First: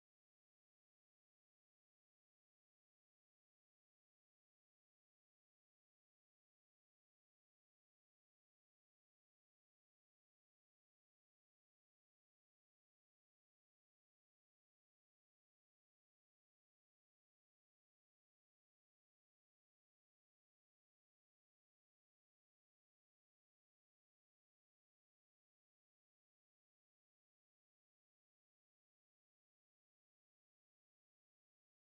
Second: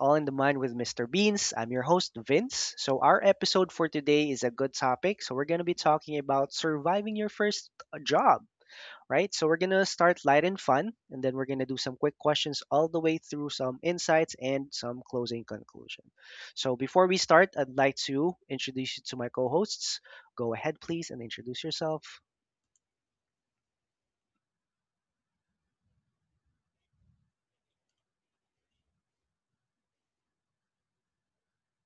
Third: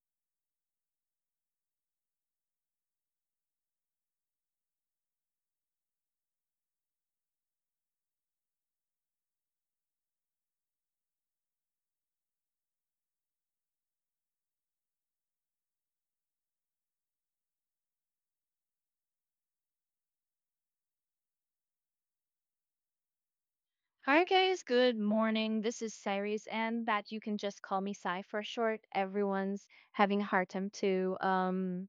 All in the Mind with Mr. Beans. I'm your host Vince. So our episode for today is a good topic. So we're going to be talking about surviving your first job, right? So we're going to start light and fun, and then we're going to do some quick questions all the way through, some insights and some closing conclusion. So before we start, I'd like to introduce you to my co-hosts. Go ahead please and introduce yourself. Hi guys, good morning. This is Ceres, and that you can just call me Sai for short. Everyone's having a hard time to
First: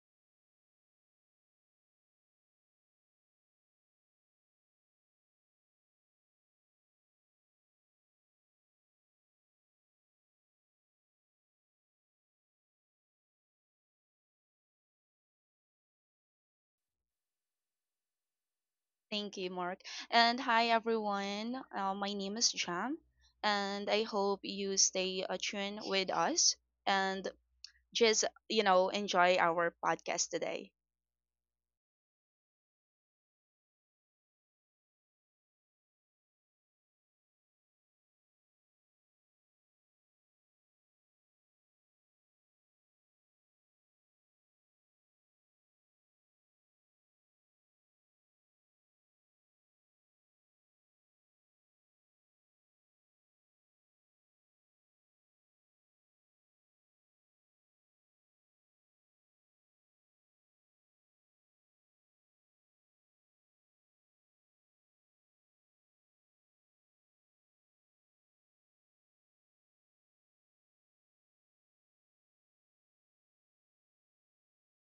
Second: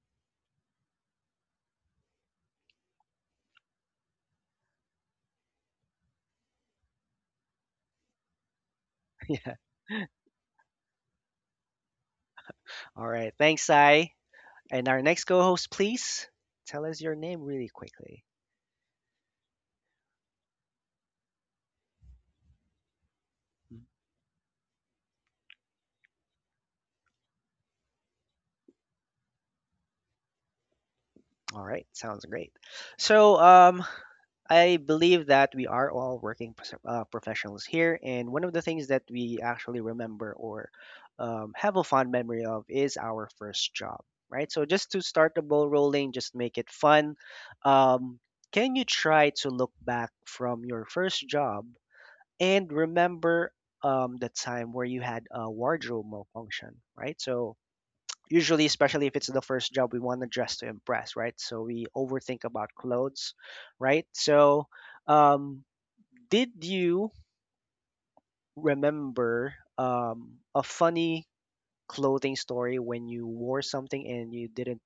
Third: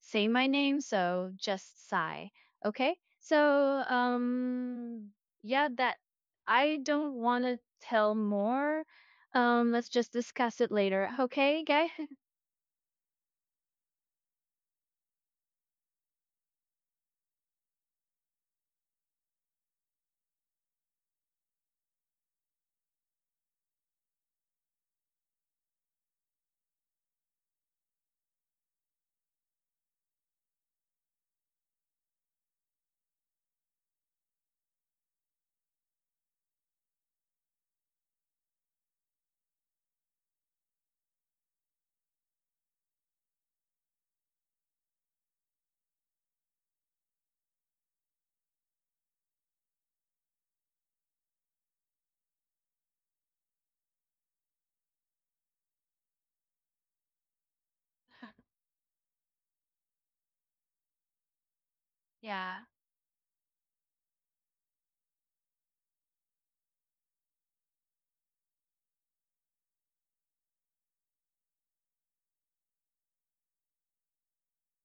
say my name, so just Sai. Okay? So yeah, that I don't want to tell more. Yeah. Let's just discuss it later. Okay, guy? All right. Thanks, Sai. And our next co-host, please tell us your name really quickly. Thank you, Mark. And hi, everyone. My name is Jam, and I hope you stay tuned with us and just, enjoy our podcast today. All right, sounds great. So, I believe that we are all working professionals here, and one of the things that we actually remember or have a fond memory of is our first job, right? So, just to start the ball rolling, just make it fun. Um, can you try to look back from your first job and remember the time where you had a wardrobe malfunction, right? So, usually especially if it's the first job, we want to dress to impress, right? So we overthink Yeah. about clothes, right? So um did you remember a funny clothing story when you wore something and you didn't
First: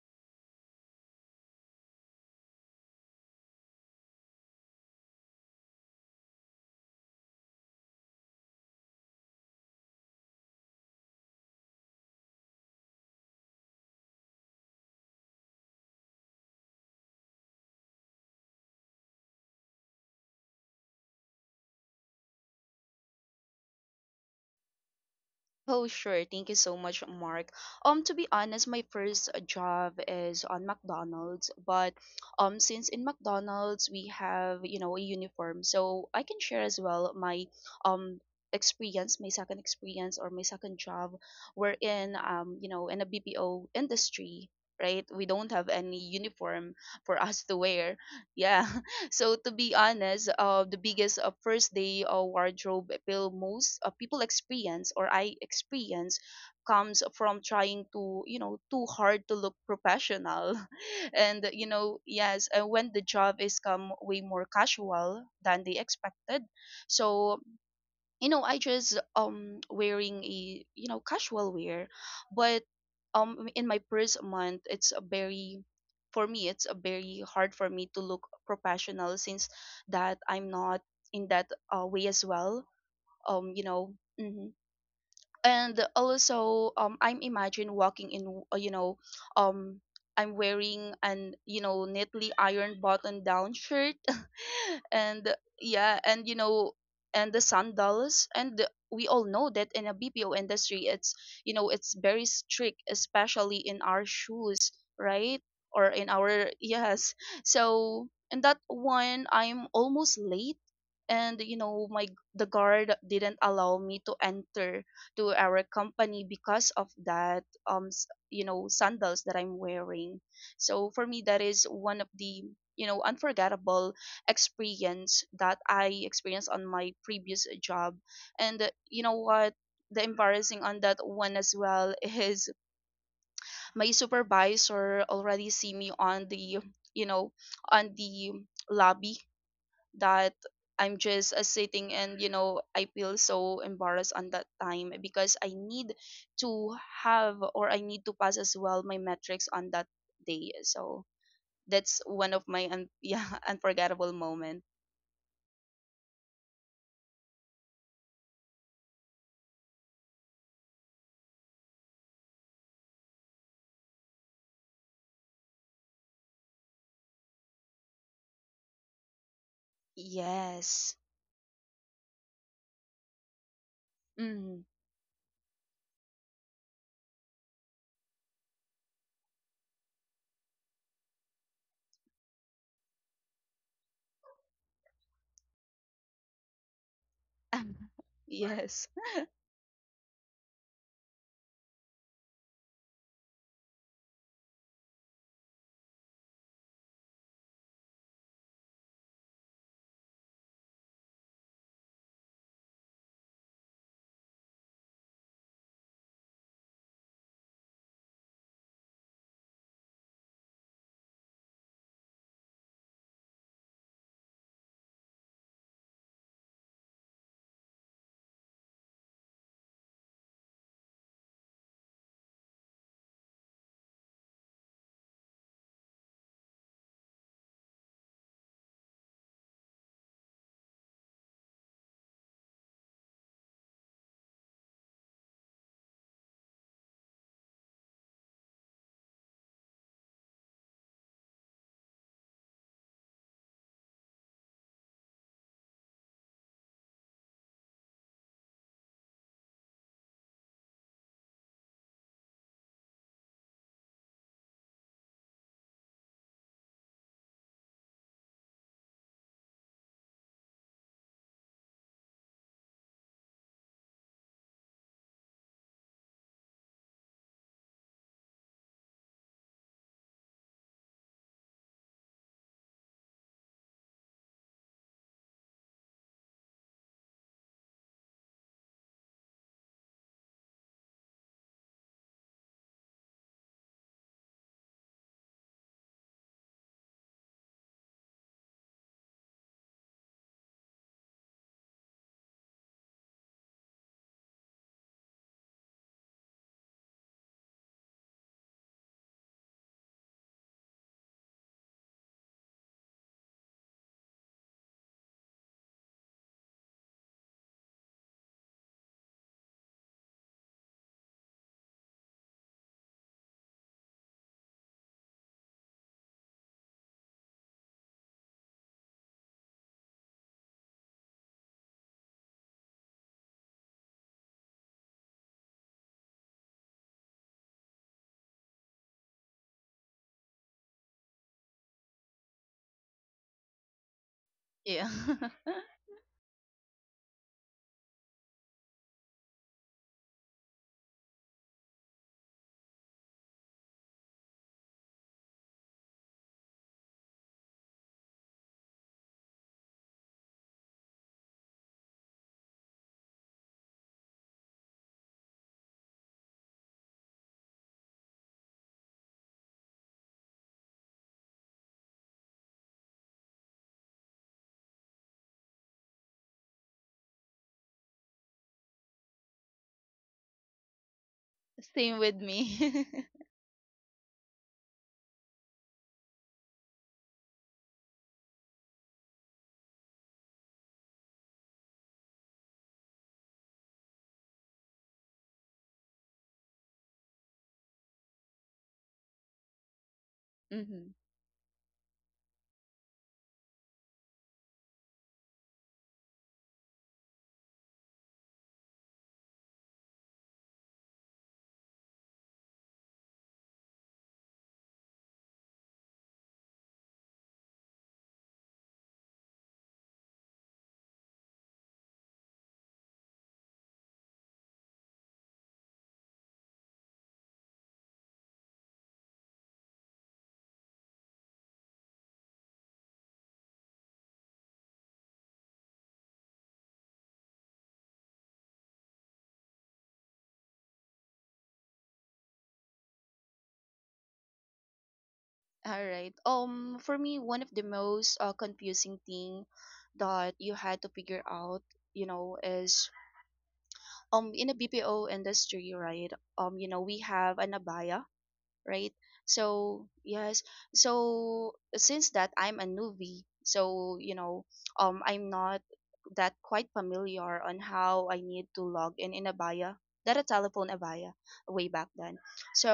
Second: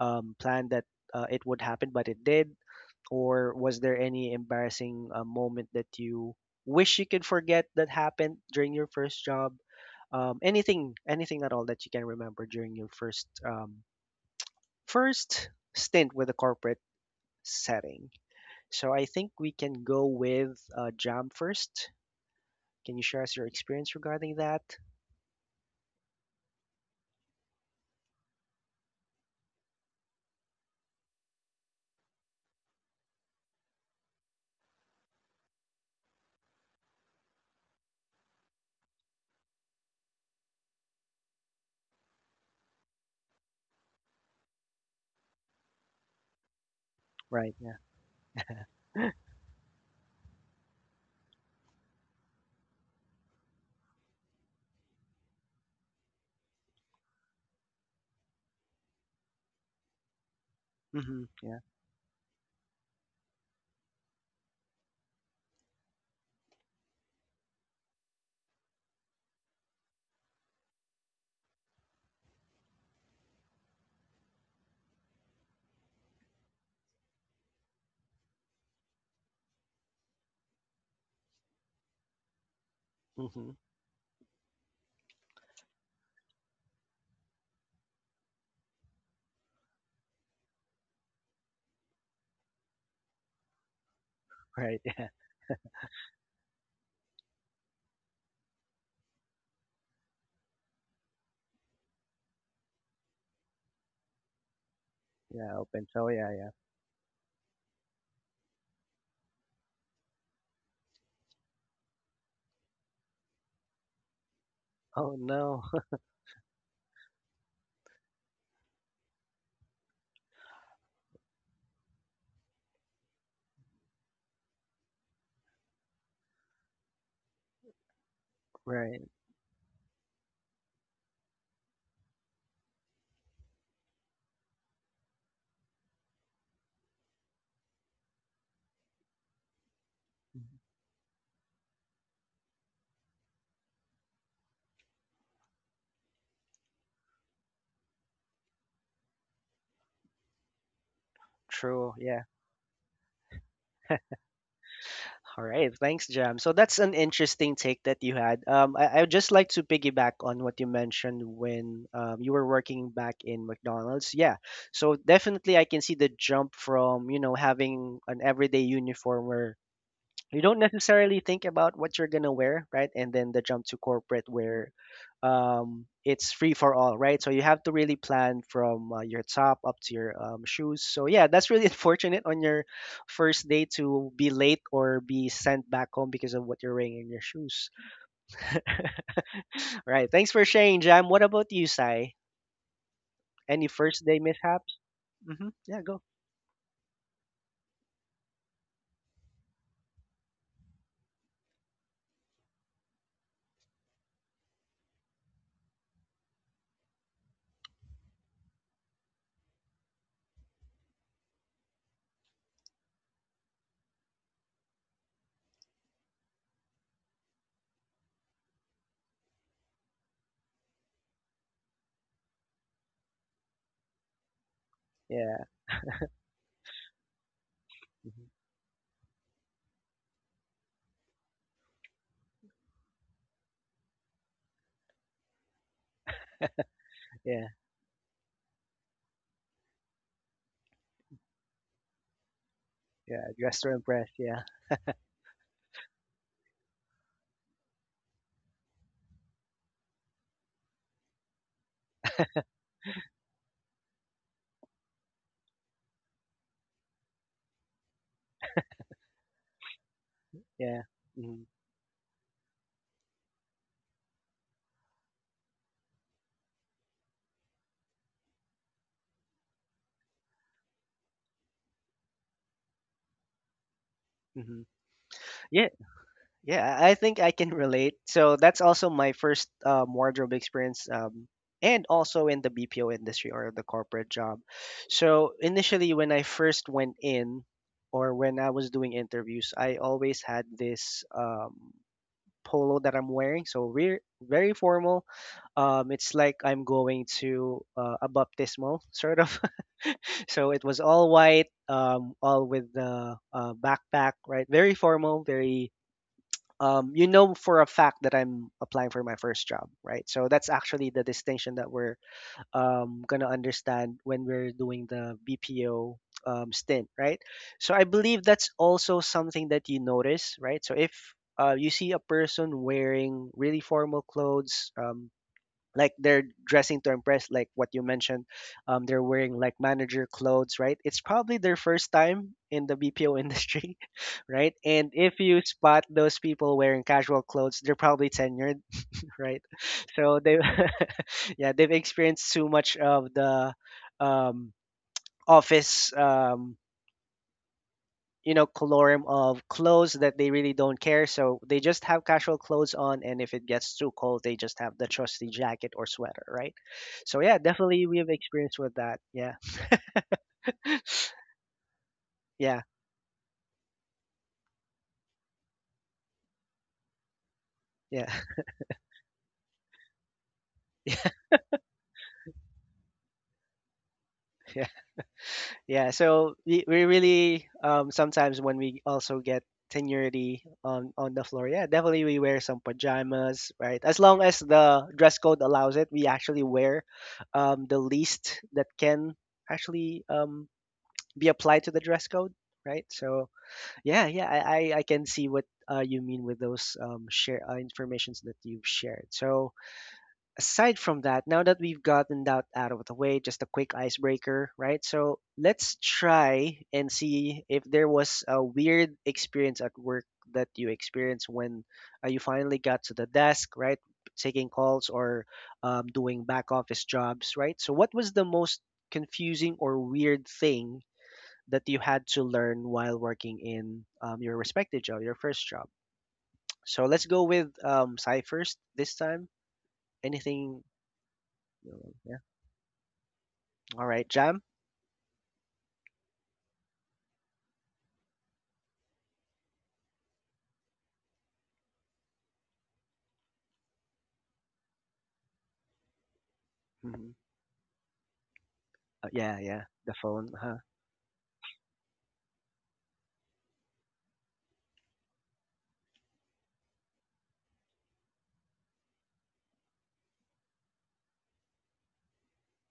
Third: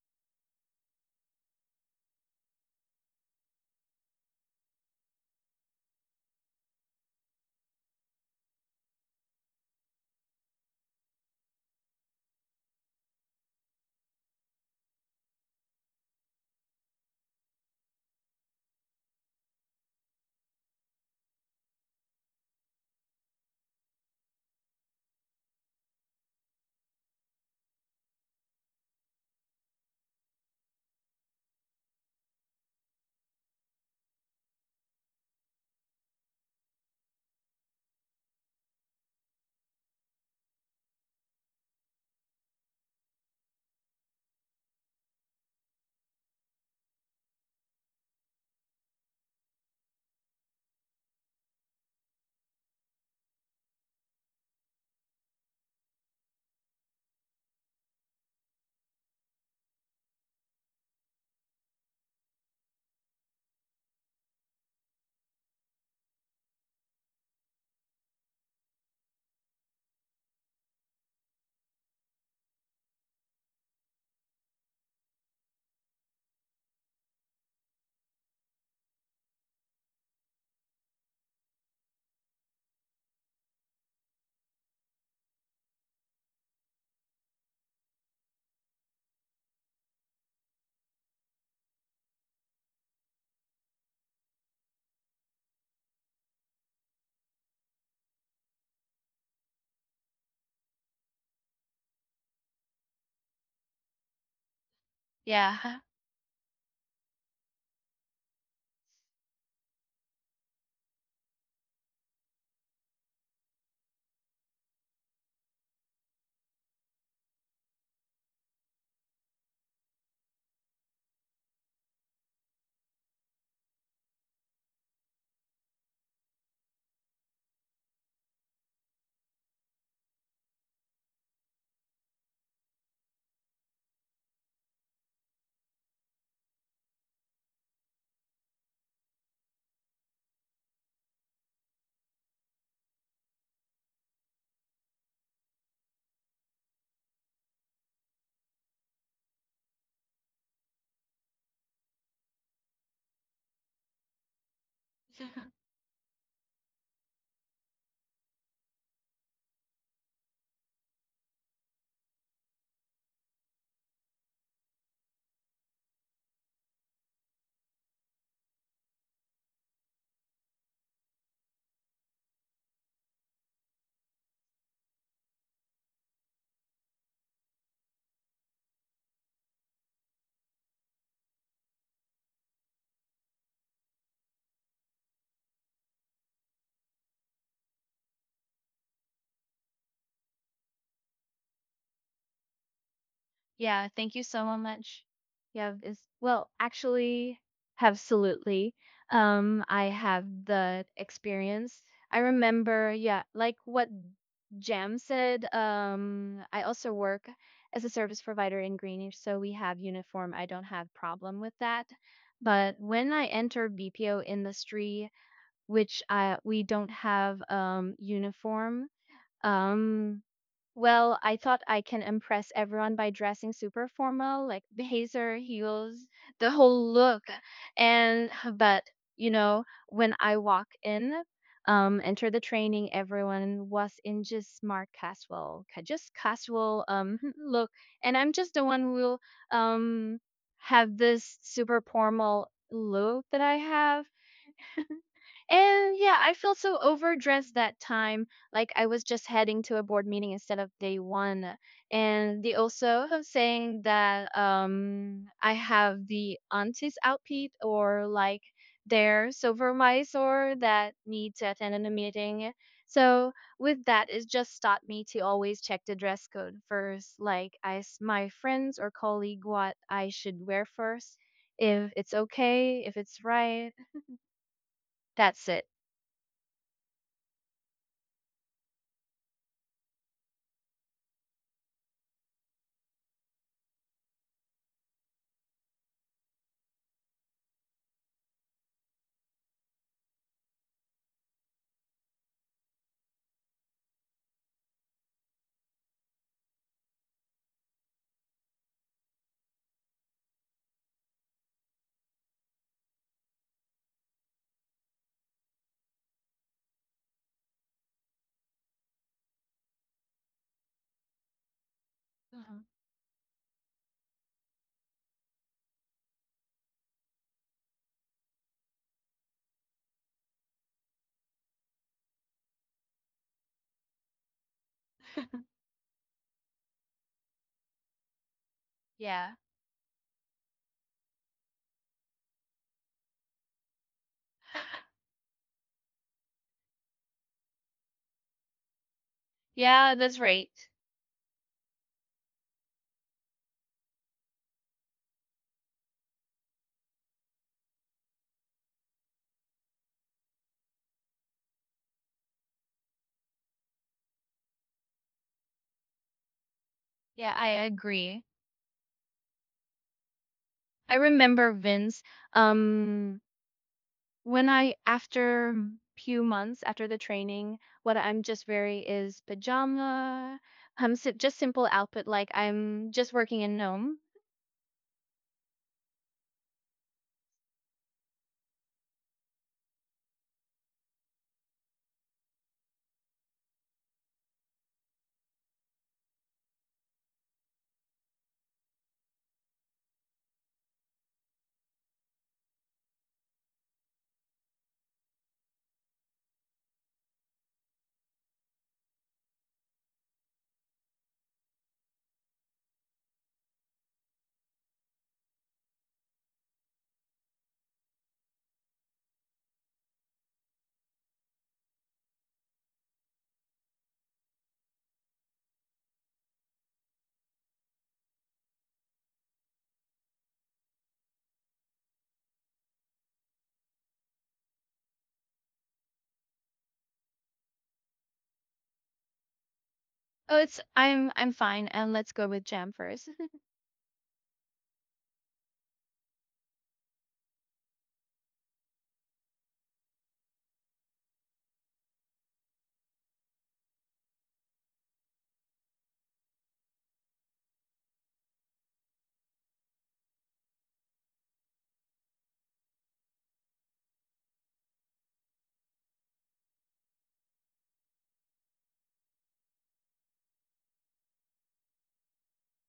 plan that it would happen, but it did? Or was there any embarrassing moment that you wish you could forget that happened during your first job? Anything, anything at all that you can remember during your first stint with a corporate setting. So I think we can go with Jam first. Can you share us your experience regarding that? Oh, sure. Thank you so much, Mark. To be honest, my first job is on McDonald's, but since in McDonald's we have, you know, a uniform, so I can share as well my um experience, my second experience or my second job. We're in in a BPO industry. Right, we don't have any uniform for us to Right. Yeah. wear. Yeah, so to be honest, the biggest first day wardrobe appeal most people experience or I experience comes from trying to too hard to look professional, hmm and Yeah. Yes, when the job is come way more casual than they expected, so I just wearing a casual wear but in my first month it's a very for me it's a very hard for me to look professional since that I'm not in that way as well. hmm um you know mhm and also I'm imagine walking in um I'm wearing an neatly ironed button down shirt, Right. and yeah, and and the sandals. And we all know that in a BPO industry, it's, it's very strict, especially in our shoes, right? Yeah. Yeah. Or Open. in So yeah. our, Yeah. yes, so in that one I'm almost late. And you know, my the guard didn't allow me to enter Oh to our no. company because of that you know sandals that I'm wearing. So for me that is one of the unforgettable experience that I experienced on my previous job. And Right. you know what, the embarrassing on that one as well, is my supervisor already see me on the you know on the lobby, that Mm-hmm. I'm just sitting. And you know, I feel so embarrassed on that time because I need to have, or I need to pass as well my metrics on that day. So True. that's Yeah. one of my yeah, unforgettable moment. All right, thanks, Jam. So that's an interesting take that you had. I would just like to piggyback on what you mentioned when you were working back in McDonald's. Yeah, so definitely I can see the jump from, you know, having an everyday uniform where you don't Yes. necessarily think about what you're gonna wear, right? And then the jump to corporate Mm. where it's free for all, right? So you have to really plan from your top up to your shoes. So yeah, that's really unfortunate on your first day to be late or be sent back home because of what you're wearing in your shoes. Yes. Right. Thanks for sharing, Jam. What about you, Sai? Any Yeah, first thank day you so mishaps? much. Hmm Yeah, Yeah, is go. well, actually, absolutely. I have the experience. I remember, yeah, like what Jam said. I also work as a service provider in Greenish, so we have uniform. I don't have problem with that. But when I enter BPO industry, which I we don't have uniform, um well, I thought I can impress everyone by dressing super formal, like blazer, Yeah. heels, the whole look. hmm And but you know, when I walk in, enter the training, everyone was in just smart casual, just casual Yeah. look, and I'm just the one who will um have this super formal Yeah. look that I Dress to have. impress. Yeah. And yeah, I felt so overdressed that time. Like I was just heading to a board meeting instead of day one. And they also have saying that I have the auntie's outfit or like their silver mice or Yeah. that need hmm to attend in a meeting. So with that, it just taught me to always check the dress code first. Like I asked my friends or colleague what I should wear first, if it's okay, if it's right. hmm That's it. Yeah. Yeah, I think I can relate. So that's also my first wardrobe experience, and also in the BPO industry or the corporate job. So initially, when I first went in, or when I was doing interviews, I always had this polo that I'm wearing. So we're very formal. It's like I'm going to a baptismal sort of. So it was all white, all with the backpack, right? Very formal, very you know, for a fact that I'm applying for my first job, right? So that's actually the distinction that we're Mhm. Gonna understand when we're doing the BPO stint, right? So I believe that's also something that you notice, right? So if you see a person wearing really formal clothes, like they're dressing to impress, like what you mentioned, they're Yeah. wearing like manager clothes, right? It's probably their first time in the BPO industry, right? Yeah. And if you spot those people wearing casual clothes, they're probably tenured, right? Yeah, that's So they, right. yeah, they've experienced too much of the um, office, you know, colorum of clothes that they really don't care. So they just have casual clothes on, and if it gets too cold, they just have the trusty jacket or sweater, right? So Yeah, yeah, I definitely we have agree. experience with that. Yeah, I remember Vince, yeah, um, when I, after few months after the training, what yeah, I'm just very is pajama, yeah. just simple Same outfit, with like me. I'm just working in Nome. Yeah, so we really sometimes when we also get seniority on the floor, yeah, definitely we wear some pajamas, right? As long as the dress code allows it, we actually wear the least that can actually Mhm. be applied to the dress code, right? So yeah, yeah, I can see what you mean with those share informations that you've shared. So aside from that, now that we've gotten that out of the way, just a quick icebreaker, right? So let's try and see if there was a weird experience at work that you experienced when you finally got to the desk, right? Taking calls or doing back office jobs, right? So, what was the most confusing or weird thing that you had to learn while working in your respective job, your first job? So, let's go with Cy first this time. Oh, Anything? I'm fine, and let's go with Jam first. Alright, Jam? All right. For me, one of the most confusing thing that you had to figure out, you know, is in a BPO industry, right? You know, we Mhm. have an abaya, right? Yeah, So the phone, yes, uh-huh. so since that I'm a newbie, so you know, I'm not that quite familiar on how I need to log in Abaya, that a telephone Abaya way back then.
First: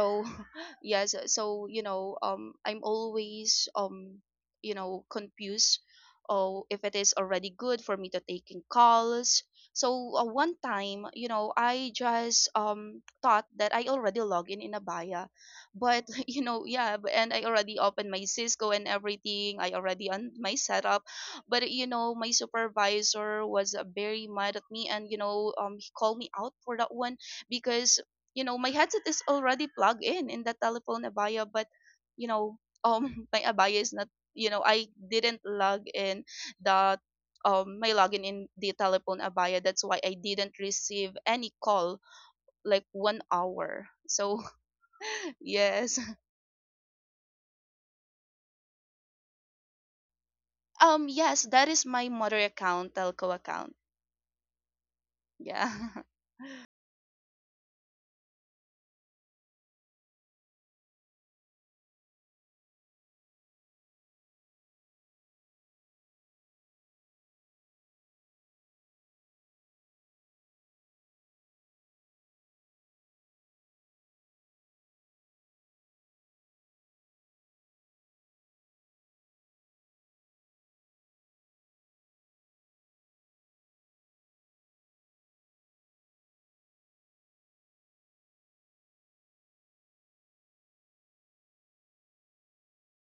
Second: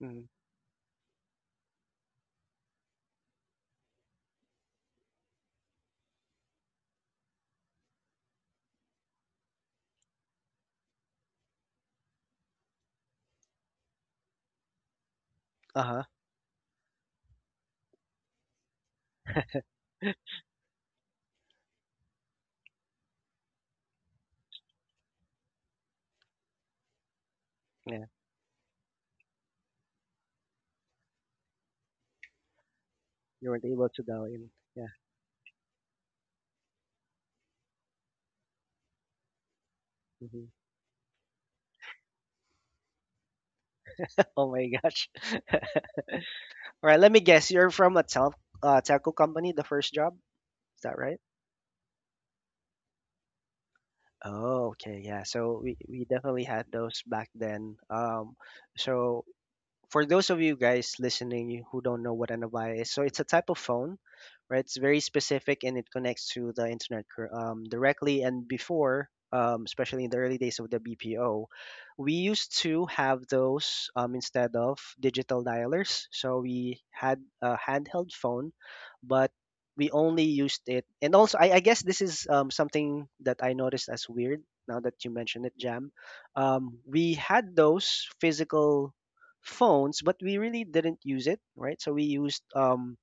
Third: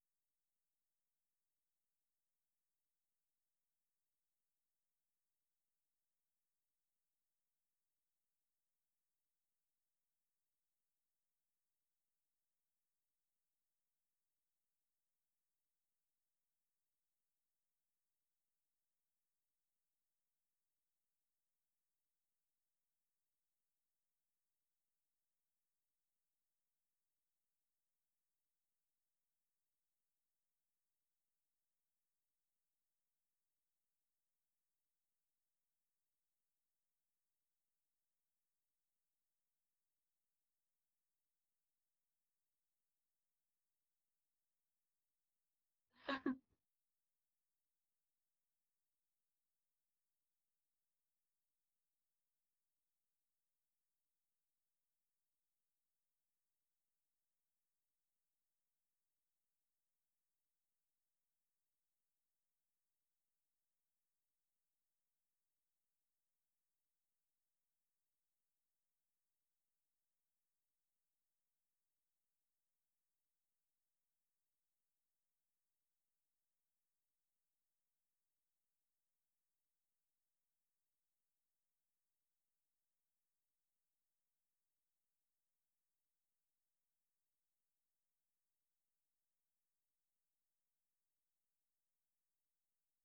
Mhm. yes, so you know, I'm always, you know, confused. Oh, if it is already good for me to taking calls. So one time, you know, I just thought that I already log in Abaya, Uh-huh. but and I already opened my Cisco and everything, I already on my setup. But you know, my supervisor was very mad at me, and you know, he called me out for that one, because Yeah, you know my headset is already plugged in the telephone abaya, but you know, my you weren't abaya able is to not, dial in. Yeah, I didn't log in the my login in the telephone abaya. That's why I mhm. didn't receive any call like 1 hour. So Oh my gosh. yes. Alright, let me guess, you're from a telco company, the first job? Is that right? Yes, that is my mother account, telco account. Oh, okay, yeah. So we Yeah. we definitely had those back then. So for those of you guys listening who don't know what an Avaya is, so it's a type of phone, right? It's very specific and it connects to the internet directly. And before, especially in the early days of the BPO, we used to have those instead of digital dialers. So we had a handheld phone, but we only used it. And also, I guess this is something that I noticed as weird now that you mentioned it, Jam. We had those physical phones, but we really didn't use it, right? So we used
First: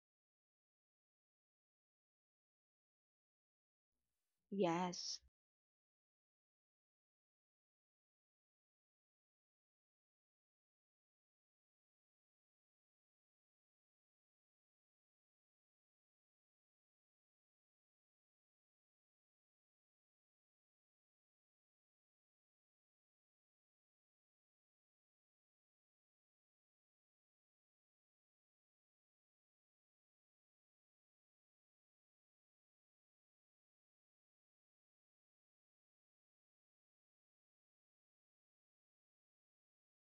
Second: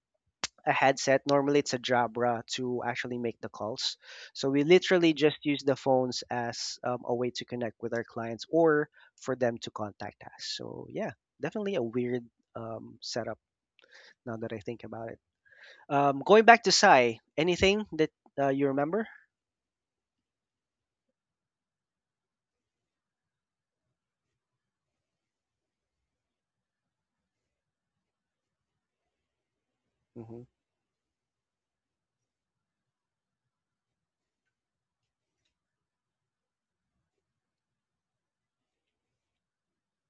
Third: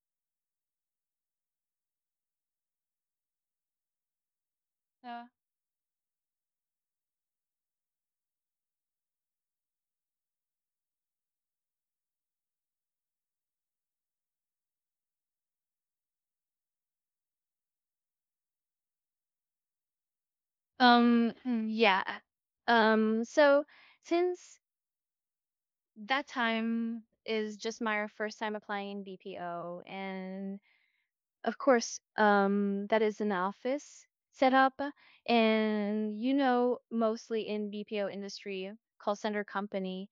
a headset. Normally, it's a Jabra to actually make the calls. So we literally Yes. Yeah. just use the phones as a way to connect with our clients or for them to contact us. So yeah, definitely a weird setup now that I think about it. Going back to Sai, anything that you remember? Um, mm, yeah. So since that time is just my first time applying in BPO, Hmm and of course, that is an office setup, and you know, mostly in BPO industry, call center company,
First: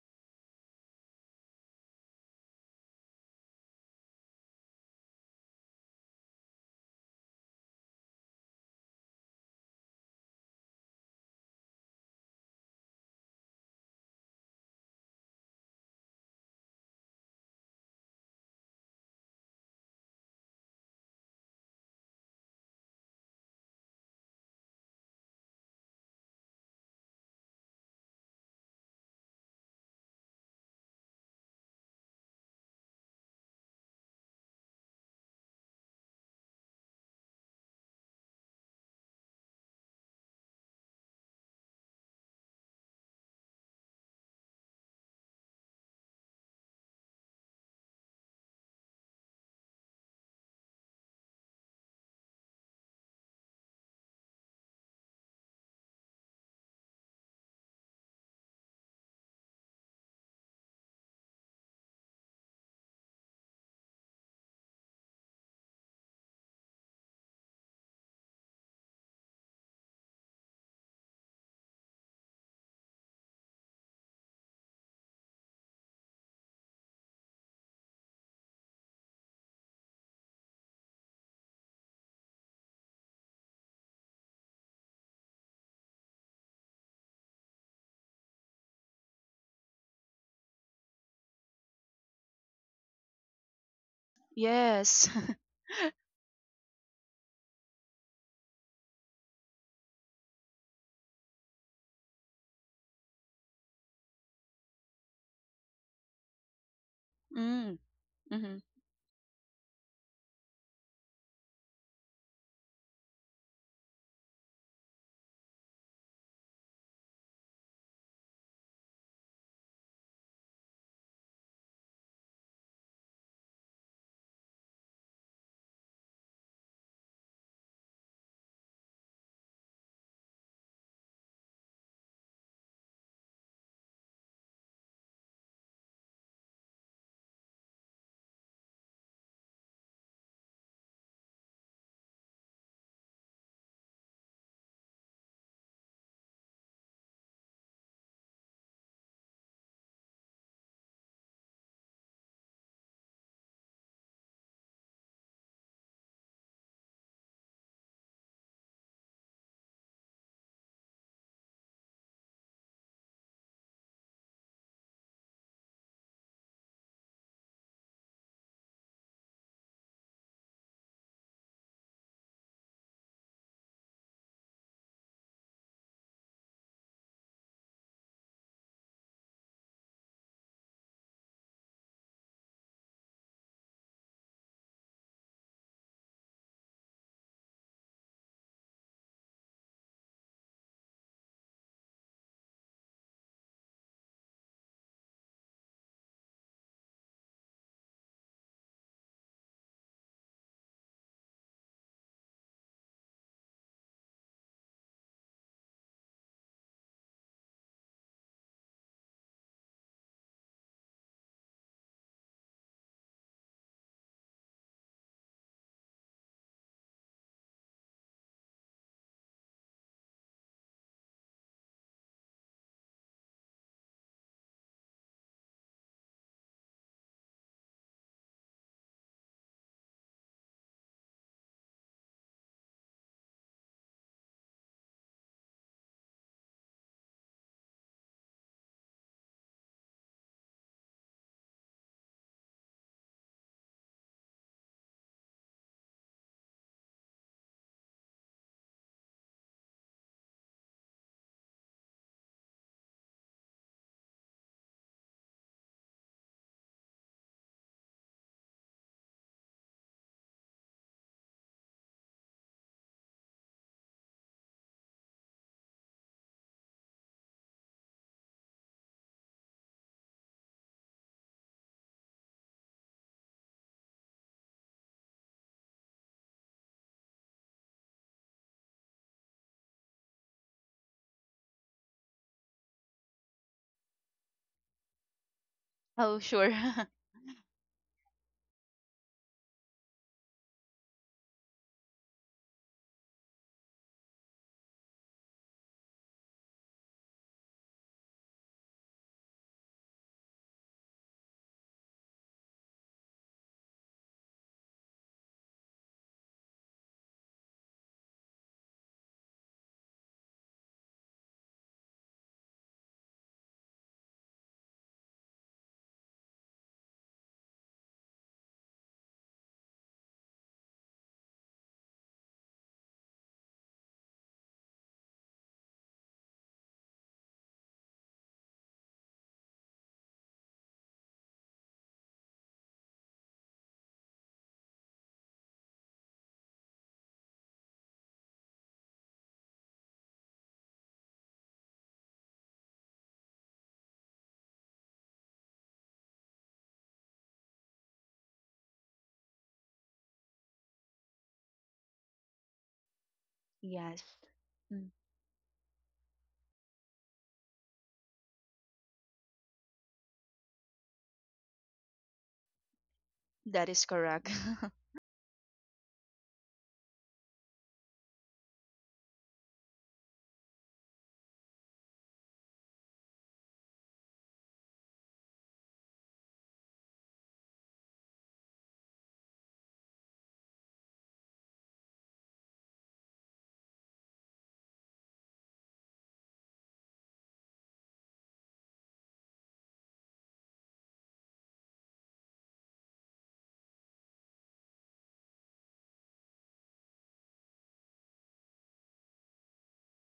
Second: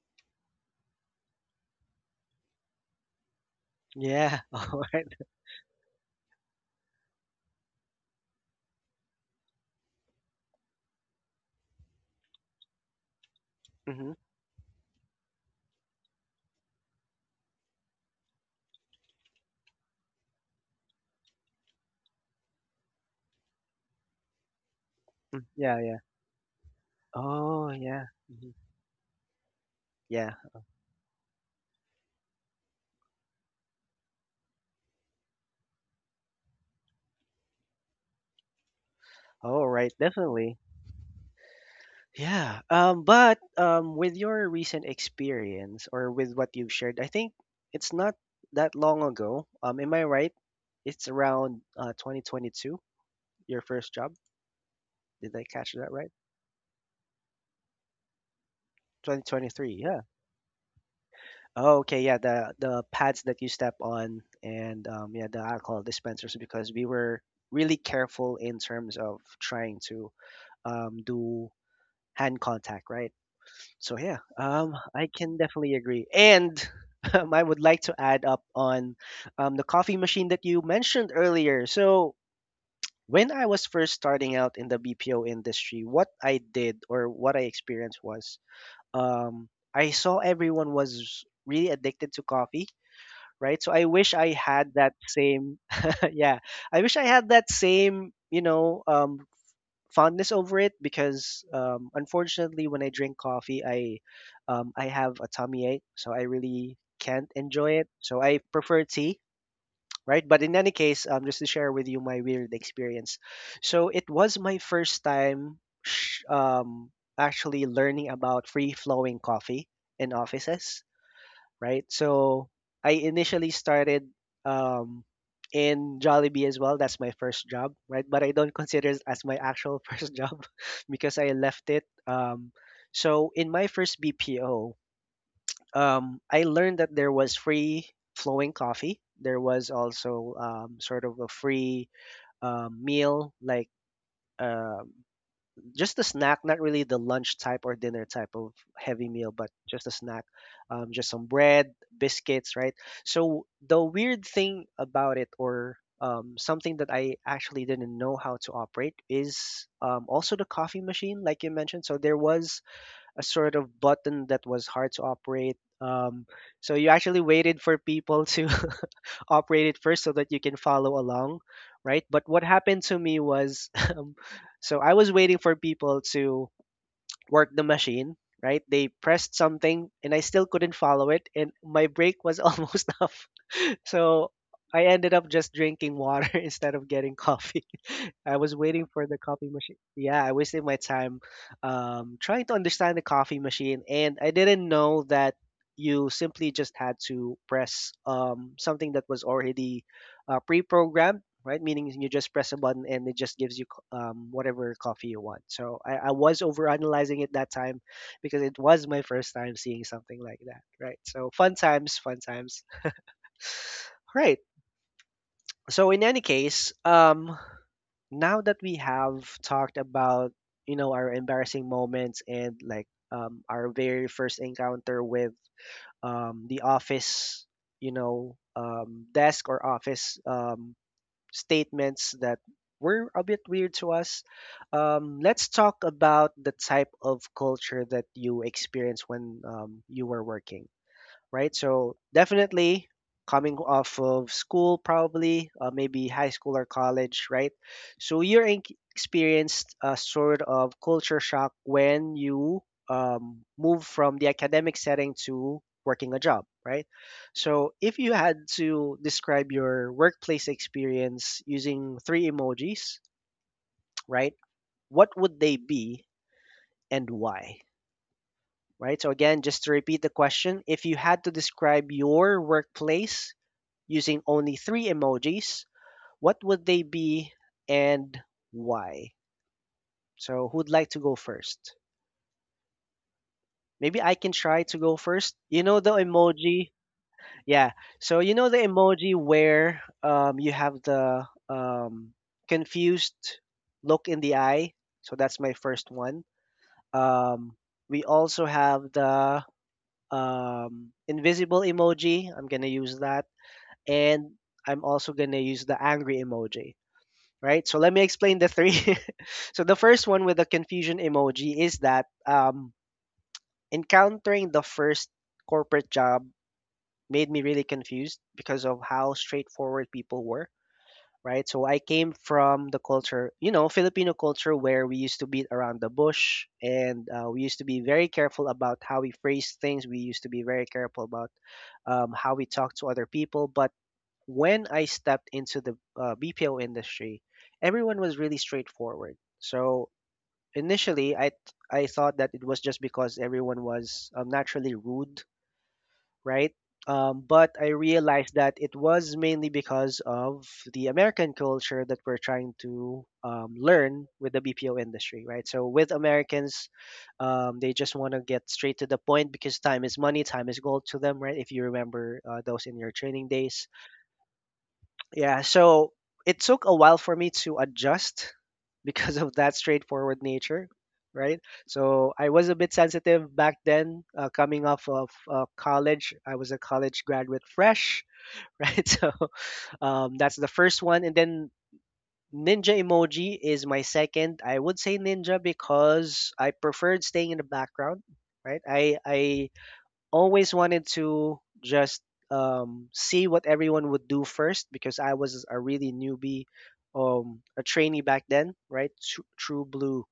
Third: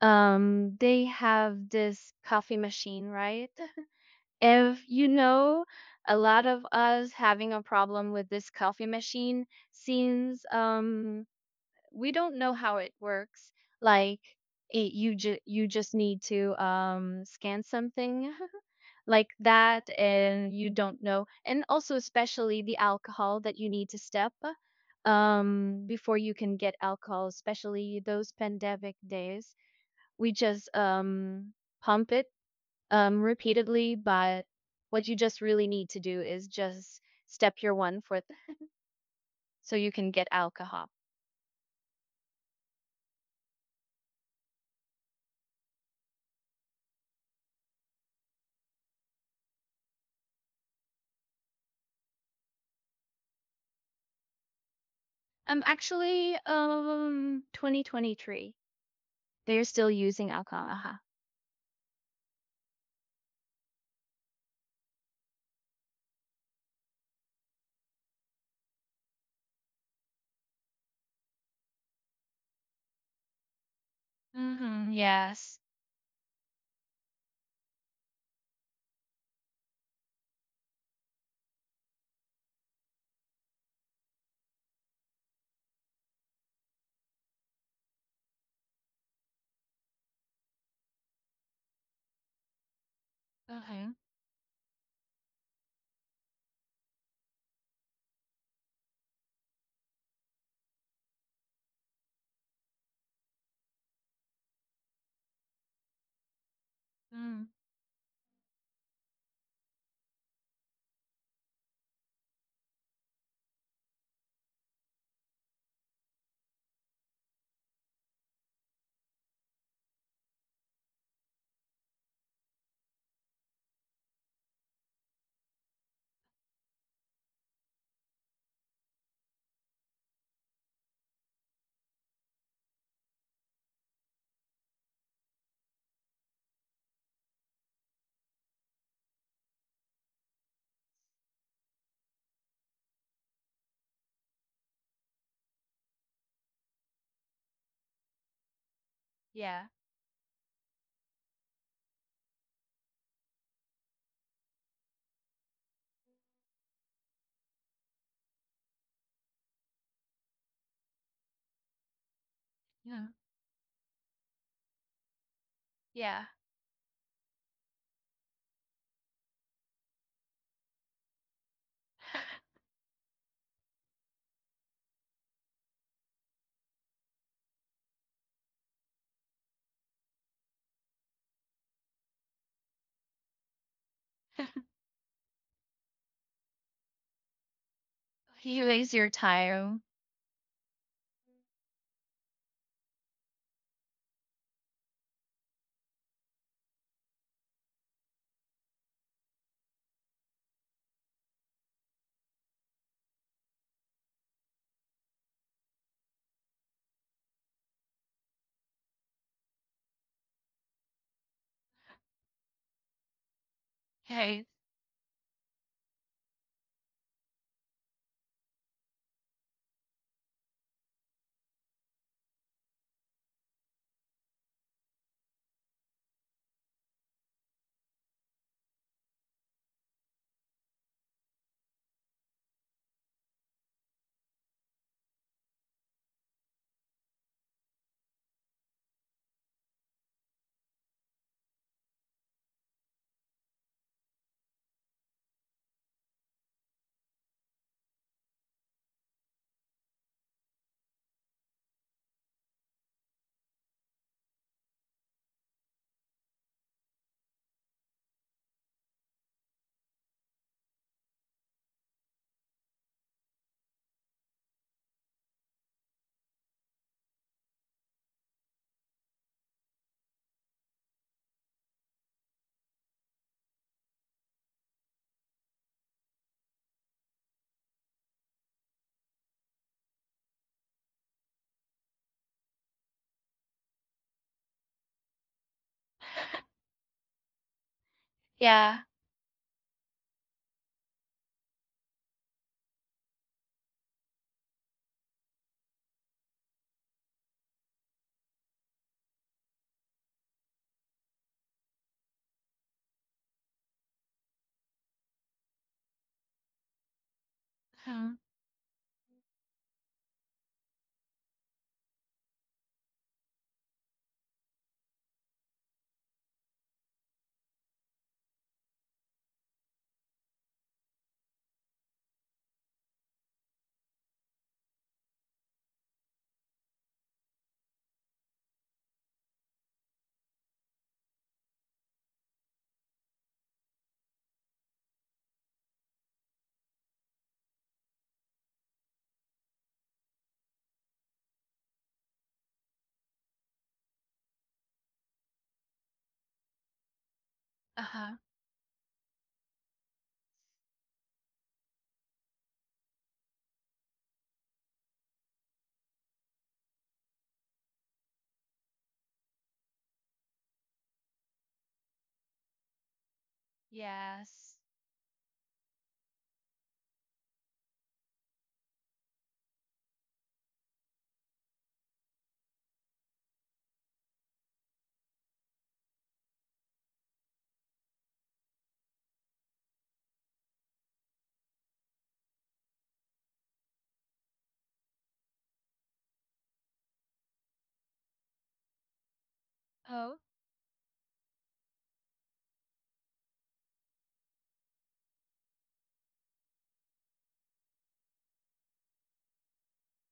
they have this coffee machine, right? Yeah. All If right. you know, a lot of us having a problem with this coffee machine seems we don't know how it works. Mm-hmm. Like, you just need to scan something like that and you don't know, and also especially the alcohol that you need to step Yeah. Yeah. before you can get alcohol, Oh, especially yeah. those hmm pandemic days. We Yeah. just pump it repeatedly, but what you just really need to do is just step your one foot All so you right. can get Definitely. alcohol. Yeah. But with your recent experience or with what you've shared, I think it's not that long ago. Am I right? It's around 2022, your first job. Did I um catch that right? actually um 2023 they're 2023. still Yeah. using alcohol. Uh-huh. Oh, okay. Yeah. The pads that you step on and yeah, the alcohol dispensers, because we were really careful in terms of trying to do hand contact, right? So yeah, Mm-hmm. I can Yes. definitely agree. And I would like to add up on the coffee machine that you mentioned earlier. So when I was first starting out in the BPO industry, what I did or what I experienced was um, I saw everyone was really addicted to coffee, right? So I Okay. wish I had that Yes. same, yeah, I wish I had that same, you know, fondness over it, because unfortunately when I drink coffee I have a tummy ache, so I really can't Mm. Mm. enjoy it, so I Mm-hmm. prefer tea, right? But in any case, just to share with you my weird experience, so it was my first time actually learning about free flowing coffee in offices, right? So I initially started um, in Jollibee as well. That's my first job, right? But I don't consider it as my actual first job because I left it. So in my first BPO, I learned that there was free flowing coffee. There was also sort of a free meal like. um just a snack, not really the lunch type or dinner type of heavy meal, but Yeah. just a snack, just some bread, biscuits, right? So the weird thing about it, or something that I actually didn't know how to operate, is also the coffee machine, like you mentioned. So there was Yeah. a sort of button that was hard to operate. Yeah. So you actually waited for people to operate it first so that you can follow along, right? But what happened to me was, so I was waiting for people to work the machine, right? They pressed something and I still couldn't follow it, and my break was almost up. So I ended up just drinking water instead of getting coffee. I was You waiting waste for your the coffee machine. time. Yeah, I wasted my time trying to understand the coffee machine, and I didn't know that you simply just had to press something that was already pre-programmed, right? Meaning you just press a button and it just gives you whatever coffee you want. So I was overanalyzing it that time because it was my first time seeing something like that, right? So fun times, fun times, right? Hey. So in any case, now that we have talked about our embarrassing moments and our very first encounter with the office, desk or office statements that were a bit weird to us. Let's talk about the type of culture that you experienced when you were working, right? So definitely coming off of school, probably maybe high school or college, right? So you're in- Experienced a sort of culture shock when you move from the academic setting to working a job, right? So if you had to describe your workplace experience using three emojis, right? What would they be and why? Right. So again, just to repeat the question, if you had to describe your workplace using only three emojis, what would they be and why? So, who'd like to go first? Maybe I can try to go first. You know the Oh, sure. emoji? Yeah. So, you know the Yeah. emoji where you have the confused look in the eye? So, that's my first one. Um, we also have the invisible emoji. I'm going to use that. And I'm also going to use the angry emoji, right? So let me Um, explain the three. So the first one with the confusion emoji is that encountering the first corporate job made me really confused because of how straightforward people were, right? So I came from the culture, you know, Filipino culture where we used to beat around the bush and we used to be very careful about how we phrase things. We used to be very careful about how we talk to other people. But when I stepped into the BPO industry, everyone was really straightforward. So initially, I thought that it was just because everyone was naturally rude, right? But I uh-huh. realized that it was mainly because of the American culture that we're trying to Yes. learn with the BPO Mm. industry, right? So with Americans, they just want to get straight to the point because time is money, time is gold to them, right? If you remember those in your training days. That is correct. Yes. Yeah, so it took a while for me to adjust because of that straightforward nature, right? So I was a bit sensitive back then, coming off of college. I was a college graduate fresh, right? So that's the first one. And then Ninja Emoji is my second. I would say Ninja because I preferred staying in the background, right? I Oh, always wanted to just see what everyone would do first because I was a really newbie, a trainee back then, right? True blue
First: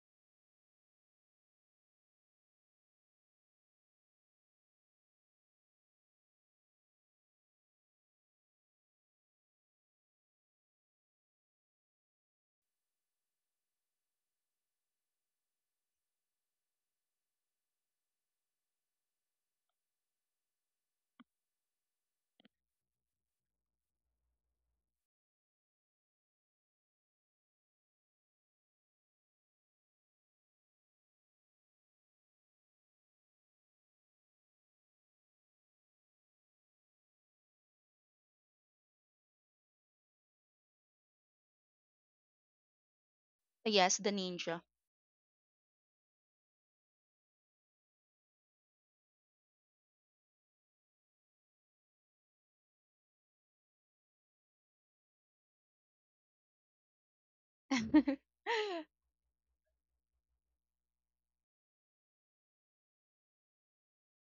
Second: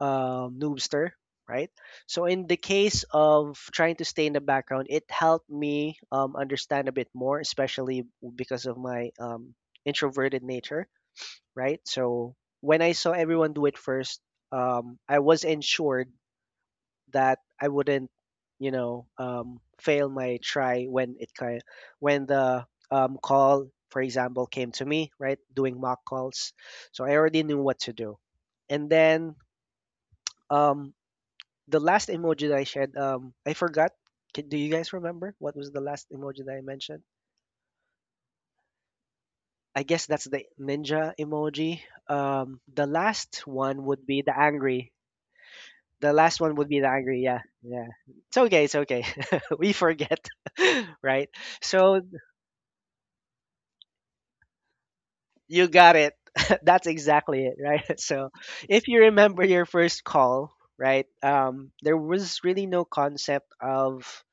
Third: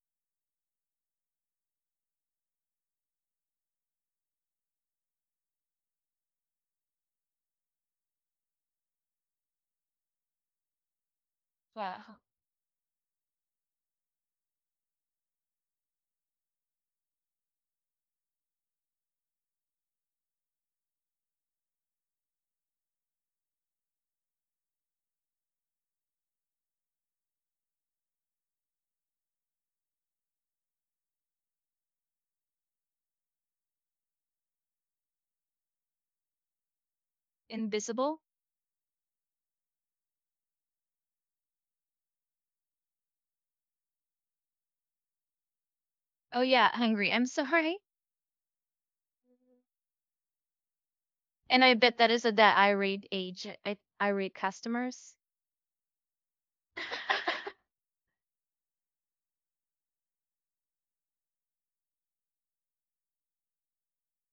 noobster, right? So in the case of trying to stay in the background, it helped me understand a bit more, especially because of my introverted nature, right? wow. So when I saw everyone do it first, I was ensured that I wouldn't, fail my try when it kind when the call, for example, came to me, right? Doing mock calls, so I already knew what to do. And then um, the last emoji that I shared, I forgot. Can, do you guys remember what was the last emoji that I mentioned? Invisible? I guess that's the ninja emoji. The last one Yes, would the be the ninja. angry. The last Oh one would yeah, be the hungry. angry. I'm Yeah, sorry. yeah. It's okay. It's okay. We forget, right? And I bet So that is a that irate age I irate customers. you got it. That's exactly it, right? So if you remember your first call, right? There was really no concept of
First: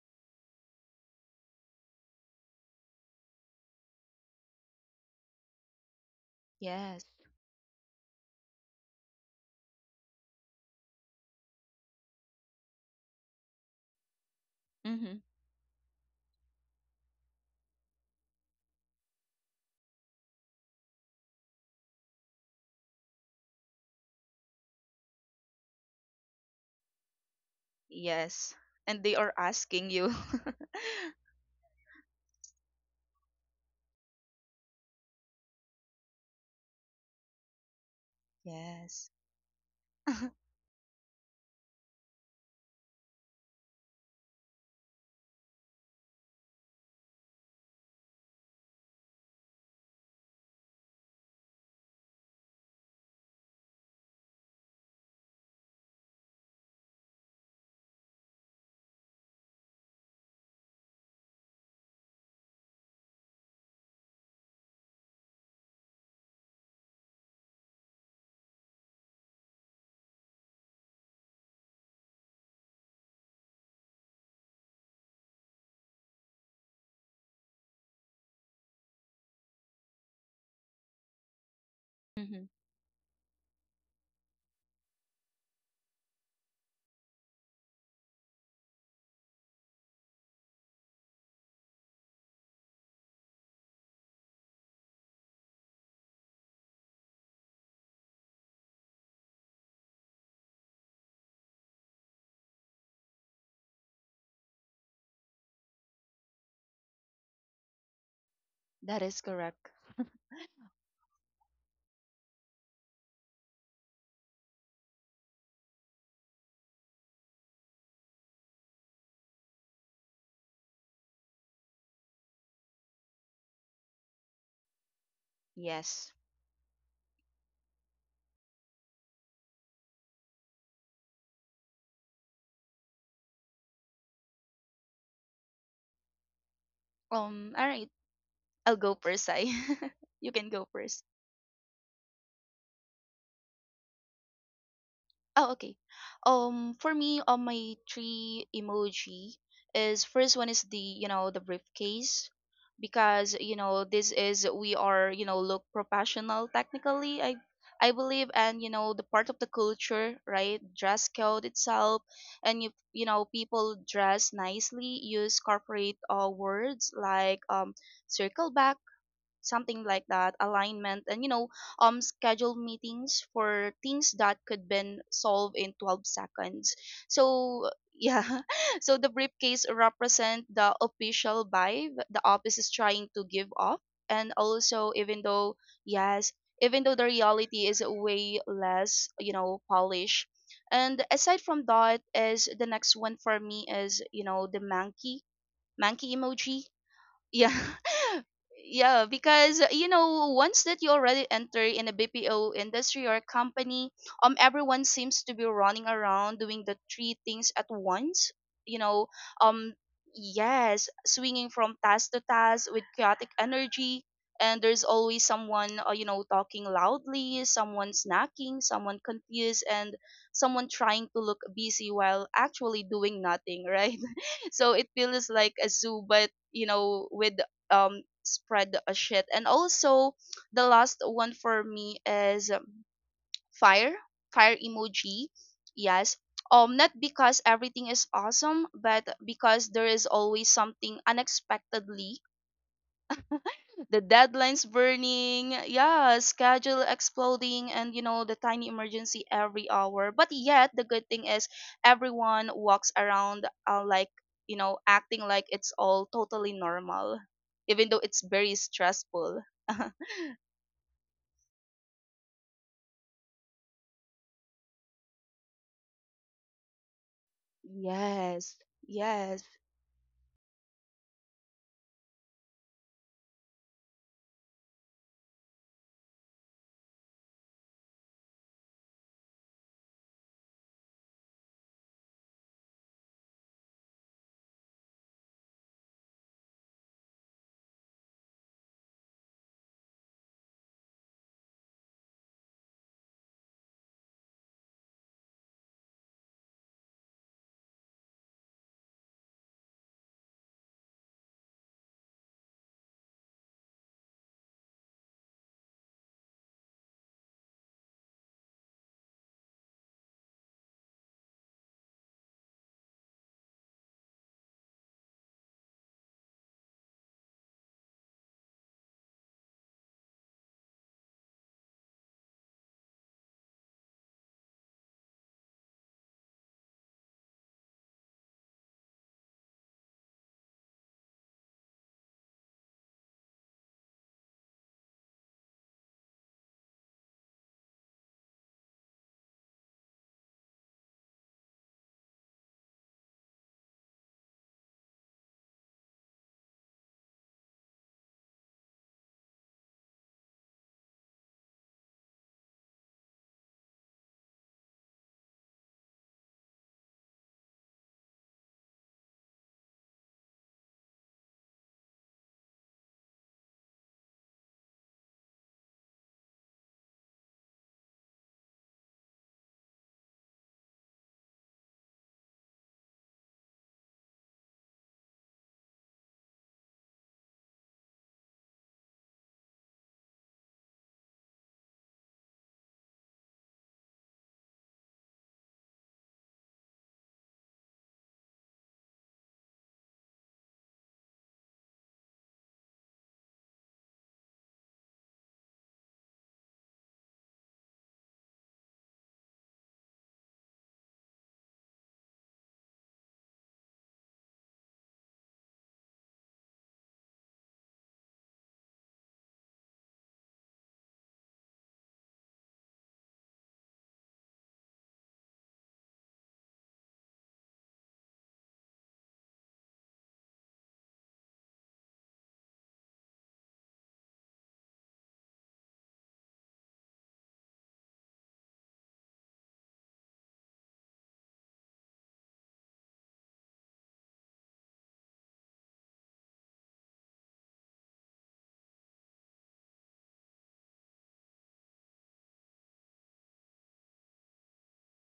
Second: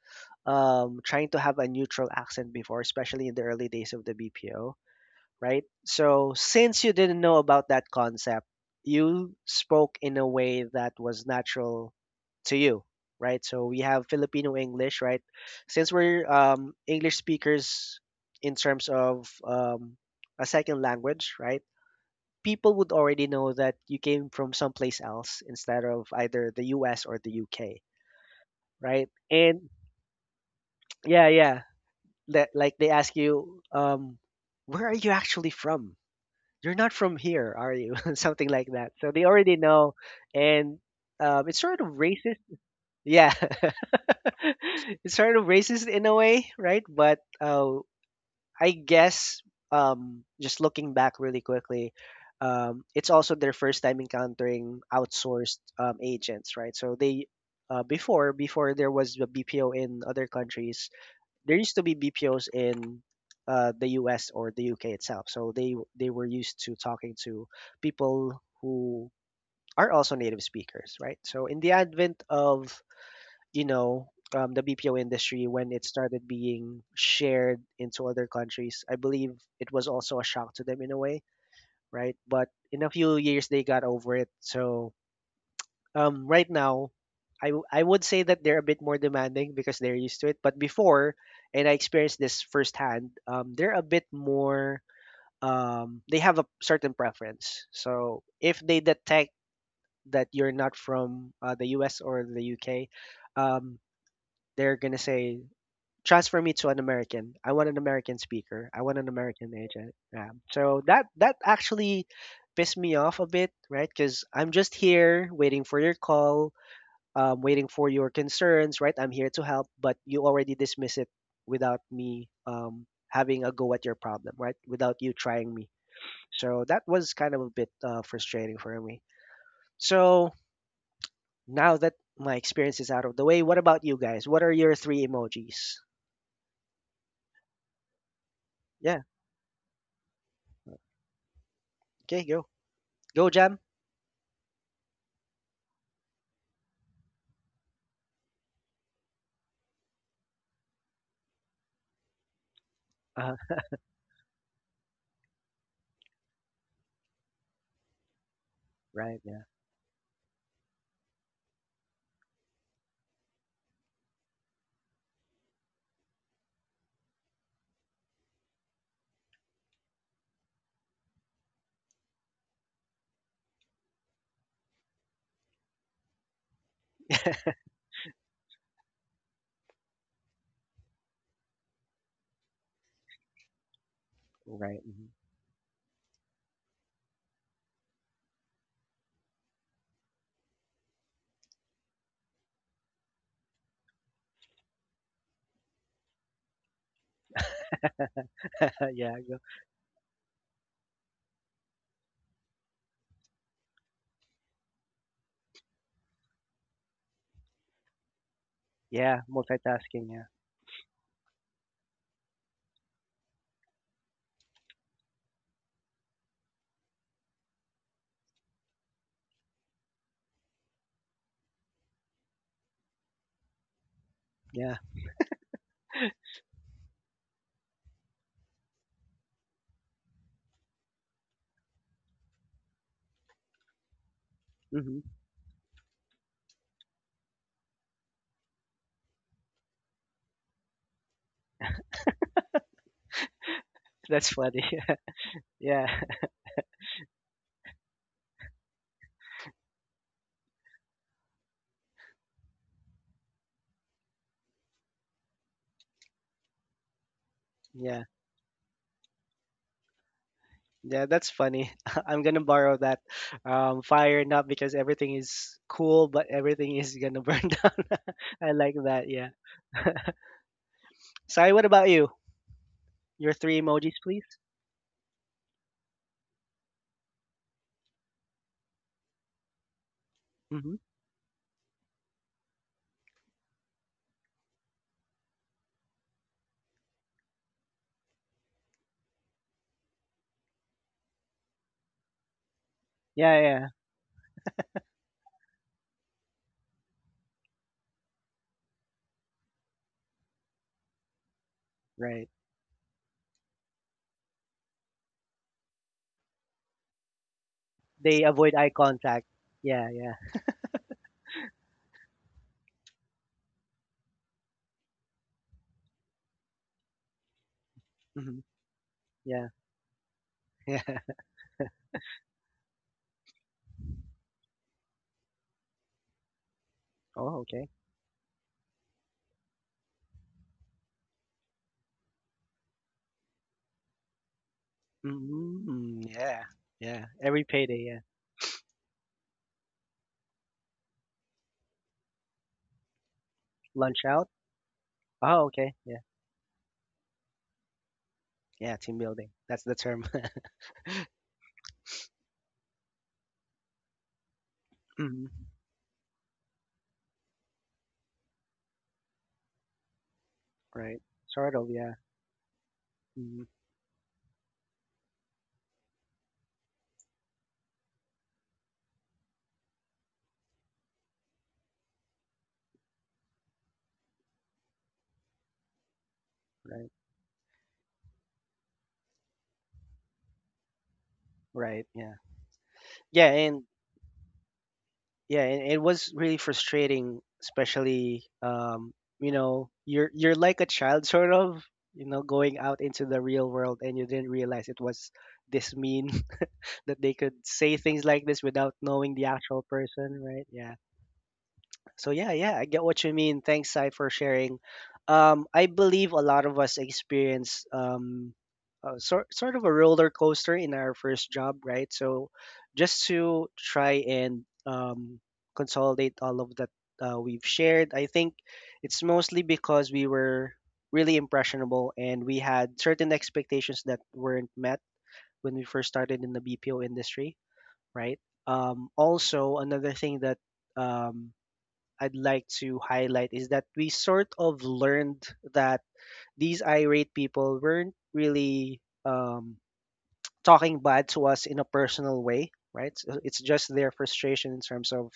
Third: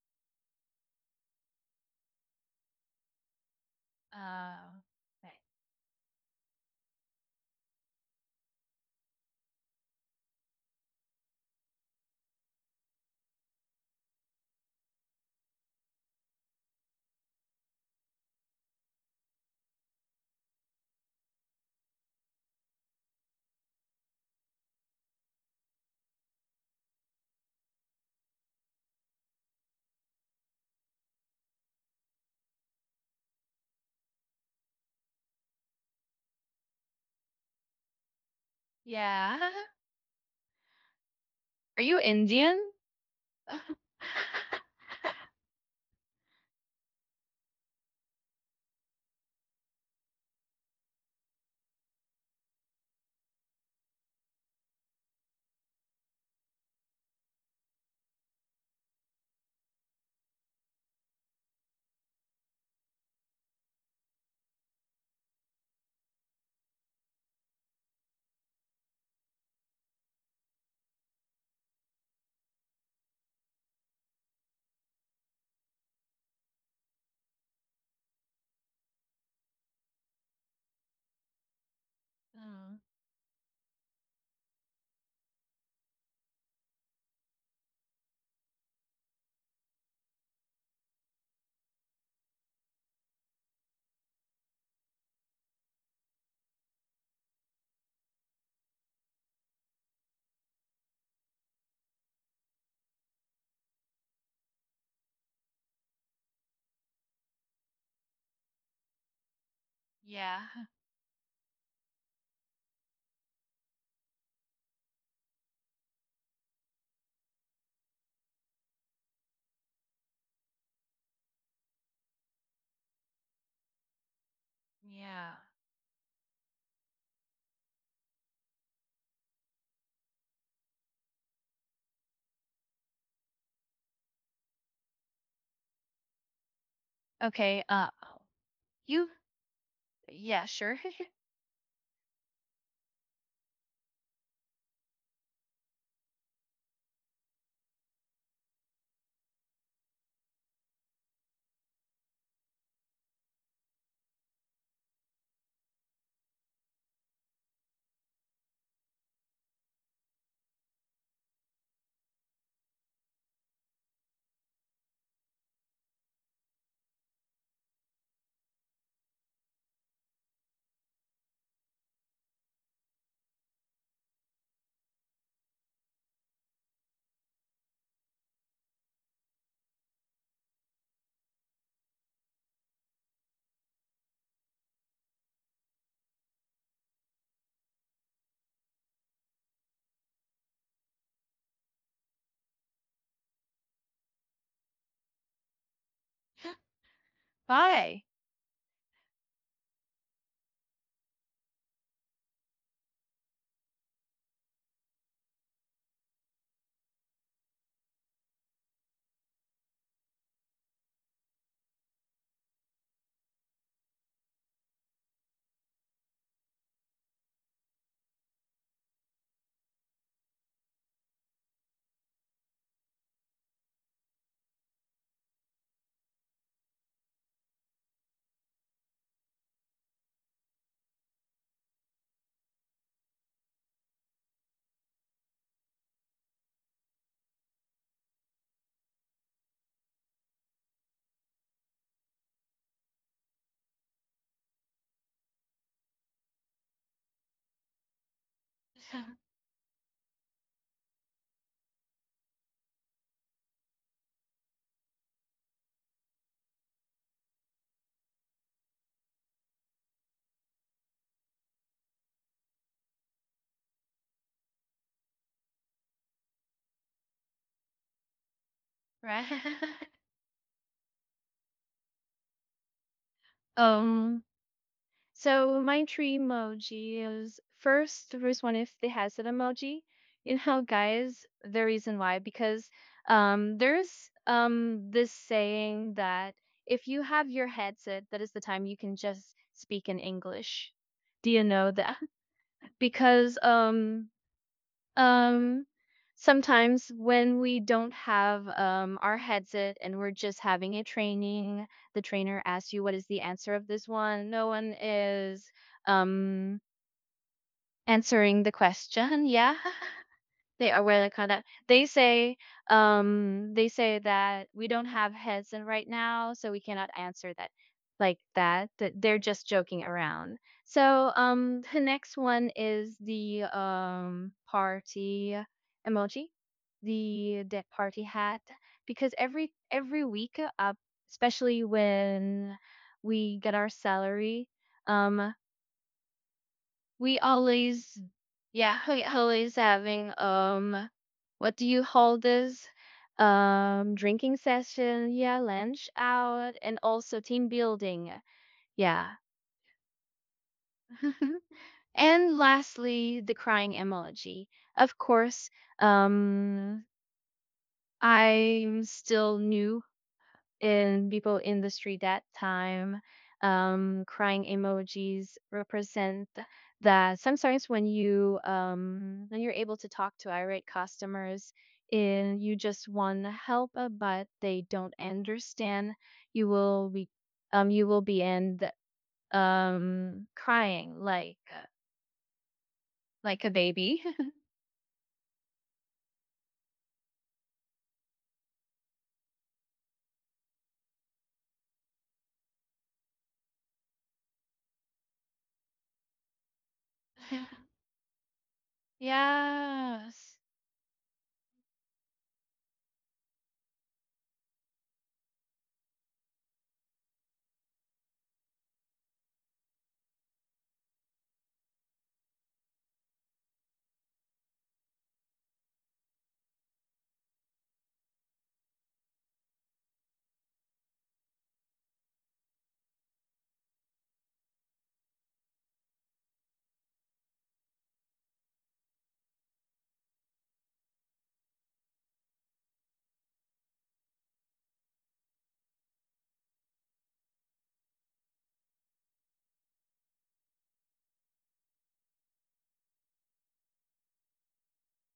trying to have a neutral accent before, especially in the early days of the Uh, BPO, right. right? So since you Yes. didn't know about that concept, you spoke in a way that was natural to you, right? So we have Filipino English, Mm-hmm. right? Since we're English speakers in terms of a second language, right? People would already know that you came from someplace else instead of either the US or the UK, Yes. And right? they are And asking you. yeah, yeah, that like they ask you, where are you actually from? You're not from here, are you? Something like that. Yes. So they Yeah. already know, and it's sort Are of you racist. Indian? Yeah, it's sort of racist in a way, right? But I guess just looking back really quickly, it's also their first time encountering outsourced agents, right? So they uh, before there was a BPO in other countries, there used to be BPOs in the US or the UK itself. So they were used to talking to people who are also native speakers, right? So in the advent of you know the BPO industry when it started being shared into other countries, I believe it was also a shock to them in a way, right? Mm-hmm. But Mm, in a few years they got over it. So right now, I would say that they're a bit more demanding because they're used to it. But before, and I experienced this firsthand, they have a certain preference. So if they detect that you're not from the US or the UK, um, they're going to say, transfer me to an American. I want an American speaker. I want That an is American correct. agent. Yeah. yeah. So that actually pissed me off a bit, right? Because I'm just here waiting for your call waiting for your concerns, right? I'm here to help, but you already dismiss it without me having a go at your problem, right? Without you Yeah. trying me. Yes. So that was kind of a bit frustrating for me. So now that my experience is out of the way, what about you guys? What are your three emojis? Okay. All right. I'll go Yeah. You. first, I. You Yeah. can go Sure. first. Okay, go. Go, Jam. Oh, okay. For me, on my three emoji is, first one is the, you know, the briefcase, Uh, because you know this is, we are, you know, look professional technically, I believe. And you know, the right. part Yeah. of the culture, right? Dress code itself. And you know, people dress nicely, use corporate words like circle back, something like that, alignment. And schedule meetings for things that could been solved in 12 seconds. So yeah, so the briefcase represent the official vibe the office is trying to give off. And Right. also, Mhm. even though, yes, even though the reality is way less, you know, polished. And aside from that is the next one for me is, you know, the monkey, monkey emoji. Yeah, Bye. yeah, Yeah. Go. because you know, once that you already enter in a BPO industry or company, everyone seems to be running around doing the three things at once, you know, Yeah. um Multitasking. Yeah. yes, swinging from task to task with chaotic energy. And there's always someone you know, talking loudly, someone snacking, someone confused, and someone trying to look busy while actually doing nothing. Right? So Yeah. it feels like a zoo, but you know, with spread a shit. And also, the last one for me is fire fire Hmm. emoji. Yes. Not because everything is awesome, but because there is always something unexpectedly, the That's funny. deadlines burning, Yeah. yeah, schedule exploding, and you know, the tiny emergency every hour. But yet, the good thing is everyone walks around like, you know, acting like it's all totally normal, even though Yeah. it's very stressful. Yeah, that's funny. I'm gonna borrow that, fire, not because everything is cool, but everything is gonna burn down. I Yes, like that. Right. Yeah. yes, Sorry. What about you? Your three emojis, um. please. So my three emoji is first, the first one is the hazard emoji. You know, Hmm. guys, the reason why, because there's this saying that if you have your headset, that is the time you can just speak in English. Do you know that? Yeah. Because Yeah, yeah. Um, sometimes when we don't have our headset and we're just having a training, the Right. trainer asks you what is the answer of this one. No one is um, They answering the avoid eye question. contact. Yeah. Yeah. Yeah. They are really kind of they say that we don't have heads in right now, so we cannot answer that like Hmm. that. That they're just Yeah. joking around. Yeah. So the next one is the party emoji, Oh. the Okay. party hat, because every week especially when we get our salary, um Mm. Yeah. Yeah. we Every payday. always Yeah. yeah, we always having what do you call this Lunch out. drinking session, yeah, Oh. Okay. lunch Yeah. out, and also team building. Yeah. Team Yeah. building. That's the term. And lastly, the crying emoji, of Hmm. course. um I'm still new Right. in people Sort of. Yeah. industry, that time. Hmm. Crying emojis represent that sometimes when you when you're able to talk to irate customers and you just want to help, but they don't understand, you will Right. be end crying like, Right. Yeah. Yeah. like a And baby. yeah, and it was really frustrating, especially you know, you're like a child, sort of, you know, going out into the real world and you didn't realize it was this mean, that they could say things like this without knowing the actual person, Yes. right? Yeah. So yeah, yeah, I get what you mean. Thanks, Sai, for sharing. I believe a lot of us experience sort of a roller coaster in our first job, right? So just to try and consolidate all of that we've shared, I think it's mostly because we were really impressionable and we had certain expectations that weren't met when we first started in the BPO industry, right? Also, another thing that um, I'd like to highlight is that we sort of learned that these irate people weren't really talking bad to us in a personal way, right? So it's just their frustration in terms of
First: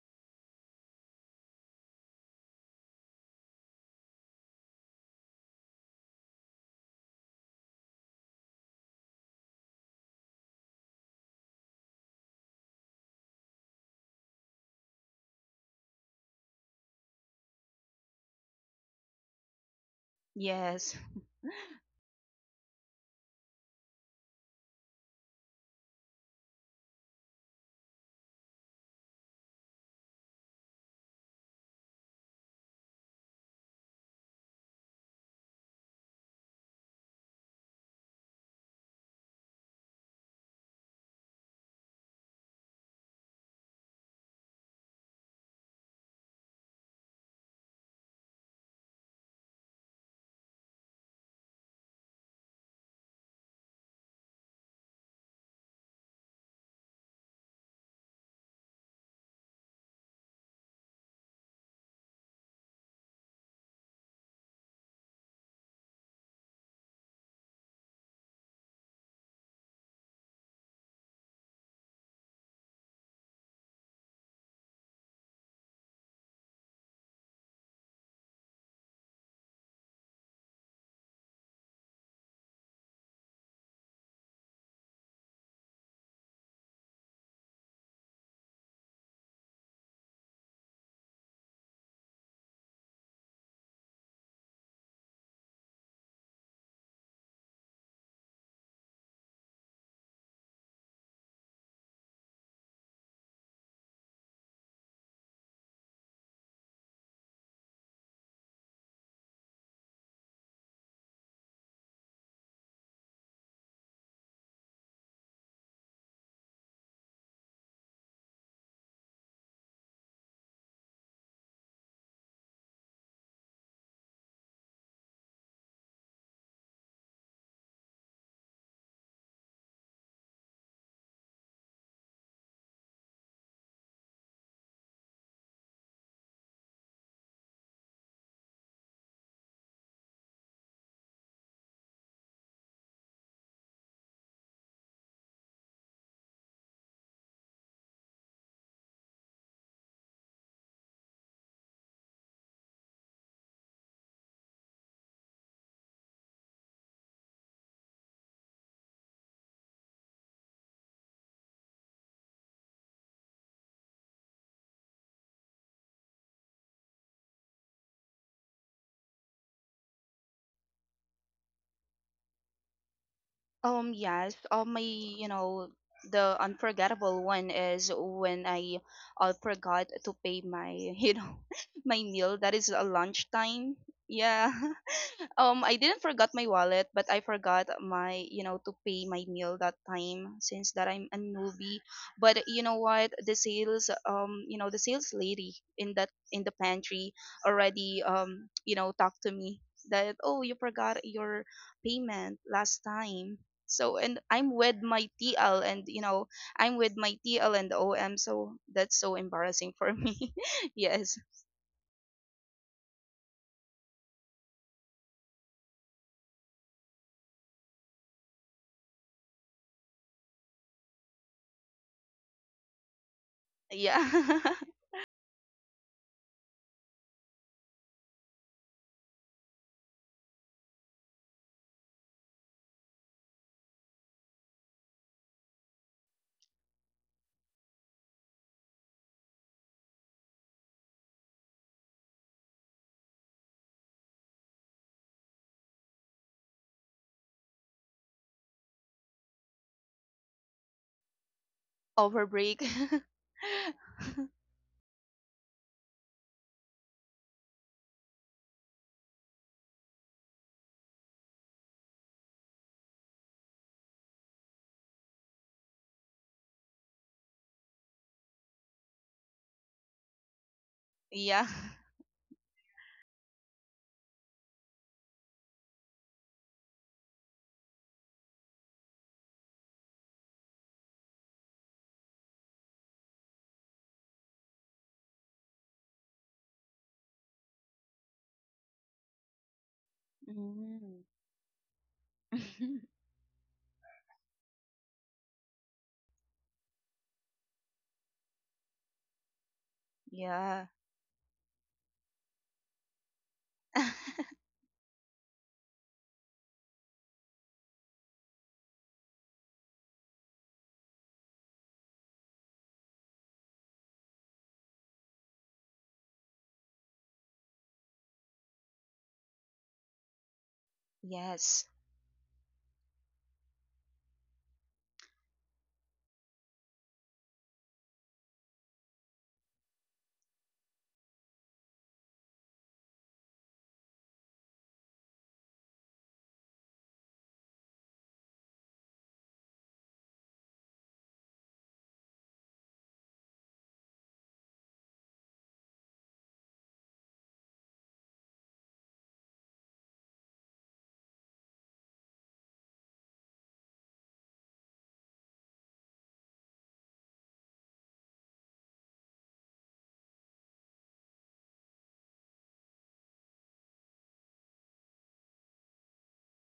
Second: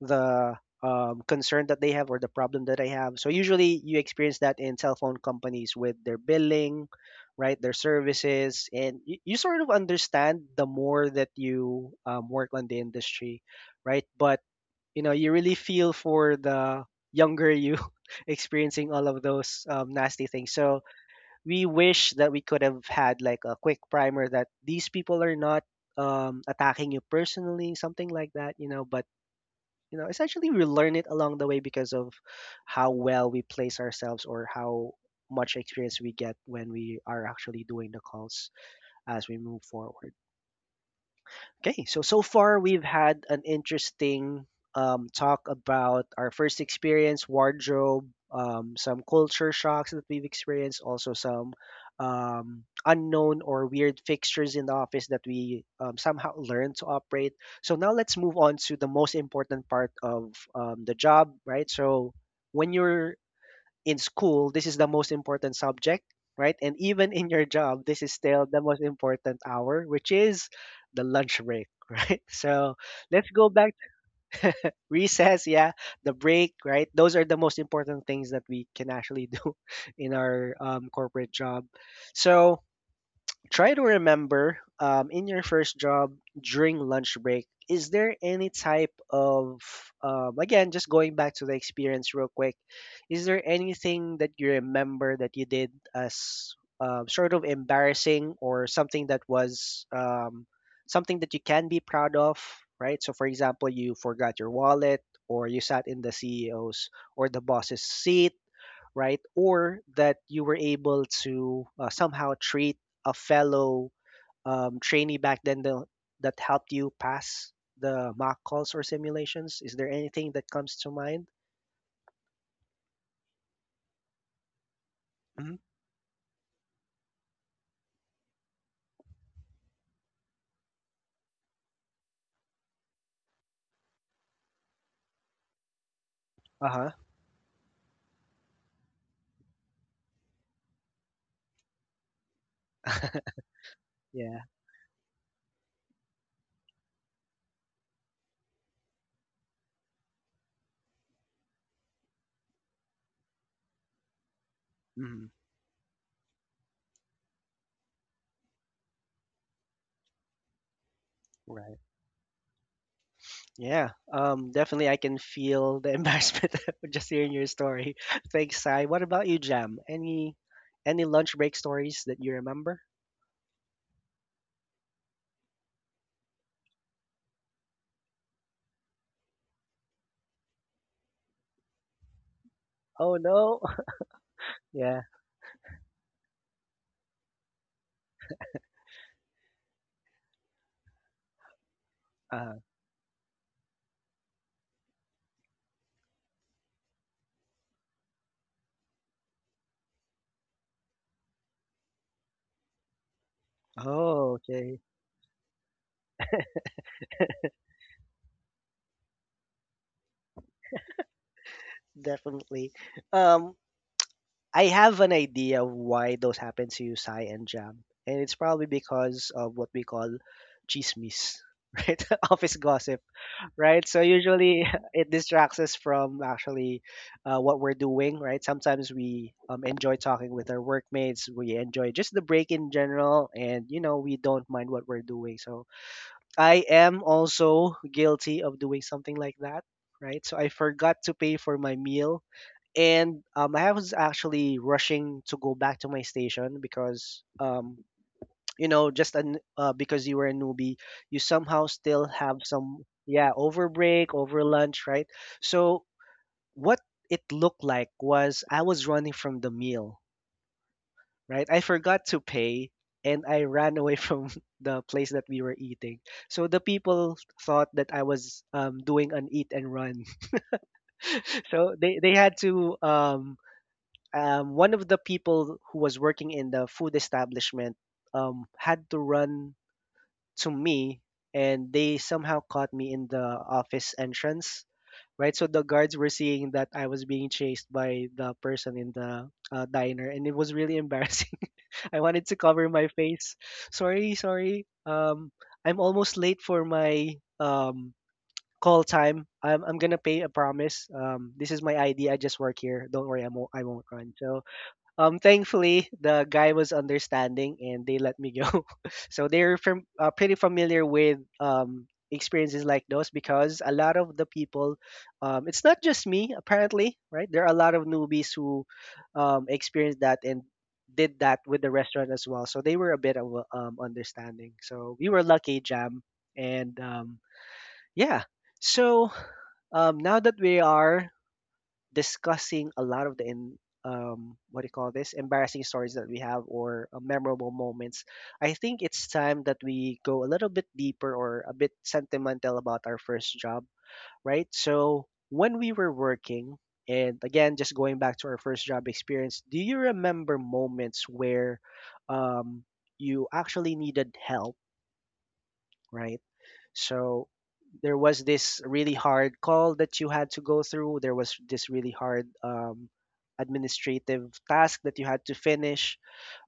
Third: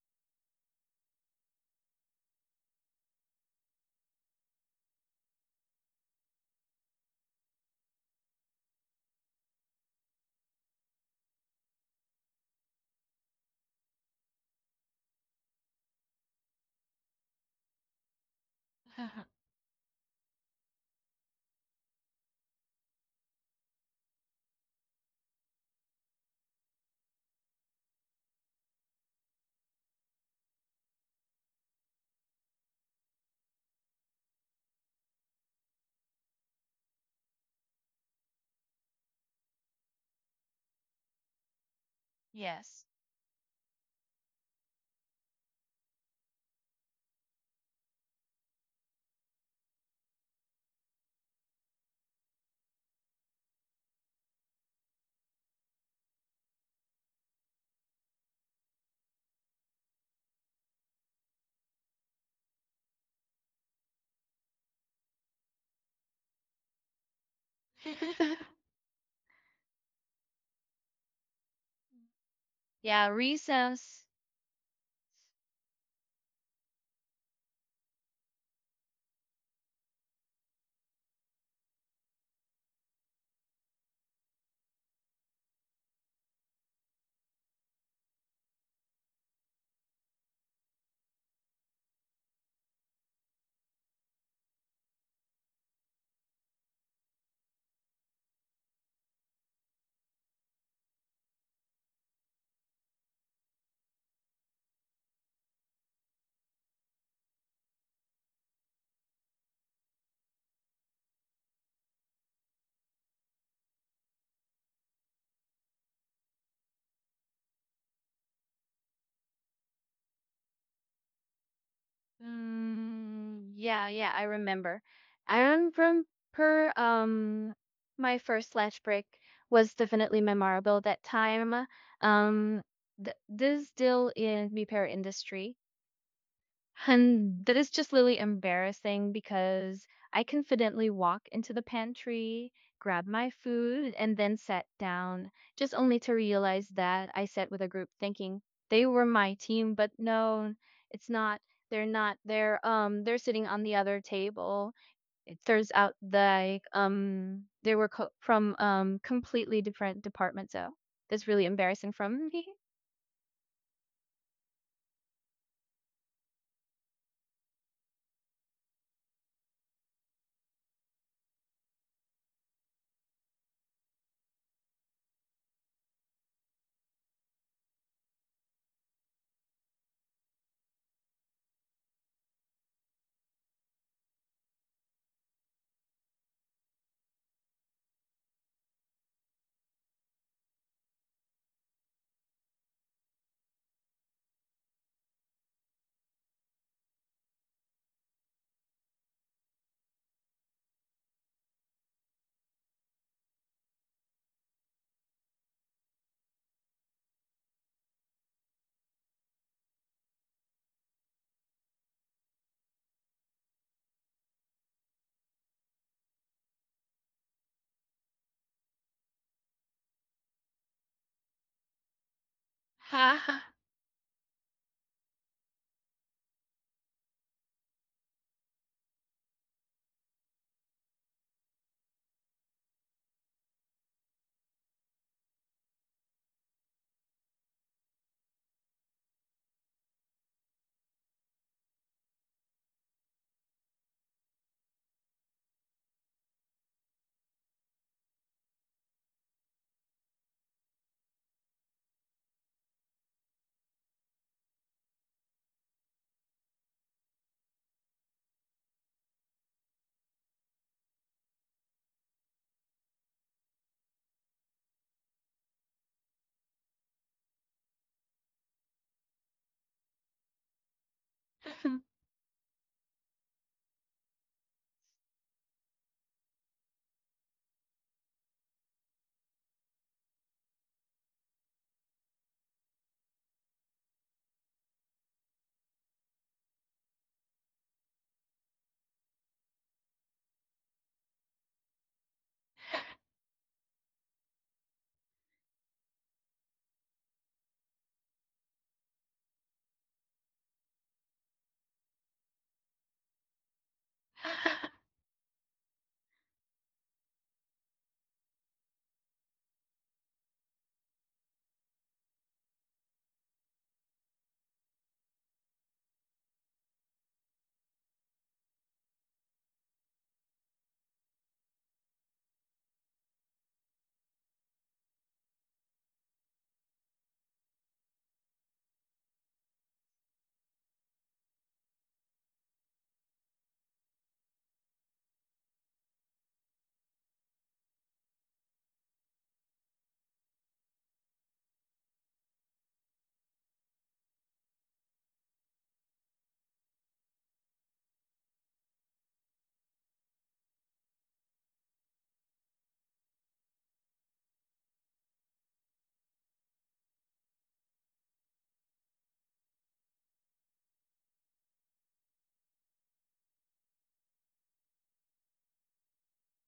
the concern that they have or the problem that they have. So usually you experience that in cell phone companies with their billing, right, their services, and you sort of understand the more that you work on the industry, right? But you know, you really feel for the younger you experiencing all of those nasty things. So yes. we wish that we could have had like a quick primer that these people are not attacking you personally, something like that, you know. But you know, essentially, we learn it along the way because of how well we place ourselves or how much experience we get when we are actually doing the calls as we move forward. Okay, so so far we've Yes. had an interesting talk about our first experience, wardrobe, some culture shocks that we've experienced, also some unknown or weird fixtures in the office that we somehow learned to operate. So now let's move on to the most important part of the job, right? So when you're in school, this is the most important subject, right? And even in your job, this is still the most important hour, which is the lunch break. Right, so Yeah. let's go back to Reasons. recess, yeah, the break, right? Those are the most important things that we can actually do in our corporate job. So try to remember, in your first job, during lunch break, is there any type of again, just going back to the experience real quick, is there anything that you remember that you did as sort of embarrassing or something that was something that you can be proud of, right? So, for example, you forgot your wallet, or you sat in the CEO's or the boss's seat, right? Or that you were able to somehow treat a fellow trainee back then that helped you pass the mock calls or simulations? Is there anything that comes to mind? Mm, yeah, yeah, I remember. I Hmm. remember my first lunch break was definitely memorable that time. Um this deal in repair industry. Uh huh. And that is just really embarrassing because I confidently walk into the pantry, grab my food, and then Yeah. sat down, just only to realize that I sat with a group thinking they were my team, but no, it's not. They're not. They're sitting on the other table. Mm-hmm. It turns out like they were from completely different departments. So that's really Right. embarrassing from me. Yeah. Definitely, I can feel the embarrassment just hearing your story. Thanks, Sai. What about you, Jam? Any lunch break stories that you remember? Yes. My, you know, the unforgettable one is when I forgot to pay my, you know, my meal. That is a Oh no. lunchtime. Yeah. Yeah. I didn't forgot my wallet, but I forgot my, you know, to pay my meal that time since that I'm a newbie. But Uh, you know what? The sales lady in that, in the pantry already, you know, talked to me that, oh, you forgot your payment last time. So, and oh, okay. I'm with my TL and OM, so that's so embarrassing for me. Yes, Definitely. Um, I have an idea of why those happen to you, Sai and Jam, and it's probably because of what we call chismis, right? Office gossip. Right? So yeah, usually it distracts us from actually what we're doing, right? Sometimes we enjoy talking with our workmates. We enjoy just the break in general, and you know we don't mind what we're doing. So I am also guilty of doing something like that, right? So I forgot to pay for my meal. And I was actually rushing to go back to my station because you know just an because you were a newbie, you somehow still over have break. some, yeah, over break, over lunch, right? So what it looked like was I was running from the meal, right? I forgot to pay, and I ran away from the place that we were eating. So the people thought that I was doing an eat and run. Yeah. So they had to one of the people who was working in the food establishment had to run to me, and they somehow caught me in the office entrance. Right, so the guards were seeing that I was being chased by the person in the diner, and it was really Mm. embarrassing. I wanted to cover my face. Sorry, sorry, I'm almost late for my um call time. I'm gonna pay, a Yeah. promise. This is my ID. I just work here. Don't worry, I won't run. So thankfully, the guy was understanding and they let me go. So they're from, pretty familiar with experiences like those because a lot of the people, it's not just me, apparently, right? There are a lot of newbies who experienced that and did that with Yes. the restaurant as well. So they were a bit of a, understanding. So we were lucky, Jam. And yeah. So now that we are discussing a lot of the in, what do you call this, embarrassing stories that we have or memorable moments, I think it's time that we go a little bit deeper or a bit sentimental about our first job, right? So when we were working, and again, just going back to our first job experience, do you remember moments where um, you actually needed help? Right, so there was this really hard call that you had to go through. There was this really hard administrative task that you had to finish,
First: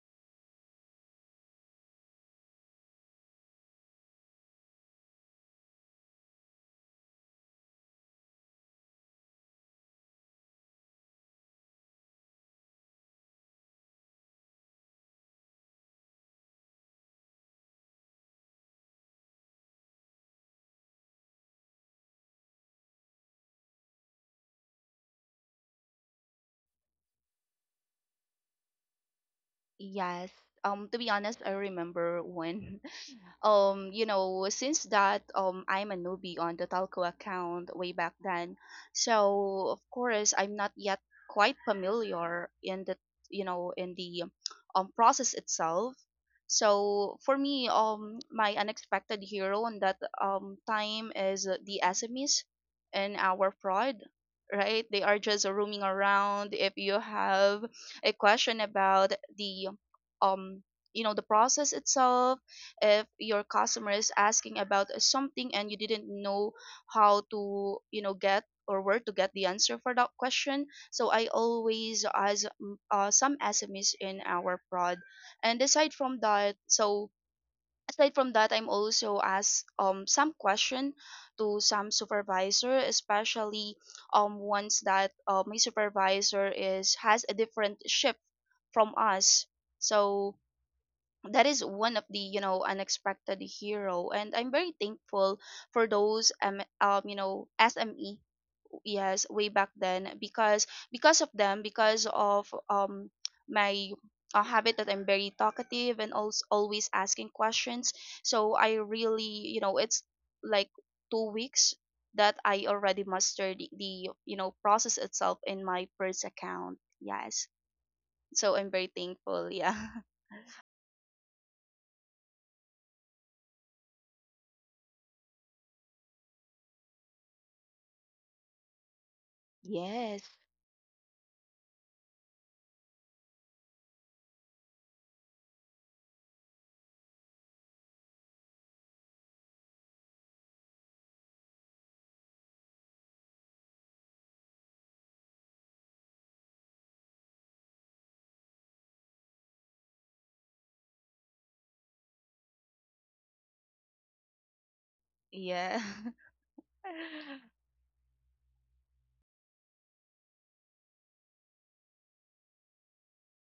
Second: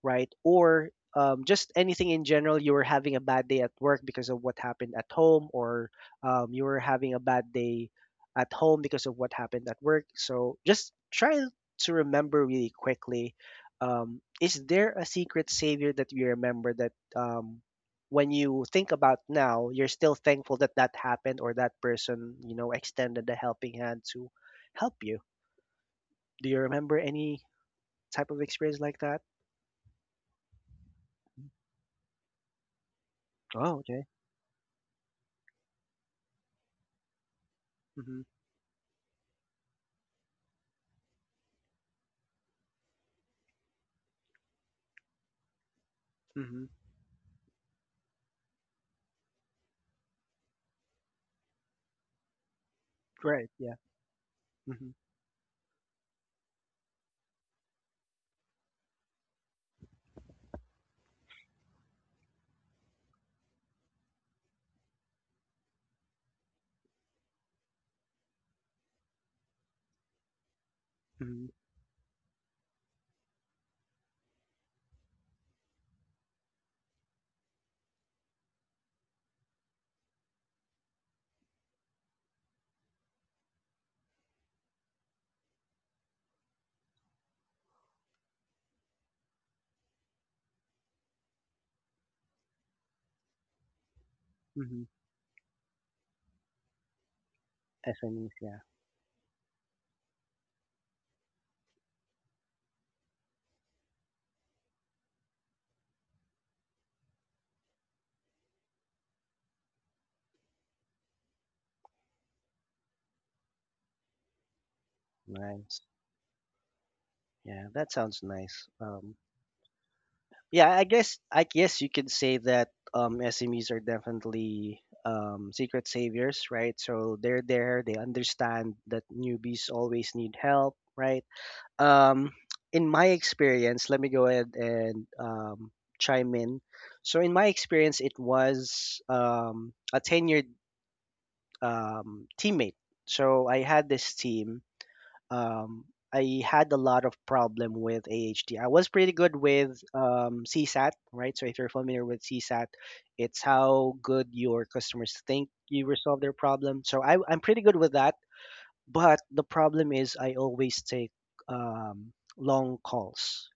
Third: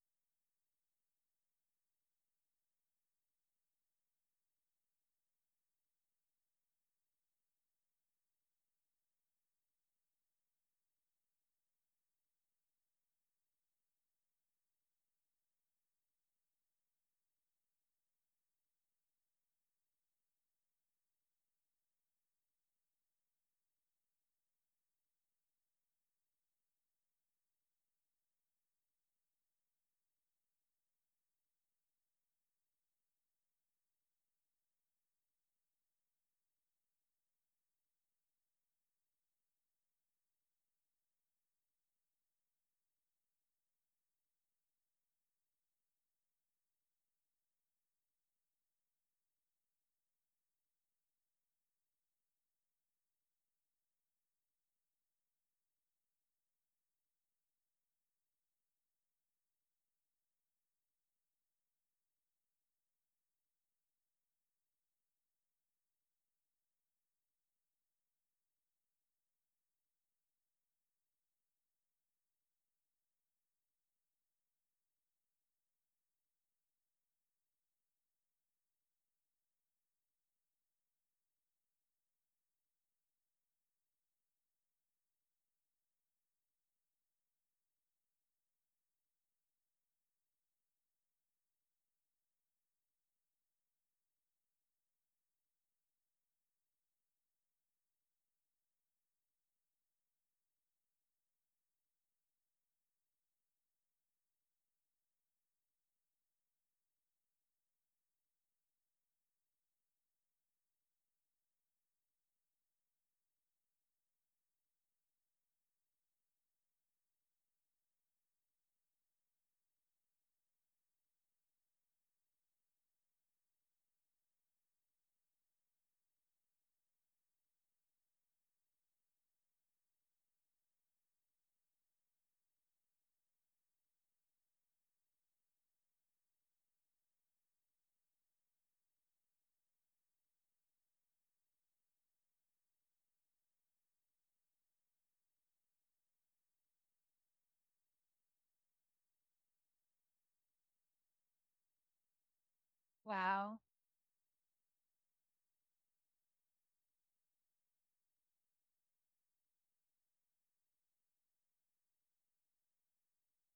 right? Or just anything in general, you were having a bad day at work because of what happened at home, or you were having a bad day at home because of what happened at work. So just try to remember really quickly. Is there a secret savior that you remember that, when you think about now, you're still thankful that that happened, or that person, extended a helping hand to help you? Do you remember any type of experience like that? Yes. To be honest, I remember when, Oh, you okay. know, since that I'm a newbie on the talco account way back then, so of course I'm not yet quite familiar in the, you know, in the process itself. Mm-hmm. So for me, my unexpected hero on that time is the SMEs and Right, our yeah. fraud, right? Mhm, They are just roaming around. If you have a question about the, um you know, the process itself, if your customer is asking about something and you didn't know how to, you know, get or where to get the answer for that question, so I mhm, always ask some SMEs in our prod. And aside from that, I'm also asked some question to some supervisor, especially ones that my supervisor is has a different shift from us. So that is one of the, you know, unexpected hero, and I'm very mhm. thankful for those you know SME, SMEs, yeah. yes, way back then, because of them because of my habit that I'm very talkative and also always asking questions. So I really, you know, it's like 2 weeks that I already mastered the you know, process itself in Nice. my first account. Yes, Yeah, that sounds so nice. I'm very thankful. Yeah. Yeah, I guess you could say that SMEs are definitely secret saviors, right? So they're there. They understand that newbies always need help, right? Um, in my experience, let me go ahead and chime in. So in my experience, it was a tenured teammate. So I had this team um, I had a lot of problem with AHT. I was pretty good with CSAT, right? So if you're familiar with CSAT, it's Wow. how good your customers think Yeah. you resolve their problem. So I'm pretty good with that. But the problem is I always take um, long calls,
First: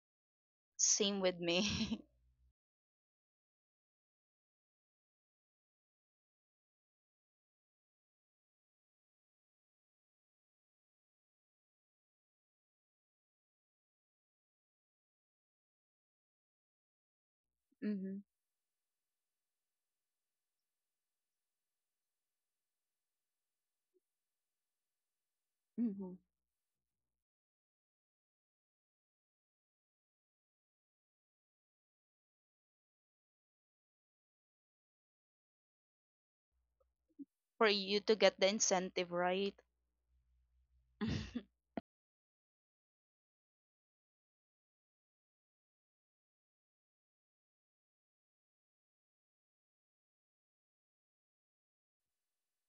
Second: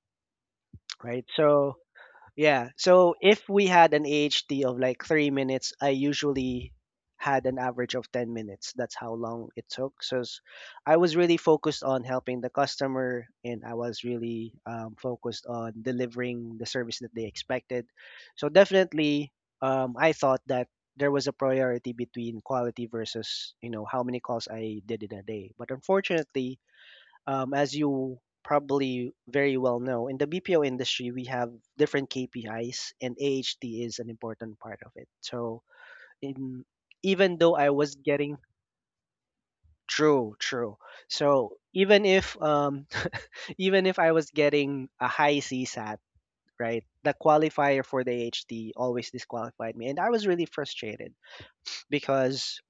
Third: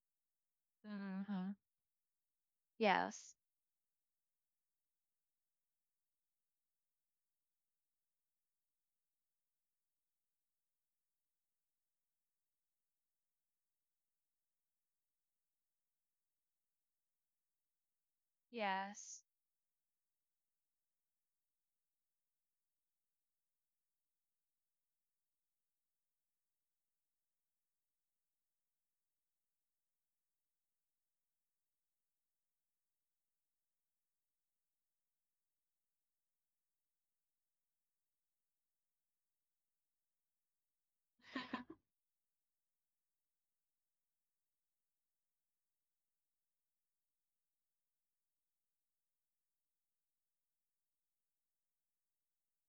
Same right? with Mhm. So me. yeah. So Yes. if we had an AHT of like 3 minutes, I usually had an average of 10 minutes. That's how long it took. I was really focused on helping the customer, and I was really focused on delivering the service that they expected. Mm-hmm. So Yes. definitely, I thought that there was a priority between quality versus you know how many calls I did in a day. But Mm-hmm. unfortunately, as you probably very well know, in the BPO industry, we have different KPIs, and AHT is an important part of it. So, in, even though For I was you to getting get the incentive, right? true, true. So even if even if I was getting a high CSAT, right, the qualifier for the AHT always disqualified me, and I was really frustrated because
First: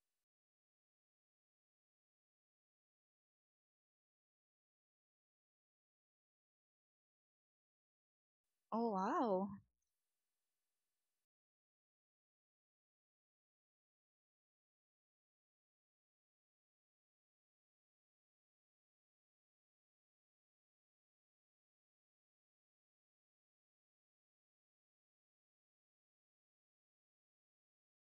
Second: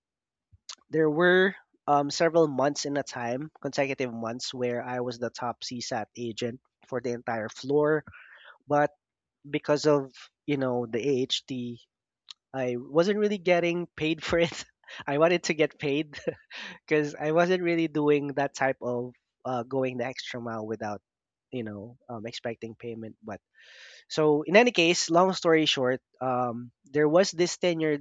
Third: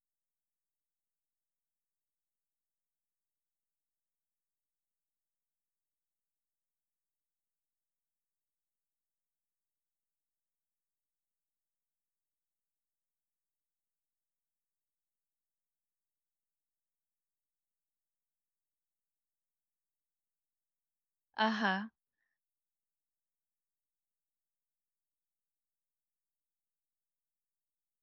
there were several months in a time, consecutive months, where I was the top CSAT agent for the entire floor. Oh, But wow. because of you know the AHT, I wasn't really getting paid for it. I wanted to get paid because I wasn't really doing that type of going the extra mile without you Uh-huh. know expecting payment. But so in any case, long story short, there was this tenure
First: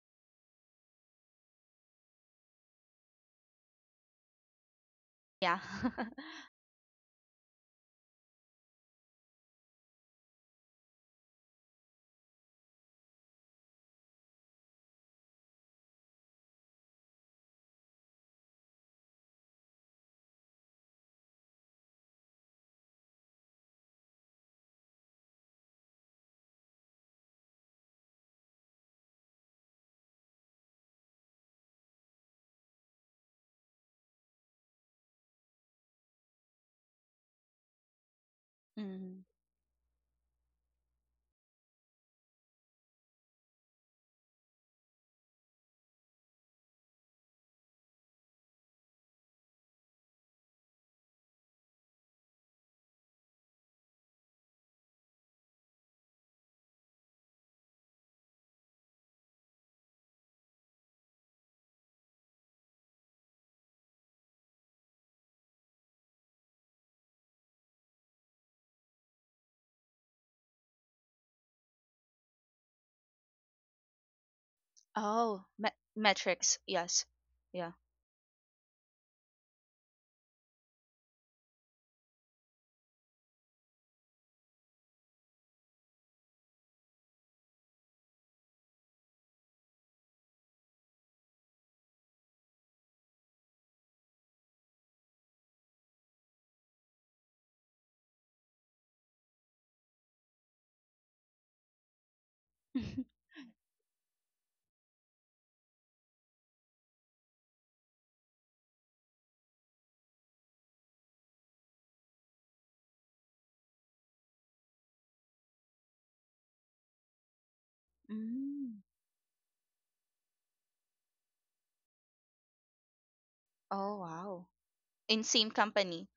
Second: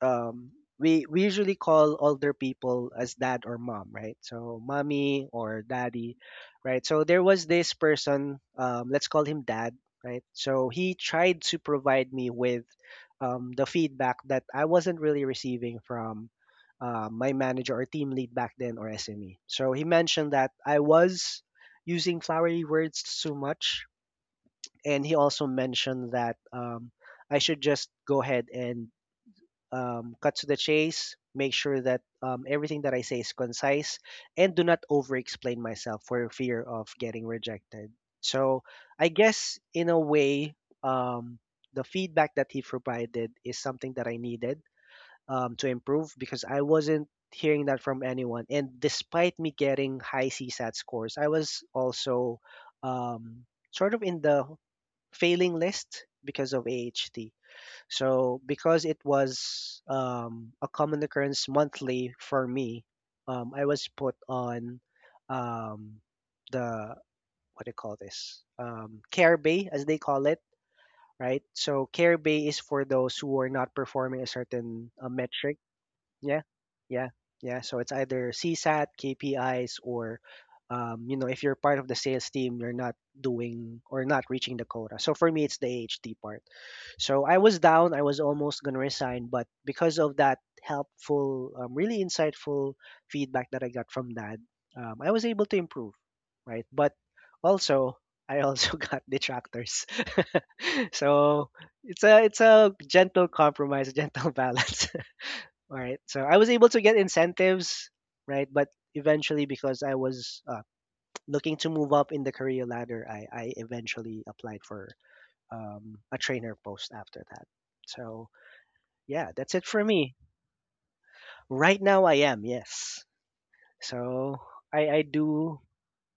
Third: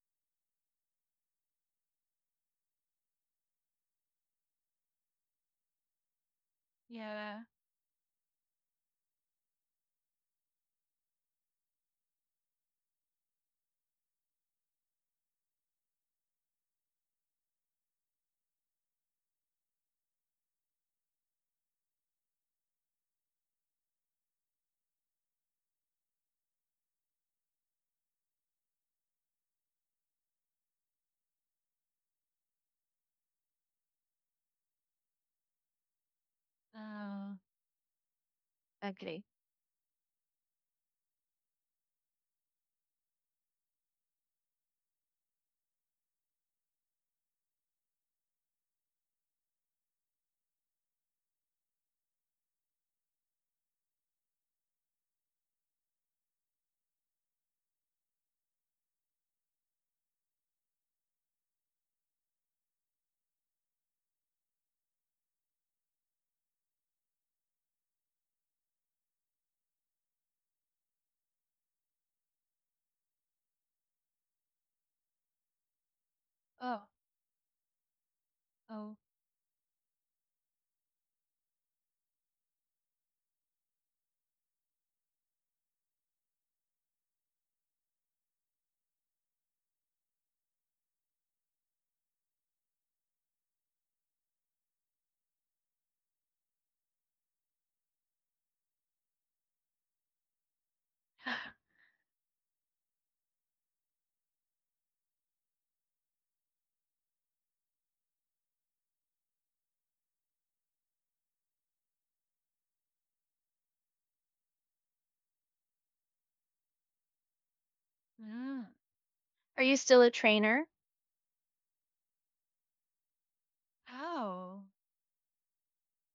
um, we usually call older people as dad or mom, right? So mommy Yeah. or daddy, right? So there Yeah. was this person, let's call him dad, right? So he tried to provide me with the feedback that I wasn't really receiving from my manager or team lead back then, or SME. So he mentioned that I was using flowery words too much, and he also mentioned that I should just go ahead and cut to the chase, make sure that everything that I say is concise, and do not over explain myself for fear of getting Oh. rejected. So I Mm. Agree. guess in a way, um, the feedback that he provided is something that I needed to improve because I wasn't hearing that from anyone. And despite me getting high CSAT scores, I was also um, sort of in the failing list because of AHT. So because it was a common occurrence monthly for me, I was put on um, the what do you call this, care bay as they call it, right? So care bay is for those who are not performing a certain Oh, metric. Yeah, metrics. Oh. Yes. yeah, yeah. Yeah. So it's either CSAT, Oh. KPIs, or you know, if you're part of the sales team, you're not doing or not reaching the quota. So for me, it's the AHT part. So I was down. I was almost gonna resign, but because of that helpful, really insightful feedback that I got from Dad, I was able to improve, right? But also, I also got detractors. So it's a gentle compromise, a gentle balance. All right. So I was able to get incentives, right? But eventually, because I was looking to move up in the career ladder, I eventually applied for a trainer post after that. So Mm. Mm. yeah, that's it Are you for still a me. trainer? Right now, I am, yes. Oh, So wow. Oh. I In same do. company.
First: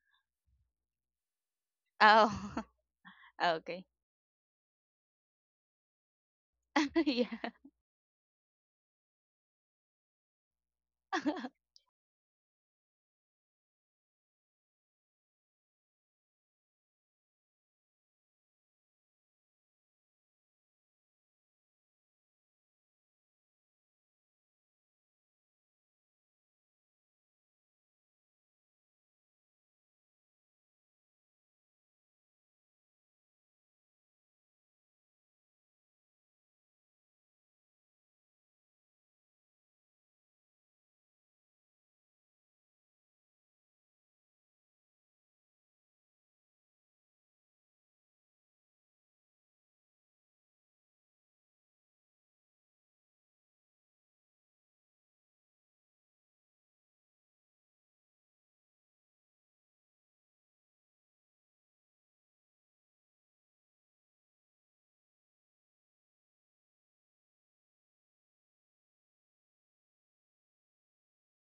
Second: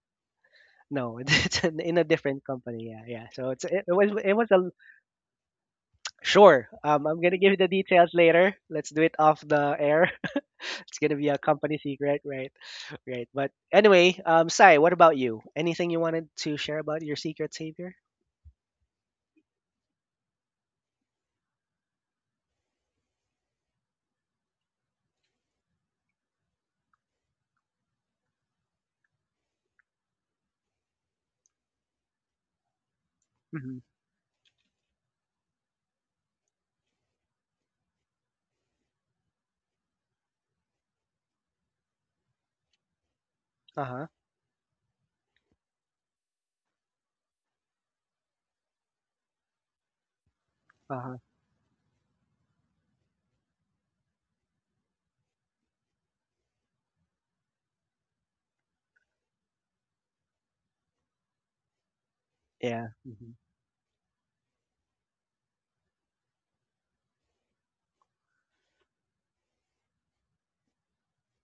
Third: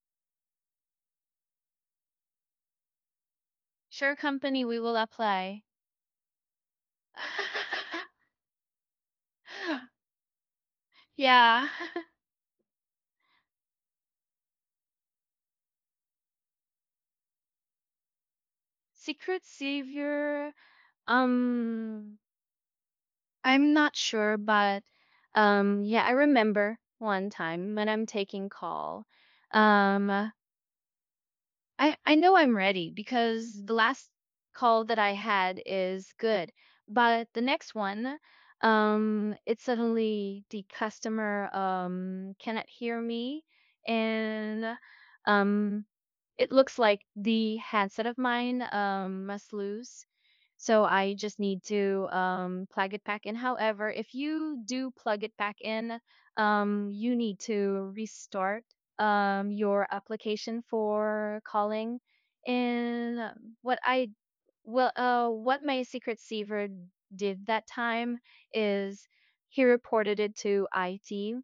No, it's in a different Oh, company. Yeah, yeah. So okay. Was, Sure it was company, a we will apply. sure. I'm gonna Yeah. give you the details later. Let's do it off the air. It's gonna be a Yeah. company secret, right? Right. But anyway, Sai, what about you? Anything you wanted to share about your secret savior? Secret savior. Um, I'm not sure, but yeah, I remember one time when I'm taking call. Um, I know I'm ready because the Mm-hmm. last call that I had is good. But the next one, it's suddenly the customer cannot hear me, Uh huh. and um it looks like the handset of mine must lose, so Uh I huh. just need to plug it back in. However, if you do plug it back in, you need to restart your application for calling. Yeah. And Hmm. what I well, what my secret saver did that time is he reported it to IT.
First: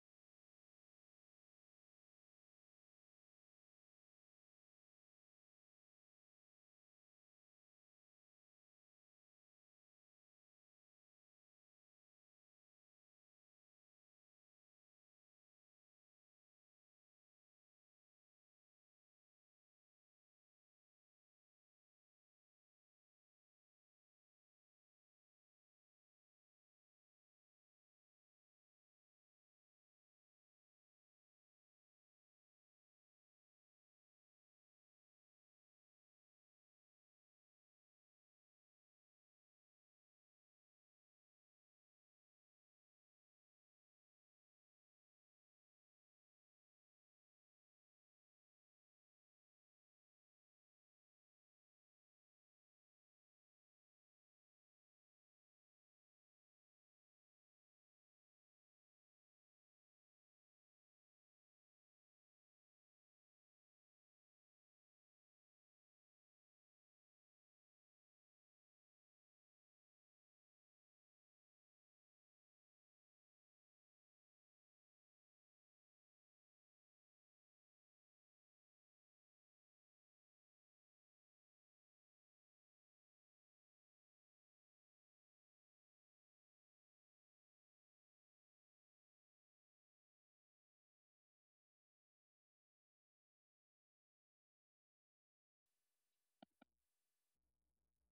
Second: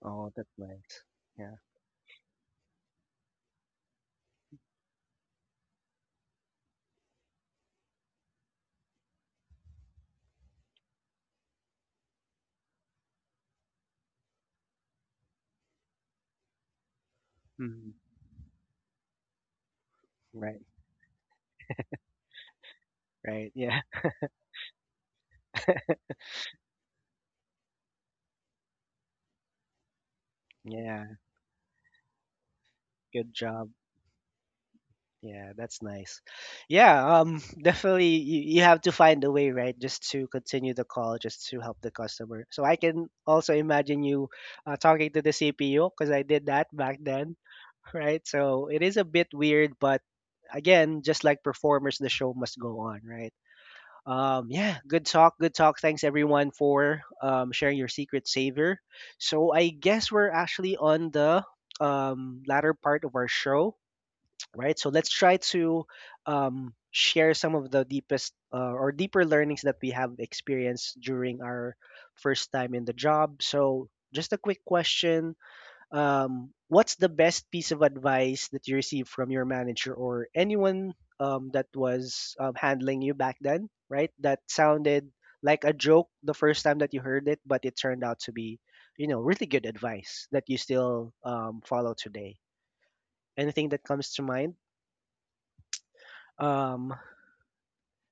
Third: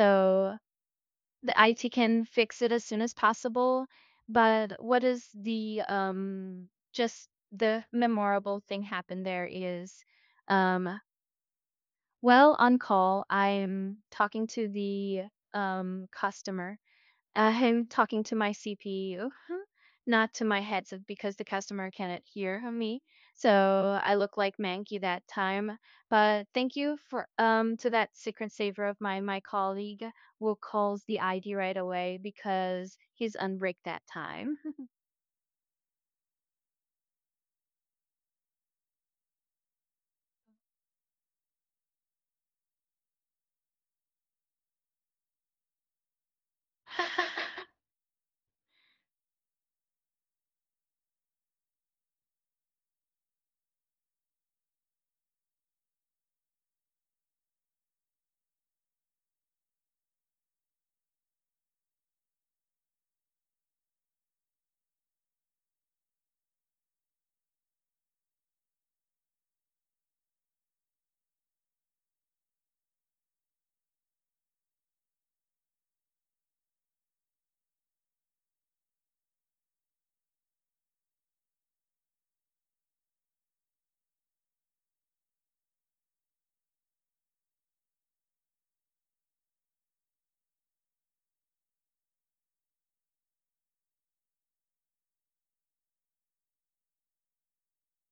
Oh, that's nice. Yeah. the IT can fix it as soon as possible. But what is the just the memorable thing happened there is um well, on call I'm talking to the customer, I'm Hmm. talking to my CPU, not to my Right. headset because the customer cannot hear me. Right. Yeah. So I look like Mankey that time. But thank you for to that secret saver of mine, my colleague who calls Yeah. the ID right away because Good he's on job. break that time. Yeah, that's nice. Yeah, definitely you have to find a way, right, just to continue the call, just to help the customer. So I can also imagine you talking to the CPU because I did that back then, right? So it is a bit weird, but again, just like performers, the show must go on, right? Yeah, good talk, good talk. Thanks everyone for sharing your secret saver. So I guess we're actually on the latter part of our show, right? So let's try to share some of the deepest or deeper learnings that we have experienced during our first time in the job. So, just a quick question. What's the best piece of advice that you received from your manager or anyone that was handling you back then, right? That sounded like a joke the first time that you heard it, but it turned out to be, you know, really good advice that you still follow today. Anything that comes to mind? Um,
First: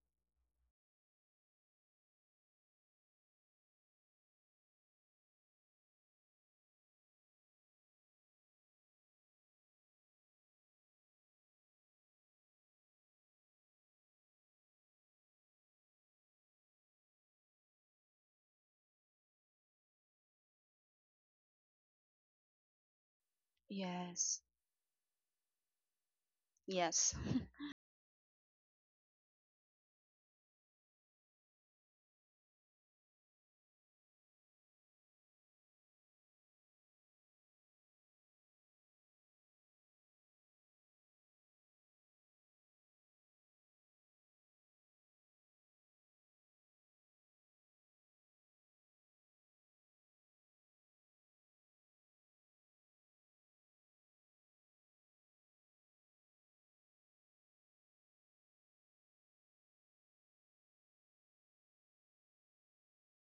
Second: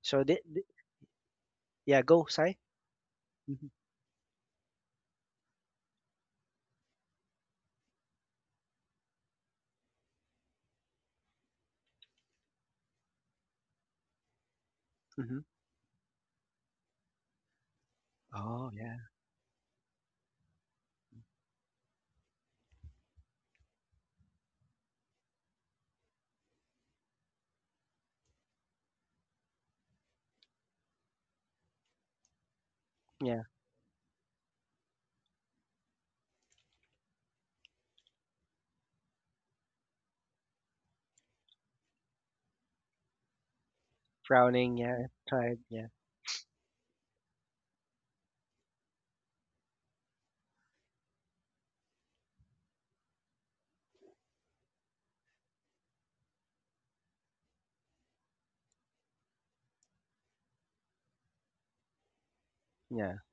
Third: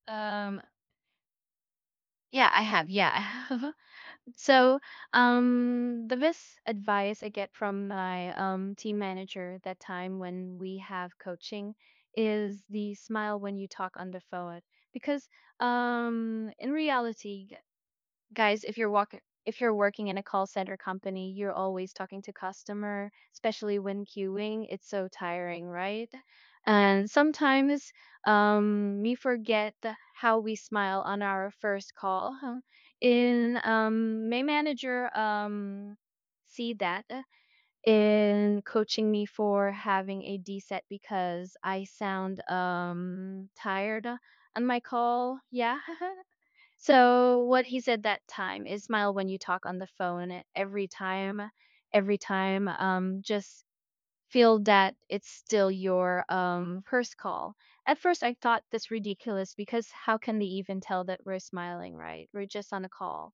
So the Um the yeah, go, yeah, Sai. I have. Yeah, I Mhm, have. So, the best advice I get from my team manager that time when we have coaching is the smile when you talk on the phone. Because mhm. In reality, guys, Oh, yeah. If you're working in a call center company, you're always talking to customer, especially when Yes. queuing, it's so tiring, right? And Yes. sometimes we forget how we smile on our first call, huh? Yeah, in My manager see that in coaching me for having a D set because I sound tired on frowning. my Yeah, call. tried. Yeah. Yeah, So what he said that time is smile when you talk on the phone, eh, every time, every time. Just feel that it's still your first call. At first, I thought this ridiculous because how can they even tell that we're smiling, right? We're just on a yeah, call.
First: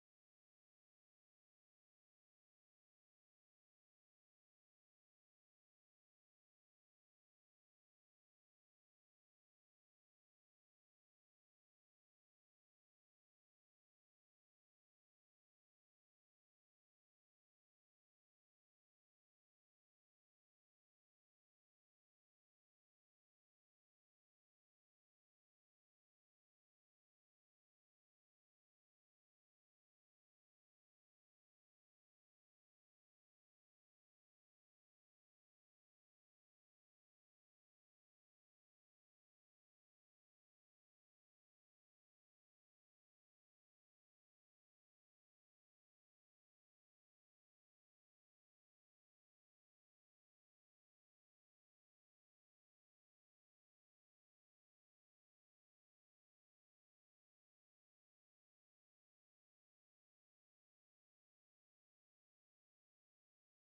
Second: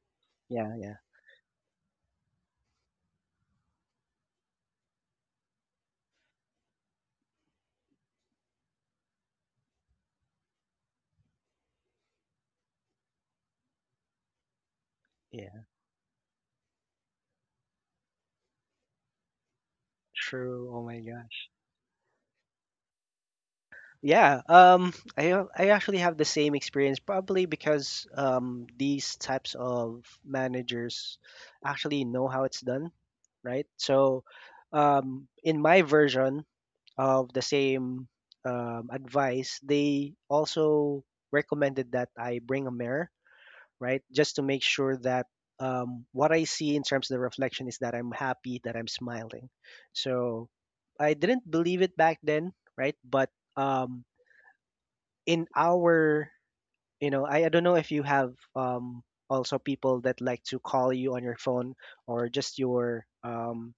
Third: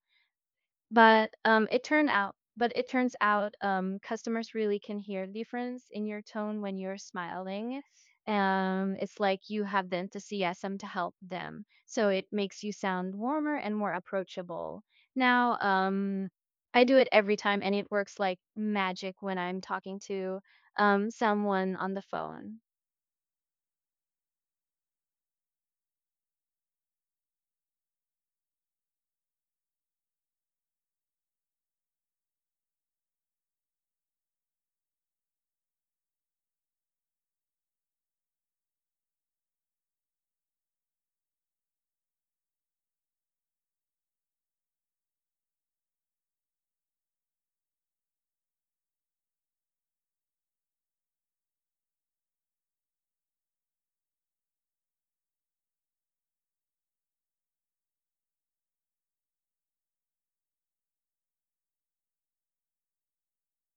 yeah, yeah, But it turns out customers really can hear the difference in your tone when you're smiling. It's like you have the enthusiasm to help them, so it makes you sound warmer and more approachable. Now, yeah. I do it every time, and it works like magic when I'm talking to True. Oh my God. someone on the phone. Yeah. I actually have the same experience, probably because these types of managers actually know how it's done, right? So, in my version of the same advice, they also recommended that I bring a mirror, right? Just to make sure that what I see in terms of the reflection is that I'm happy, that I'm smiling. So I didn't believe it back then, right? But um, in our I don't know if you have also people that like to call you on your phone or just your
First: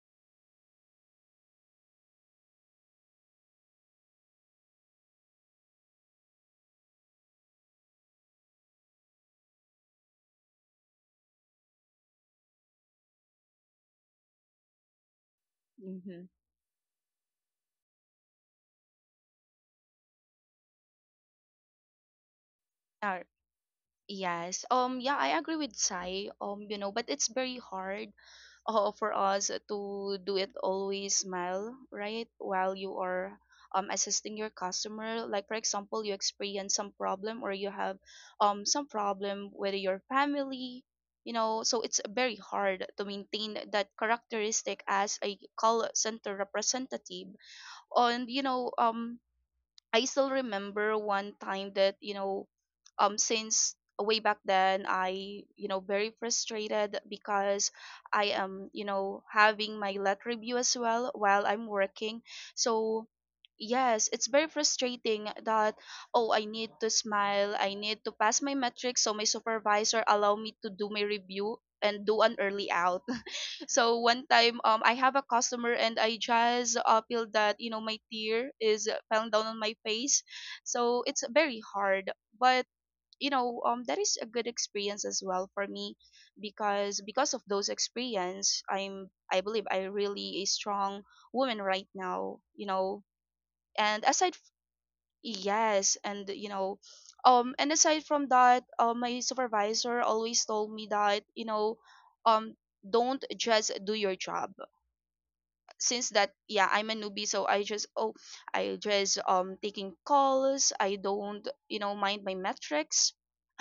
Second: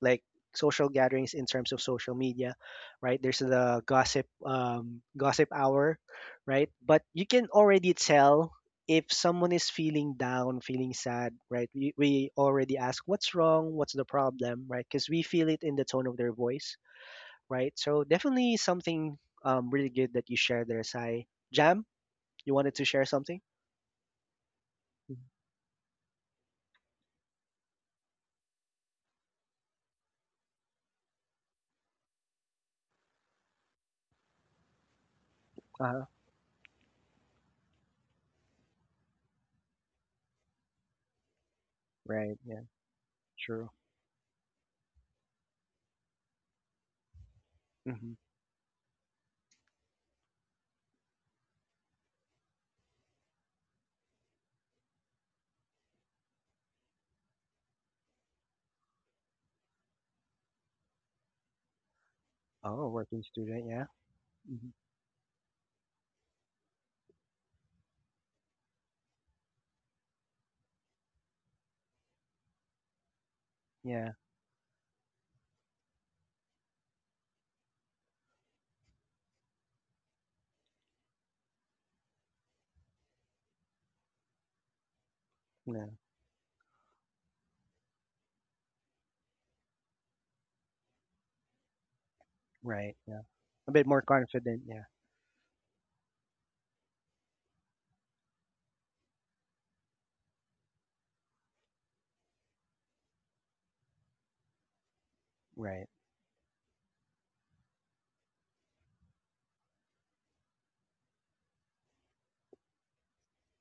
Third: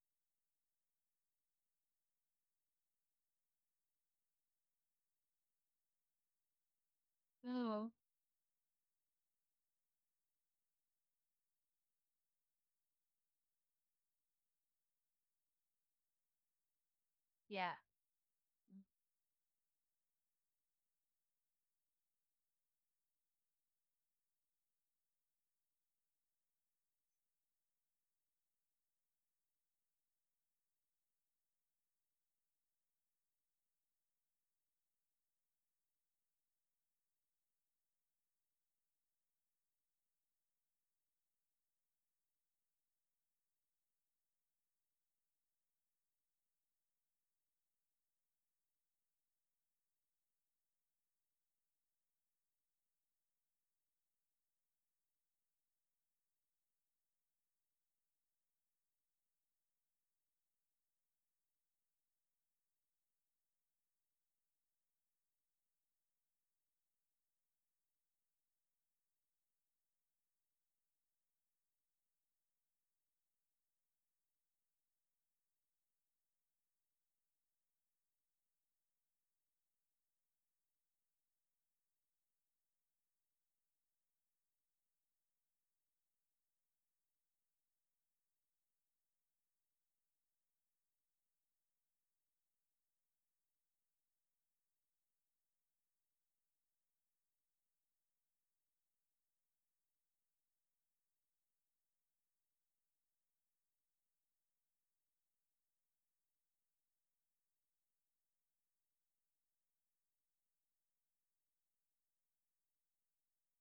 like social gatherings in terms of social media, right? There's the gossip gossip hour, right? But you can Oh, already tell if someone is feeling down, feeling sad, right? We already ask what's wrong, what's the problem, right? Because we feel it in the tone of Mm-hmm. their voice, right? yeah. So definitely something really good that you share there, Sai. Jam, you wanted to share something. Yes. Yeah, Mm. I agree with Sai. You know, but it's very hard for us to do it always smile, right? While you are assisting your customer, like for Uh-huh. example, you experience some problem or you have some problem with your family, you know, so it's Right, very yeah, hard to maintain true. that characteristic as a call center representative. Mhm. And you know, I still remember one time that, you know, since way back then, I, you know, very frustrated because I am, you know, having my let review as well while I'm working. Oh, a So working student, yeah. yes, it's very Mhm. frustrating that, oh, I need to smile, I need to pass my metrics. So my supervisor allow me to do my review and do an early out. So Yeah, one time, I have a customer, and I just feel that, you know, my tear is falling down on my face. So it's very hard, but you know, that is a good experience as well for no, me. Because of those experience, I believe I really a strong woman right now, you right, know. yeah. A bit more and aside f- confident, yeah. yes, and you know, and aside from that, my supervisor always told me that, you know, um don't just do your job. Right. Since that, yeah, I'm a newbie, so I just, oh, I just taking calls, I don't, you know, mind my metrics.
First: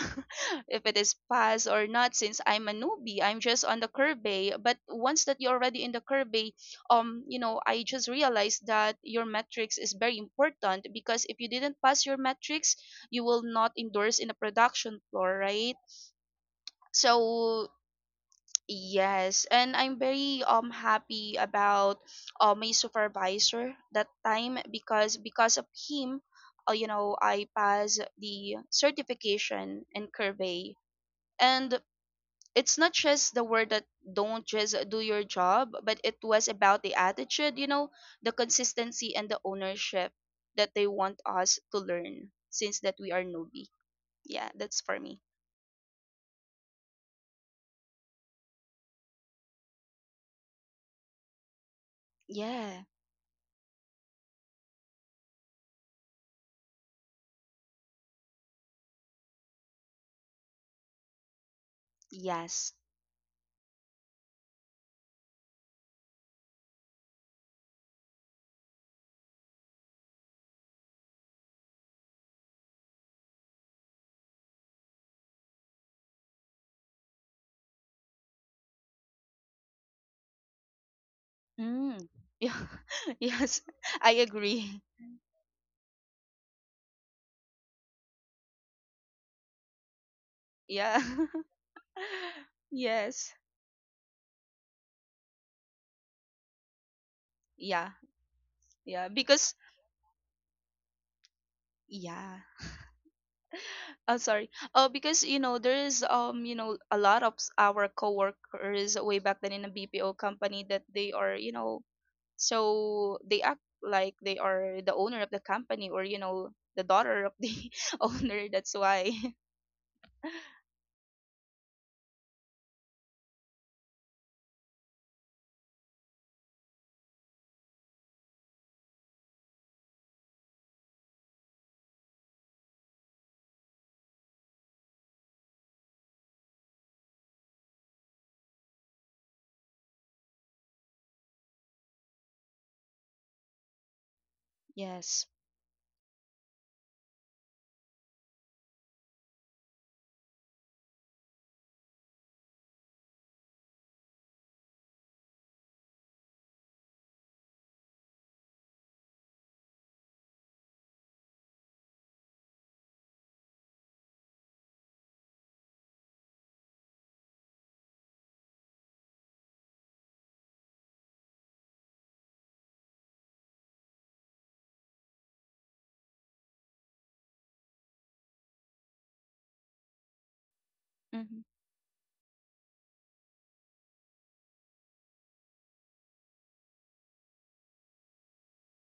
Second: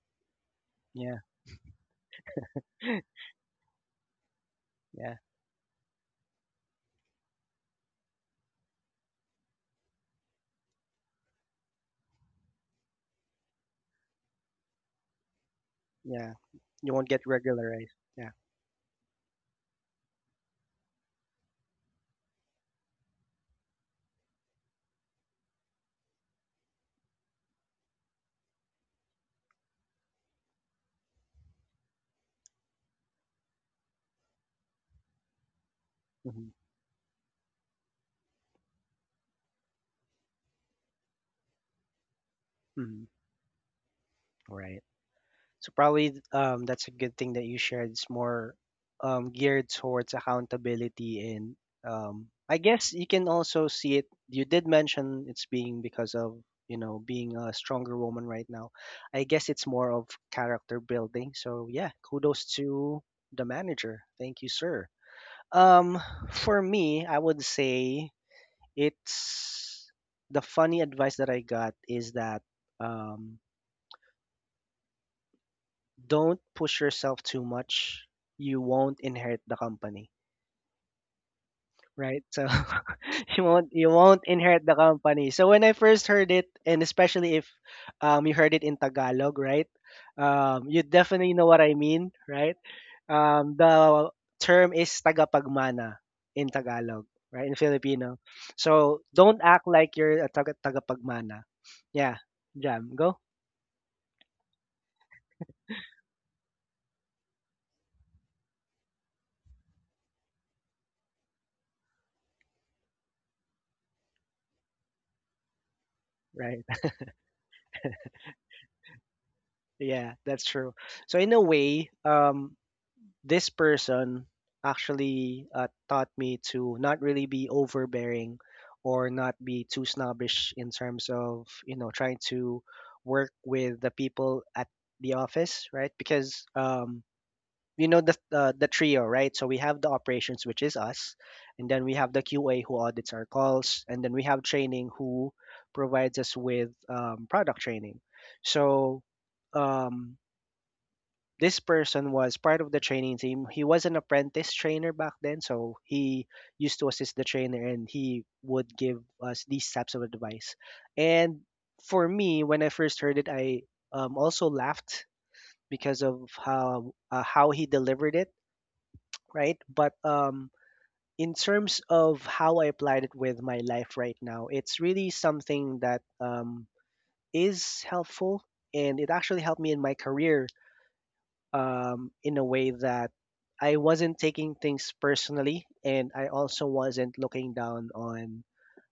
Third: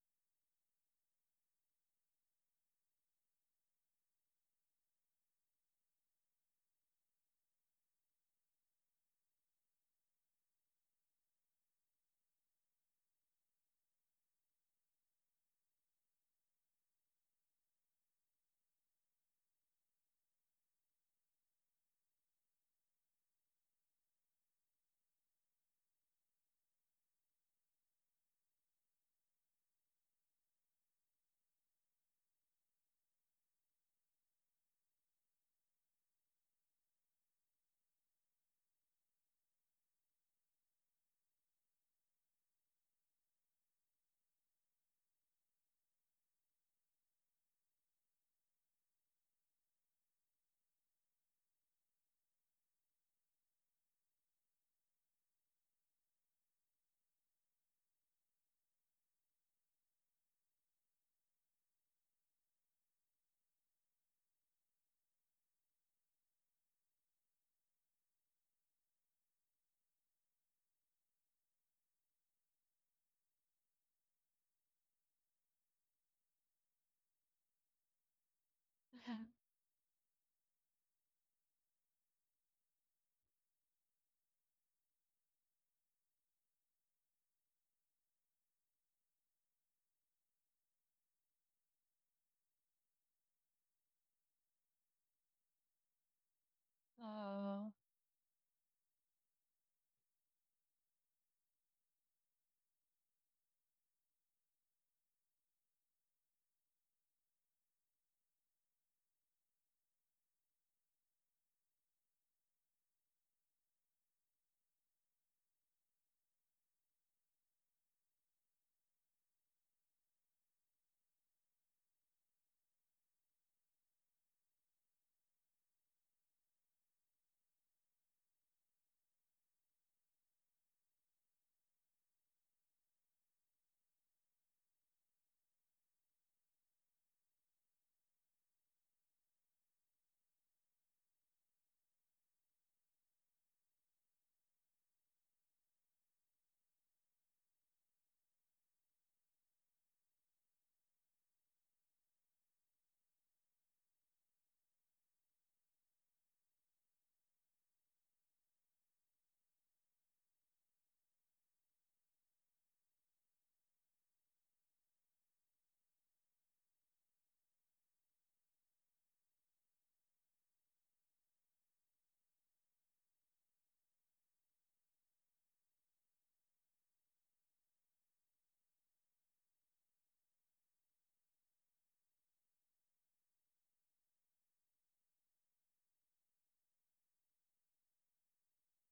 If it is Yeah, pass or not, since I'm a newbie, I'm just on the curvey. But yeah, once that you're already in the curvey, you know, I just realized that your metrics is very important, because if you didn't pass your metrics, you will not endorse in a production floor, right? yeah. You won't get So regularized. Yeah. yes, and I'm very happy about my supervisor that time, because of him, you know, I passed the certification in Curvey. And it's not just the word that don't just do your job, but it was Hmm. about the attitude, you know, the consistency and the ownership that they want us to learn since that Hmm. we are newbie. Yeah, that's Right. for me. So probably that's a good thing that you shared. It's more geared towards accountability, and I Yeah. guess you can also see it. You did mention it's being because of, you know, being a stronger woman right now. I guess it's more of character building. So yeah, kudos Yes. to the manager. Thank you, sir. Um, for me, I would say it's the funny advice that I got is that um, don't push yourself too much. You won't inherit the company, Mm. right? So Yeah. you Yes, won't you I won't inherit the agree. company. So when I first heard it, and especially if you heard it in Tagalog, right? You Yeah. definitely know what I mean, right? Yes. The term is tagapagmana in Tagalog, right? In Oh, Yeah. Filipino. So Yeah. don't Because act like you're a tagapagmana. Yeah, yeah. Jam, go. Oh, sorry. Oh, because you know there is you know a lot of our coworkers way back then in a BPO company that they are, you know, so they act like they are the owner of the company or, you know, Right. the daughter of the owner. That's why. Yeah, that's true. So in a way, this person actually taught me to not really be overbearing or not be too snobbish in terms of, you know, trying to work with the people at the office, right? Because um, you know the trio, right? So we have the operations, which is us, and then we have the QA, who audits our calls, and then we have training, Yes. who provides us with product training. So um, this person was part of the training team. He was an apprentice trainer back then, so he used to assist the trainer and he would give us these types of advice. And for me, when I first heard it, I also laughed because of how he delivered it, right? But in terms of how I applied it with my life right now, it's really something that is helpful, and it actually helped me in my career Mm-hmm. In a way that I wasn't taking things personally, and I also wasn't looking down on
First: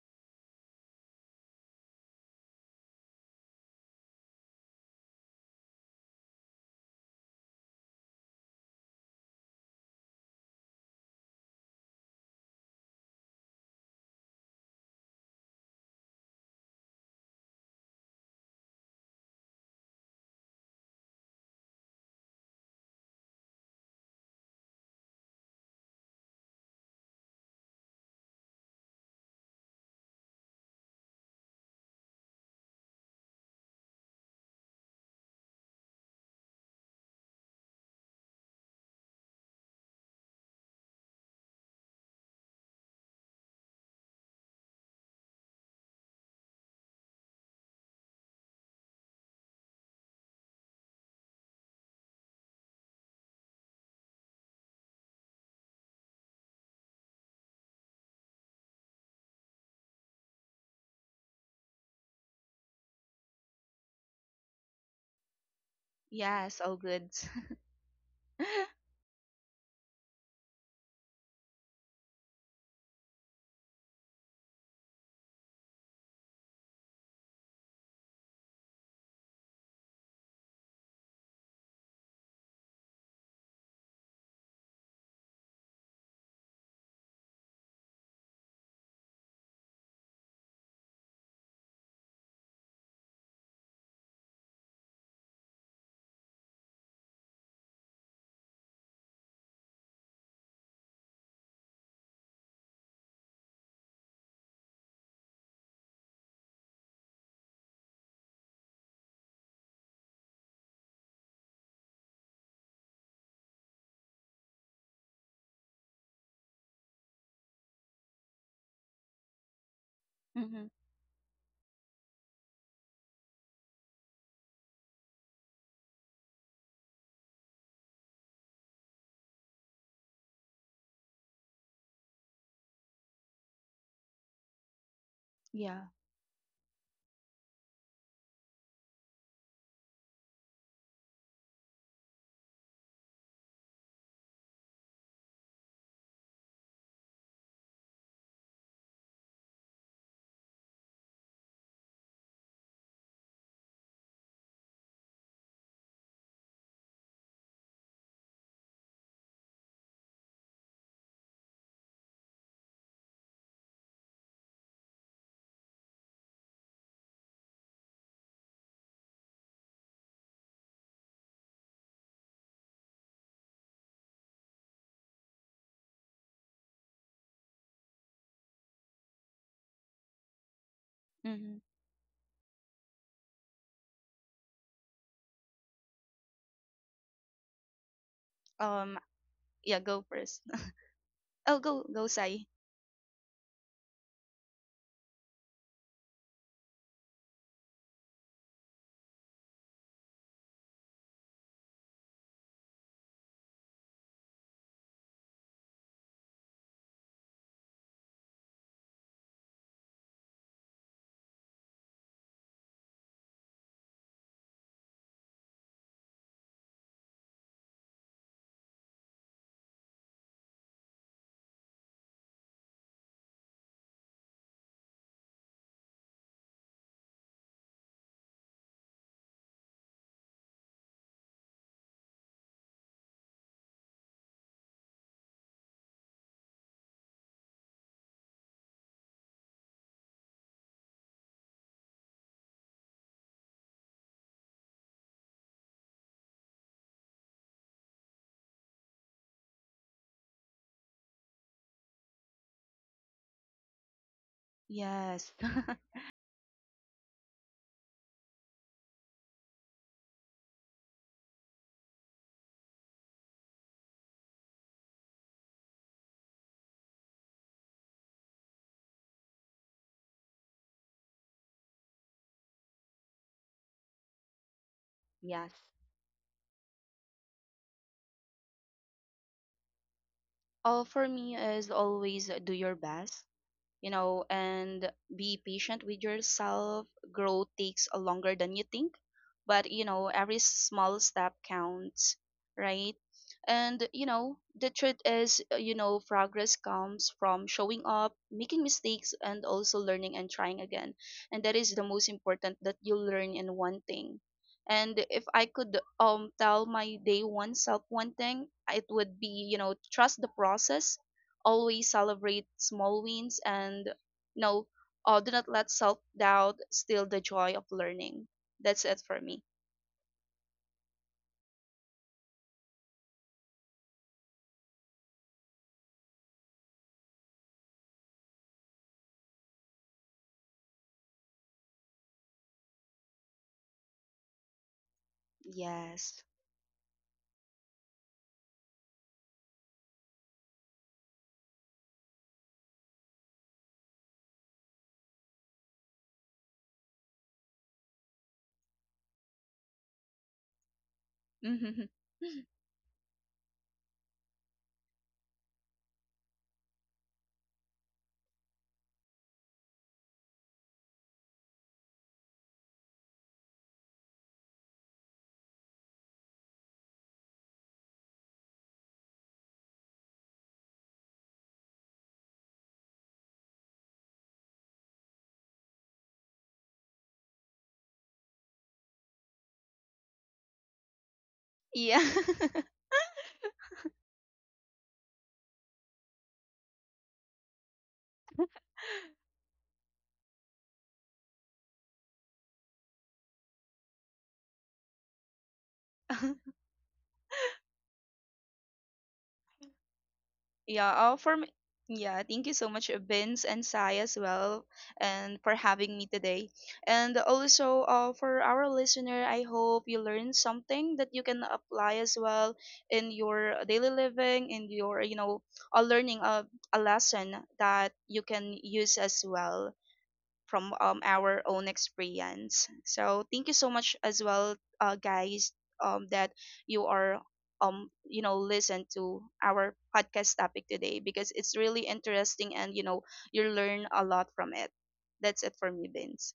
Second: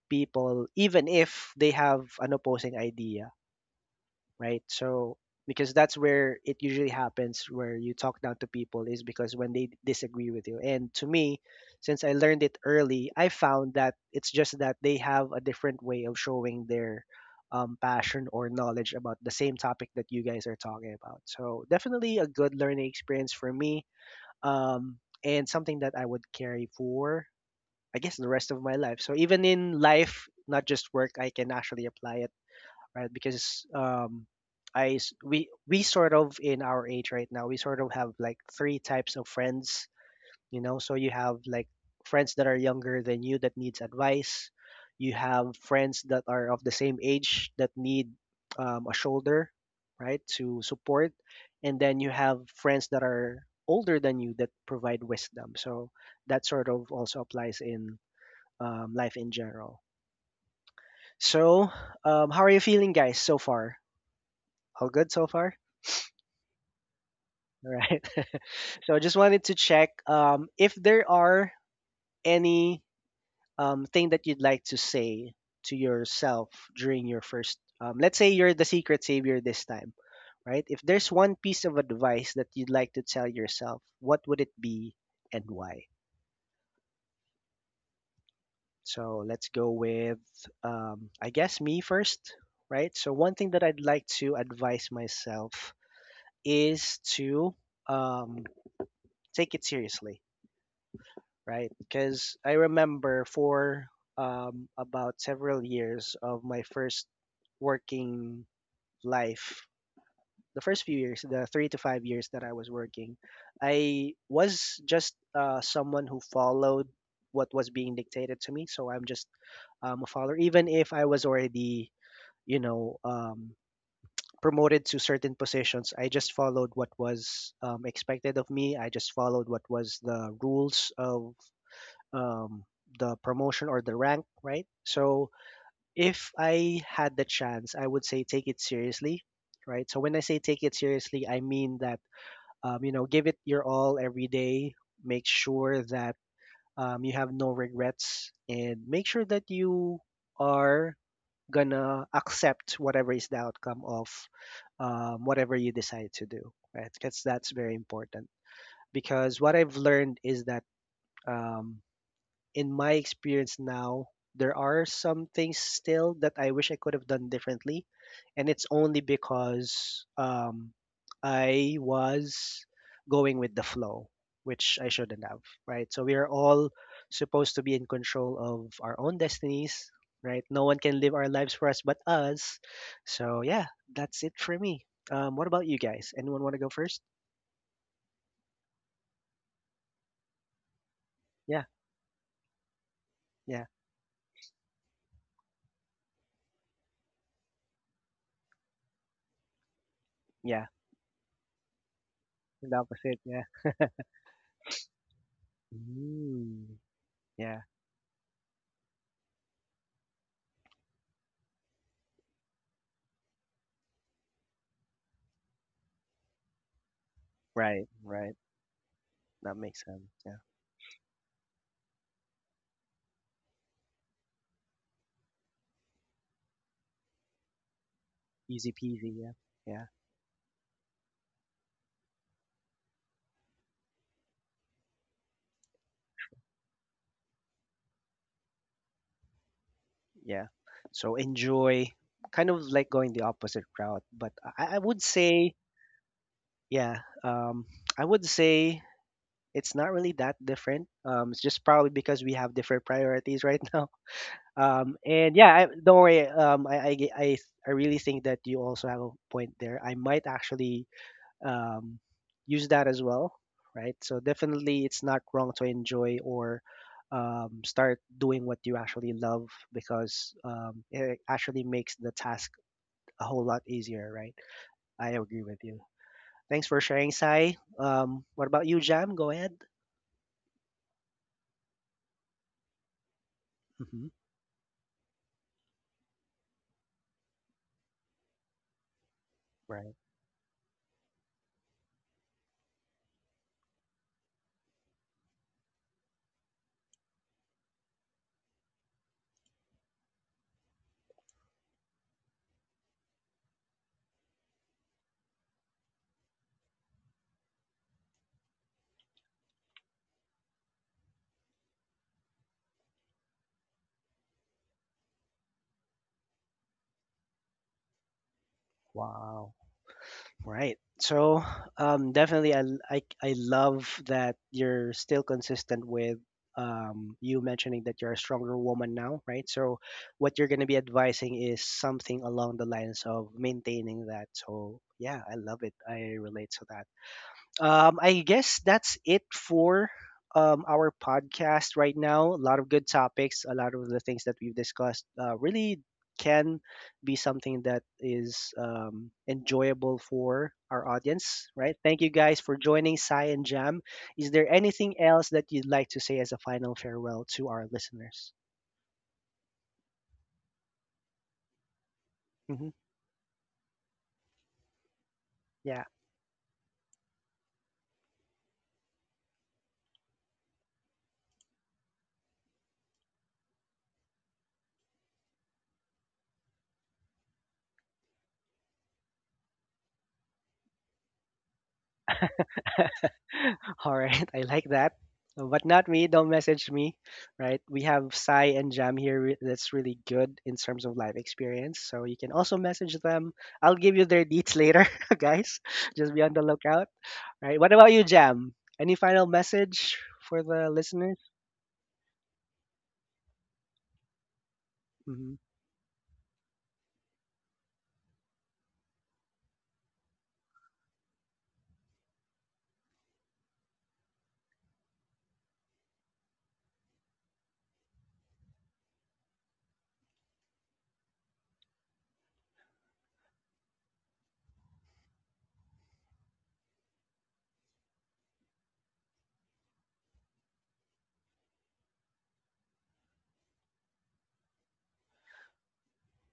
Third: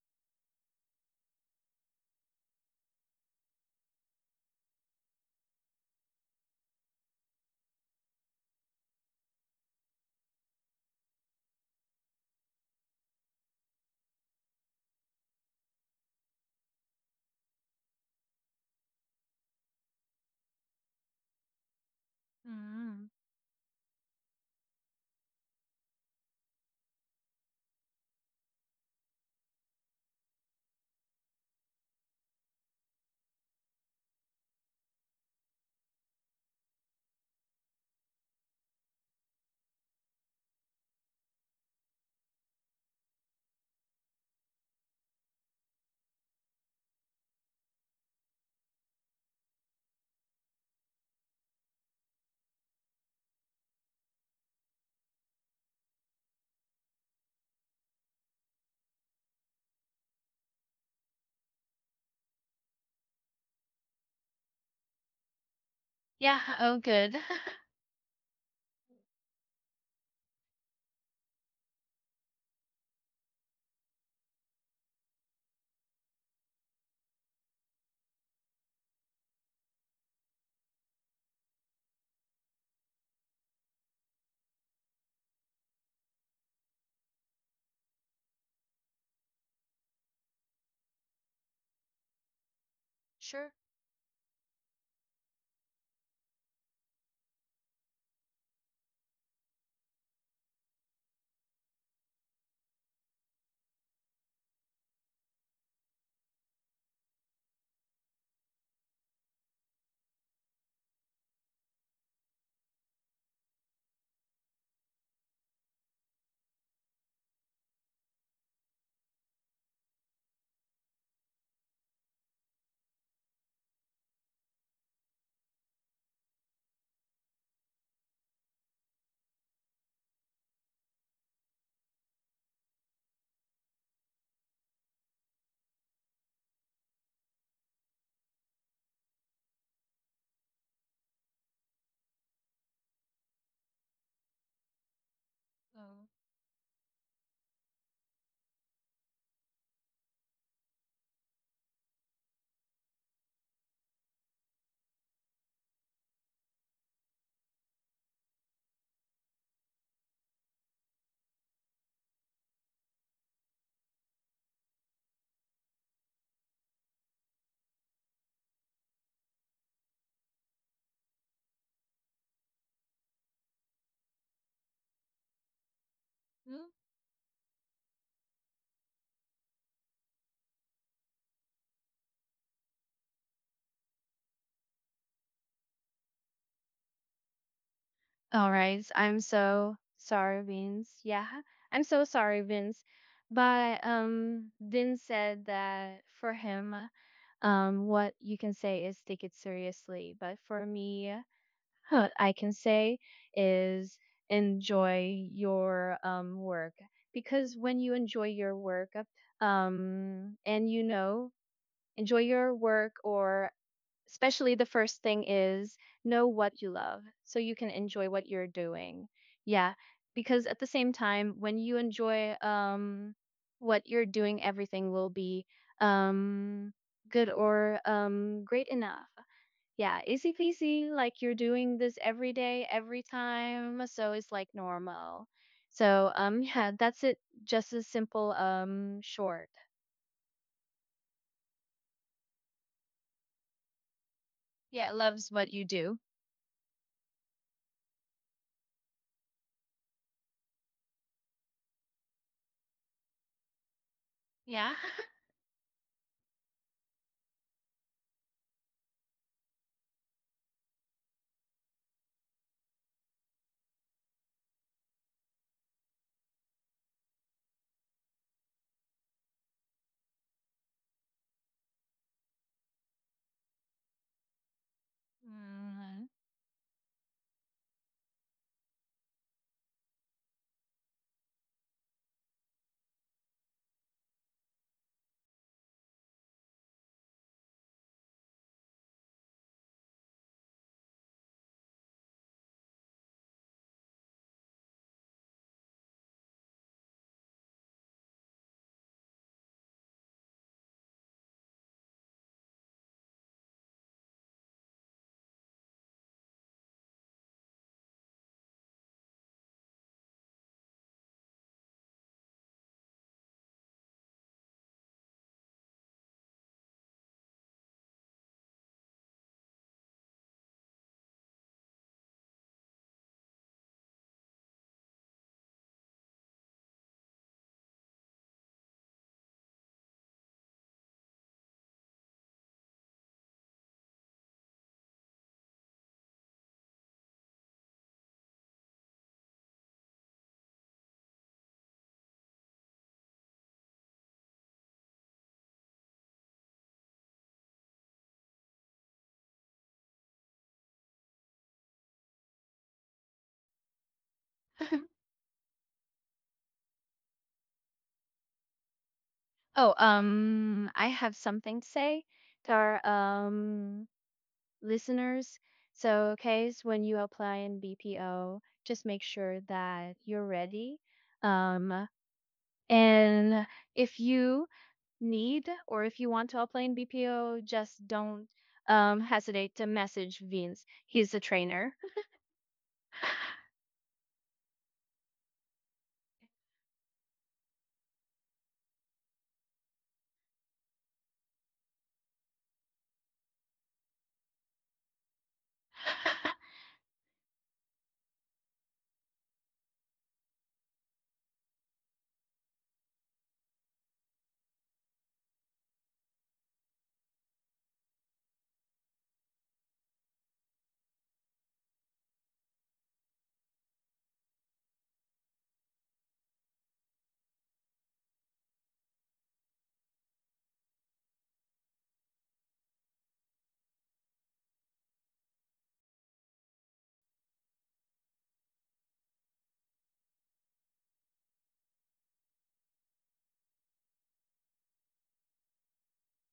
people, even if they have an opposing idea, right? So because that's where it usually happens where you talk down to people is because when they disagree with you. And to me, since I learned it early, I found that it's just that they have a different way of showing their passion or knowledge about the same topic that you guys are talking about. So definitely a good learning mm. experience for me, um, and something that I would carry for I guess the rest of my life. So even in life, not just work, I can actually apply it, right? Because I s- we sort of in our age right now, we sort of have like three types of friends, you know. So you have like friends that are younger than you that needs advice. You have friends that are of the same age that need a shoulder, right, to support, and then you have friends that are older than you that provide wisdom. So that sort of also applies in life in general. So, how are you feeling, guys, so far? All good so far? Yeah. Yes. All Oh, good. good. All right. So I just wanted to check if there are any thing that you'd like to say to yourself during your first, let's say you're the secret savior this time, right? If there's one piece of advice that you'd like to tell yourself, what would it be and why? So let's go with, I guess, me first, right? So one thing Sure. that I'd like to advise myself is to um, take it seriously, right? Because I remember for about several years of my first working life, the first few years, the 3 to 5 years that I was working, I was just someone who followed what was being dictated to me. So I'm just a follower. Mm-hmm. Even if I was already, you know, promoted to certain positions, I just followed what was expected of me. I just followed what was the rules of um, the promotion or the rank, right? So Yeah. if I had the chance, I would say take it seriously, right? So when I say take it seriously, I mean that you know, give it your all every day. Make sure that you have no regrets, and make sure that you are gonna accept whatever is the outcome of whatever you decide to do, right? Because that's very important. Because what I've learned is that um, in my experience now, there are some things still that I wish I could have done differently, and it's only because I was going with the flow, which I shouldn't have, right? So we are Oh. all supposed to be in control of our own destinies, right? No one can live our Mm-hmm. lives for us but us. So yeah, that's it for me. What about you guys? Anyone want to go first? All right. Um. I'm so Yeah, go first. sorry, Vince. Yeah. Oh, Yeah, I'm go, so sorry, Sai. Vince. yeah, But Vince said that for him, what you can say is take it seriously. But for yeah. me, what I can That say was it. Yeah. is enjoy your work. Mm, Because yeah. when you enjoy your work and you know, enjoy your work or especially the first thing is know what you love so you can Right. enjoy what Right. you're doing, That yeah, makes sense. Yeah. because at the same time when you enjoy what you're doing, everything will be um good or great Easy enough. peasy. Yeah. Yeah. Yeah, easy peasy, like you're doing this every day, every time, so it's like normal. So yeah, that's it. Just a simple short, Yeah. So enjoy, kind of like going the opposite route. But I yeah, would loves what say, you do. yeah, I would say it's not really that different. It's just probably because we have different priorities right now. Yeah. Yes. And yeah, I, don't worry. I really think that you also have a point there. I might actually um, use that as well, right? So definitely, it's not wrong to enjoy or start doing what you actually love because it actually makes the task a whole lot easier, right? I agree Yes. with you. Thanks for sharing, Sai. What about you, Jam? Go ahead. All for me is always do your best. You Hmm. know, and be patient with yourself. Growth takes a longer than you think, but you Right. know, every small step counts, right? And you know, the truth is, you know, progress comes from showing up, making mistakes, and also learning and trying again. And that is the most important that you learn in one thing. And if I could tell my day one self one thing, it would be, you know, trust the process, always celebrate small wins, and you know, do not let self-doubt steal the joy of learning. That's it for me. Wow. Right. So, definitely, I, l- I love that you're still consistent with you mentioning that you're a stronger woman now, right? So, what you're going to be advising is something along the lines of maintaining that. So, yeah, I love it. I Yes. relate to that. I guess that's it for our podcast right now. A lot of good topics, a lot of the things that we've discussed really can be something that is enjoyable for our audience, right? Thank you guys for joining Sai and Jam. Is there Mm. anything else that you'd like to say as a final farewell to our listeners? Oh, I have something to say to Hmm. our listeners. Yeah. So, case when you apply in BPO, just make sure that you're ready. Um, and if you need or if you want to apply in BPO, just don't hesitate to message Vince. He's a trainer. Yeah. All right, I like that. But not me. Don't message me, right? We have Sai and Jam here. That's really good in terms of life experience. So you can also message them. I'll give you their deets later, guys. Just be on the lookout. All right. What about you, Jam? Any final message for the Yeah, listeners? for me, yeah, thank you so much, Vince and Sai as well, Mm-hmm. and for having me today. And also, for our listener, I hope you learned something that you can apply as well in your daily living, in your, you know, learning a lesson that you can use as well from our own experience. So thank you so much as well, guys, that you are you know listen to our podcast topic today, because it's really interesting and you know you learn a lot from it. That's it for me, Vince.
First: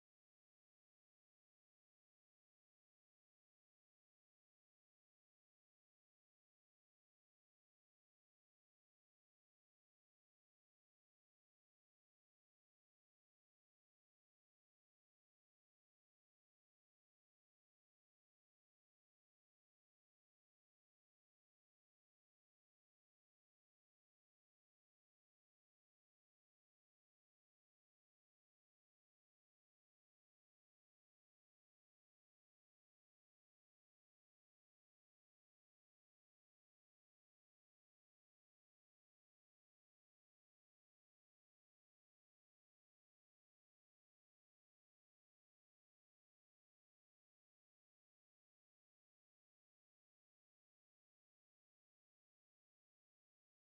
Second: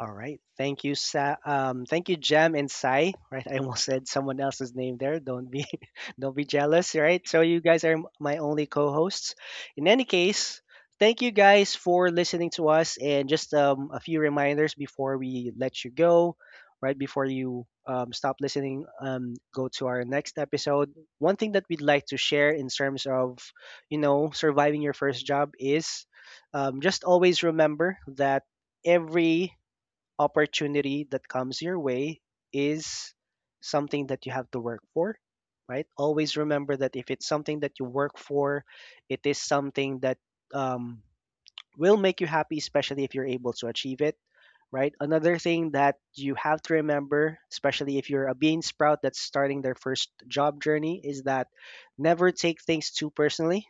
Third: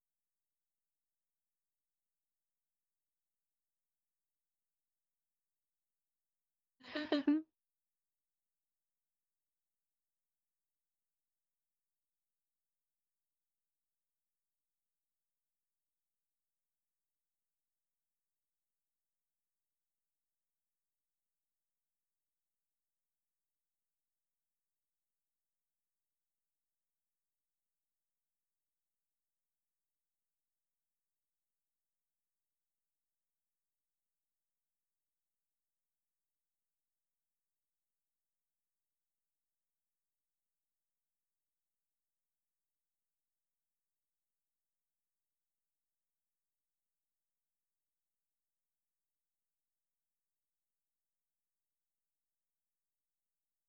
All right. Thank you, thank you, Jem and Sai. Right, I almost said someone else's name there. Don't be, don't be jealous. Right. So you guys are my only co-hosts. In any case, thank you guys for listening to us. And just a few reminders before we let you go. Right before you stop listening, go to our next episode. One thing that we'd like to share in terms of, you know, surviving your first job is, just always remember that every opportunity that comes your way is something that you have to work for, right? Always remember that if it's something that you work for, it is something that um, will make you happy, especially if you're able to achieve it, right? Another thing that you have to remember, especially if you're a bean sprout that's starting their first job journey, is that never take things too personally,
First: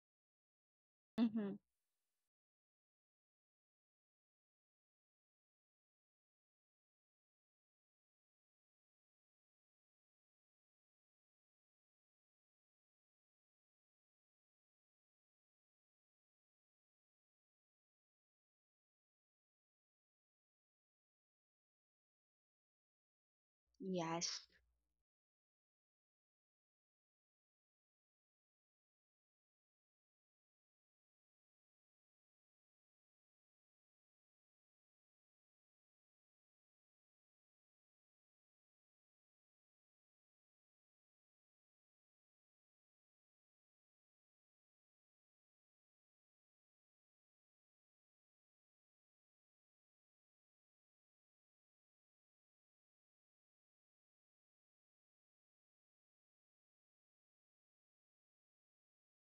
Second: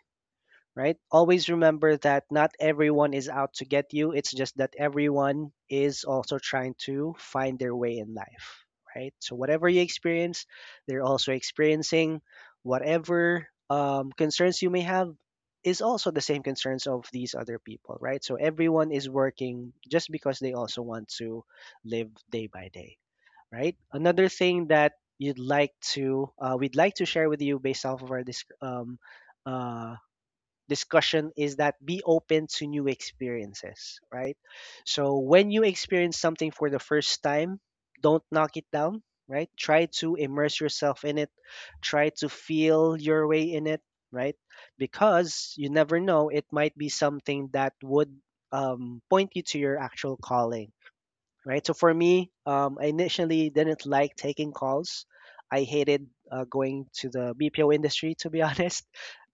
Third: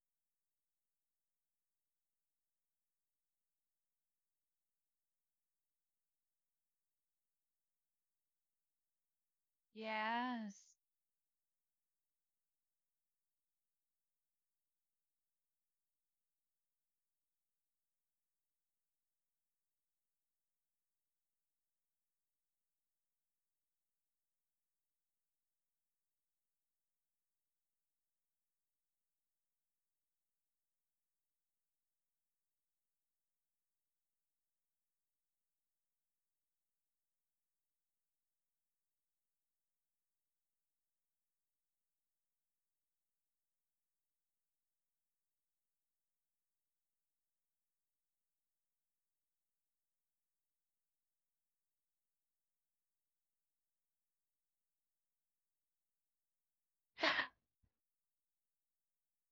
right? Always Mm-hmm. remember that not everyone is out to get you. It's just that everyone is also trying to find their way in life, right? So whatever you experience, Yes. they're also experiencing whatever concerns you may have is also the same concerns of these other people, right? So everyone is working just because they also want to live day by day, right? Another Yes. thing that you'd like to we'd like to share with you based off of our uh, discussion is that be open to new experiences, right? So when you experience something for the first time, don't knock it down, right? Try to immerse yourself in it, try to feel your way in it, right? Because you never know, it might be something that would point you to your actual calling, right? So for me, I initially didn't like taking calls. I hated going to the BPO industry, to be honest,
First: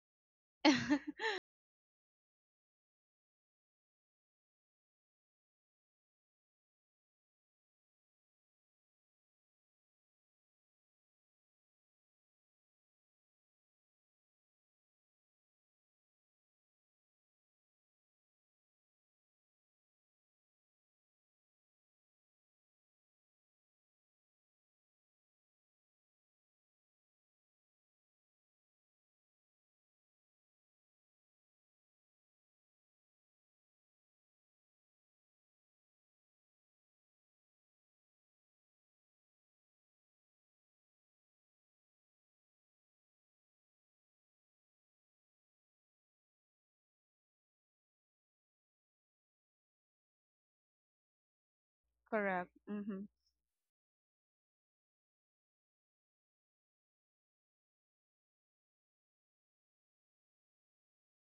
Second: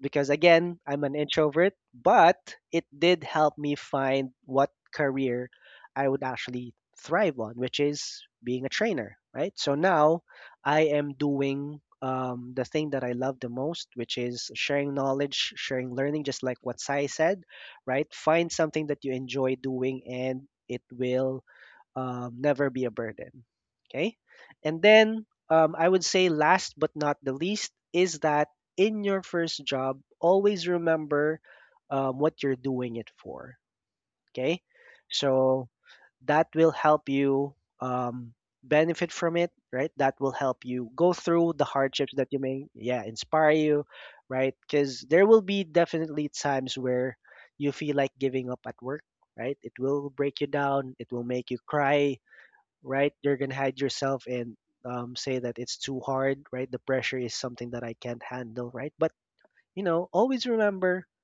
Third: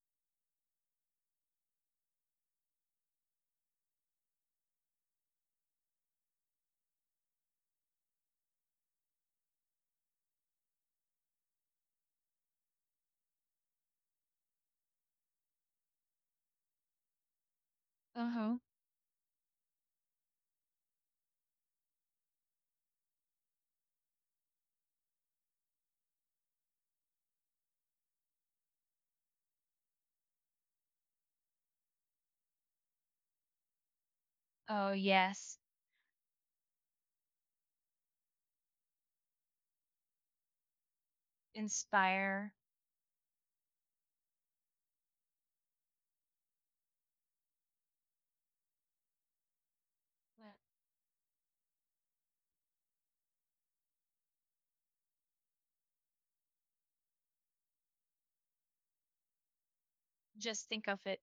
because again, I'm an introvert, but it did help me find what career I would actually thrive on, which is being a trainer, right? So now I am doing the thing that I love the most, which is sharing knowledge, sharing learning, just like what Sai said, right? Uh Find huh. something that you enjoy doing and it will never be a burden. Okay. And then I would say, last but not the least, is that in your first job, always remember what you're doing it for. Okay. Oh yes. So that will help you um, benefit from it, right? That will help you go through the hardships that you Inspire. may, yeah, inspire you, right? Because there will be definitely times where you feel like giving up at work, right? It will break you down, it will make you cry, Correct. Mm-hmm. right? You're gonna hide yourself and say that it's too hard, right? The pressure is something that I can't handle, right? But you know, always Just think of remember, it.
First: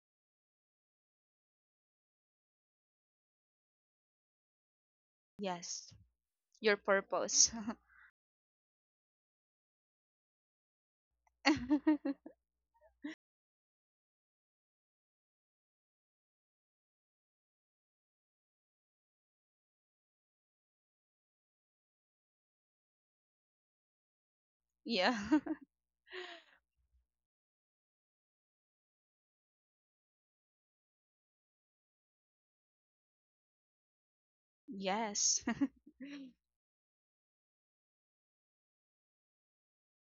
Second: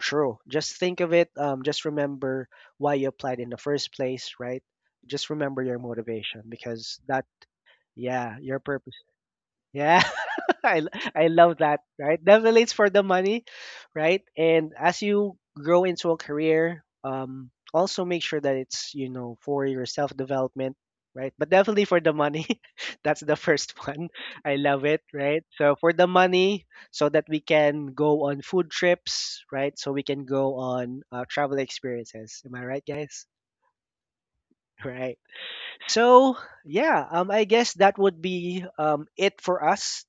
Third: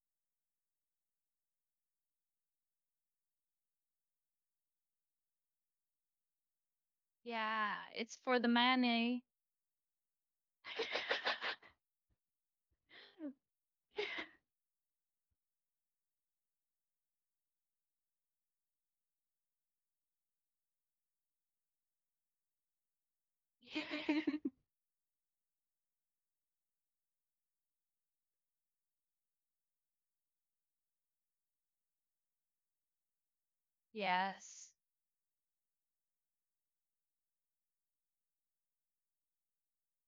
true. Just think of it. Just remember why you applied in the first place, right? Just remember your Yes. motivation Your because that, purpose. Yeah, it's yeah, for the your purpose. money. Yeah. I, I love that, right? Definitely it's for the money, right? And as you grow into a career, also make sure that it's, you know, for your self development, right? But definitely for the money. That's the first one. I love it, Yeah. right? So for the money, so that we can go on food trips, right? So we can go on travel experiences. Am I right, guys? Yes. Right. Yes. So yeah, I guess that would be it for us.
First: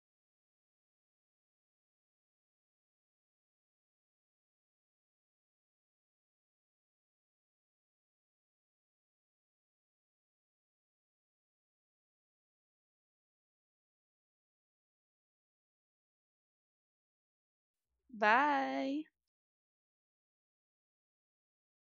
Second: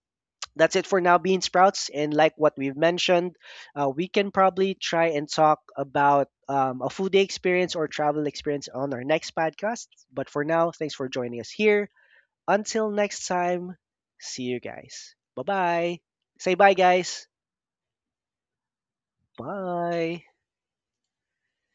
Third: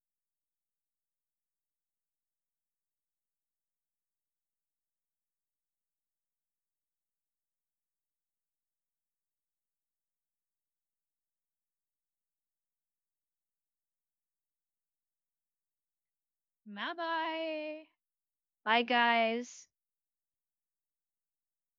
That's it for now, Bean Sprouts. And like what we've mentioned, we can probably try and talk about a food day experience or travel experience on our next podcast. But for now, thanks for joining us here. Until next time, see you guys. Bye bye. Say bye, Bye guys. bye. Bye, Bye. guys. Bye.